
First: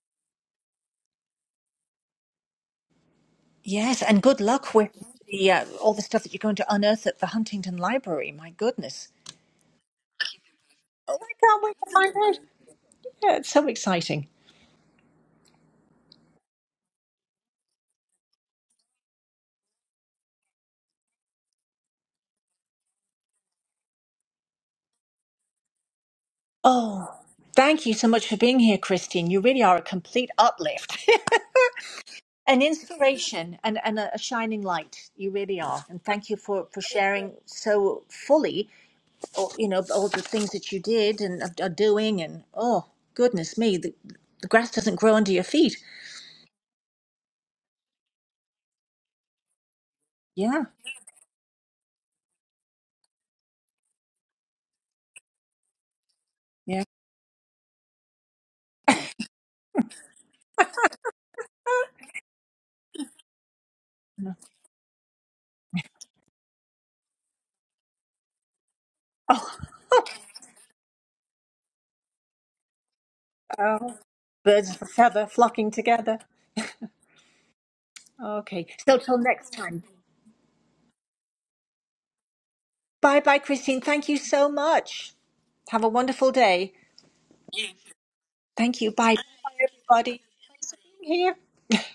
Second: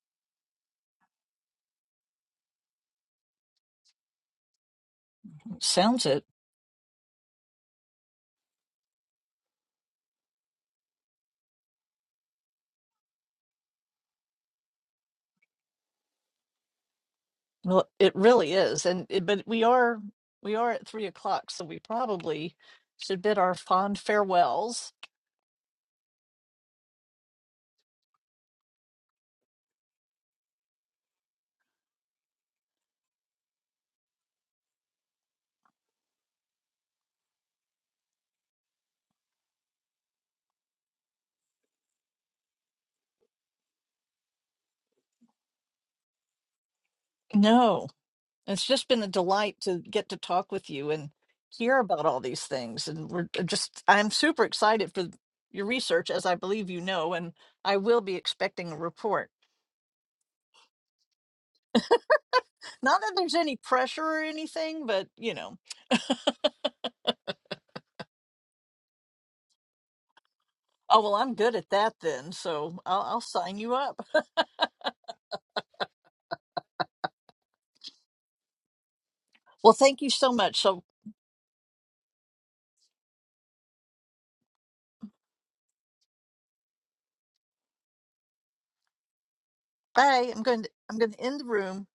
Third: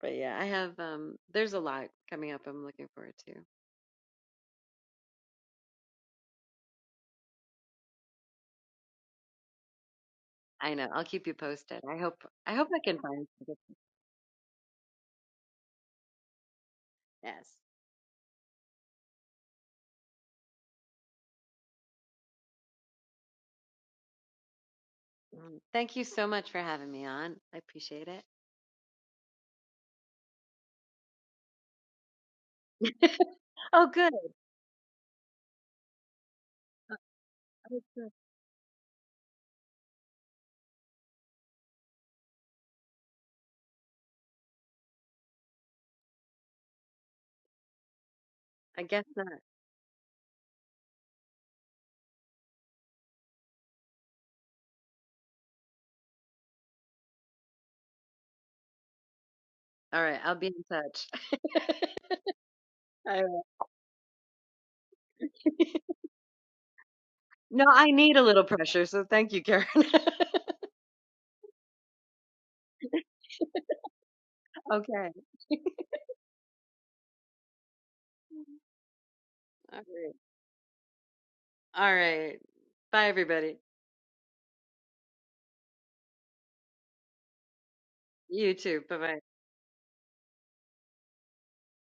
But yeah, I have um there's a lot coming up I'm looking forward to. Yes, and good luck with the uh, all the sounds stuff it. that you're going to unearth at the Huntington Library. My goodness. I know. I'll Oh, keep you I can't wait posted. to I find hope out. I hope I can find Yeah, it's something. so exciting. Yes. Well, it really is, and it, but we are we are at three o'clock, so we probably should bid our fond farewells. Mm. Thank you so much for having me Oh, on. I thank you so appreciate it. much for being here, Christine. You really are a complete uplift, an inspiration, and, Oh and a, good. a shining light. You really are. And thank you for, for sharing Oh, so good. fully all, you know, all the things that you did and are doing, and oh goodness me, the, the grass doesn't grow under your feet. No, it's I just been guess a not. delight to get to talk Yeah, with you and hear about all these things, and we're uh, just I'm super excited for your research, as I believe you yeah. know, and I will be expecting a report. All right, I'll be in touch. Not that All there's right. any pressure or anything, but you know. No, I need a little pressure, so thank you, Oh, Karen. Oh, well, I'm good at that then, so I'll, I'll sign you oh, up. birds of a Okay. feather flocking together. Okay, so till next Well, All time. thank you right. so much. So, All right. Bye Bye, bye, everybody. Christine. Thank you so much. Have a wonderful day. You Thank too. you. Bye bye. Bye, bye, everybody. bye. I'm going to I'm going to Here. end the room.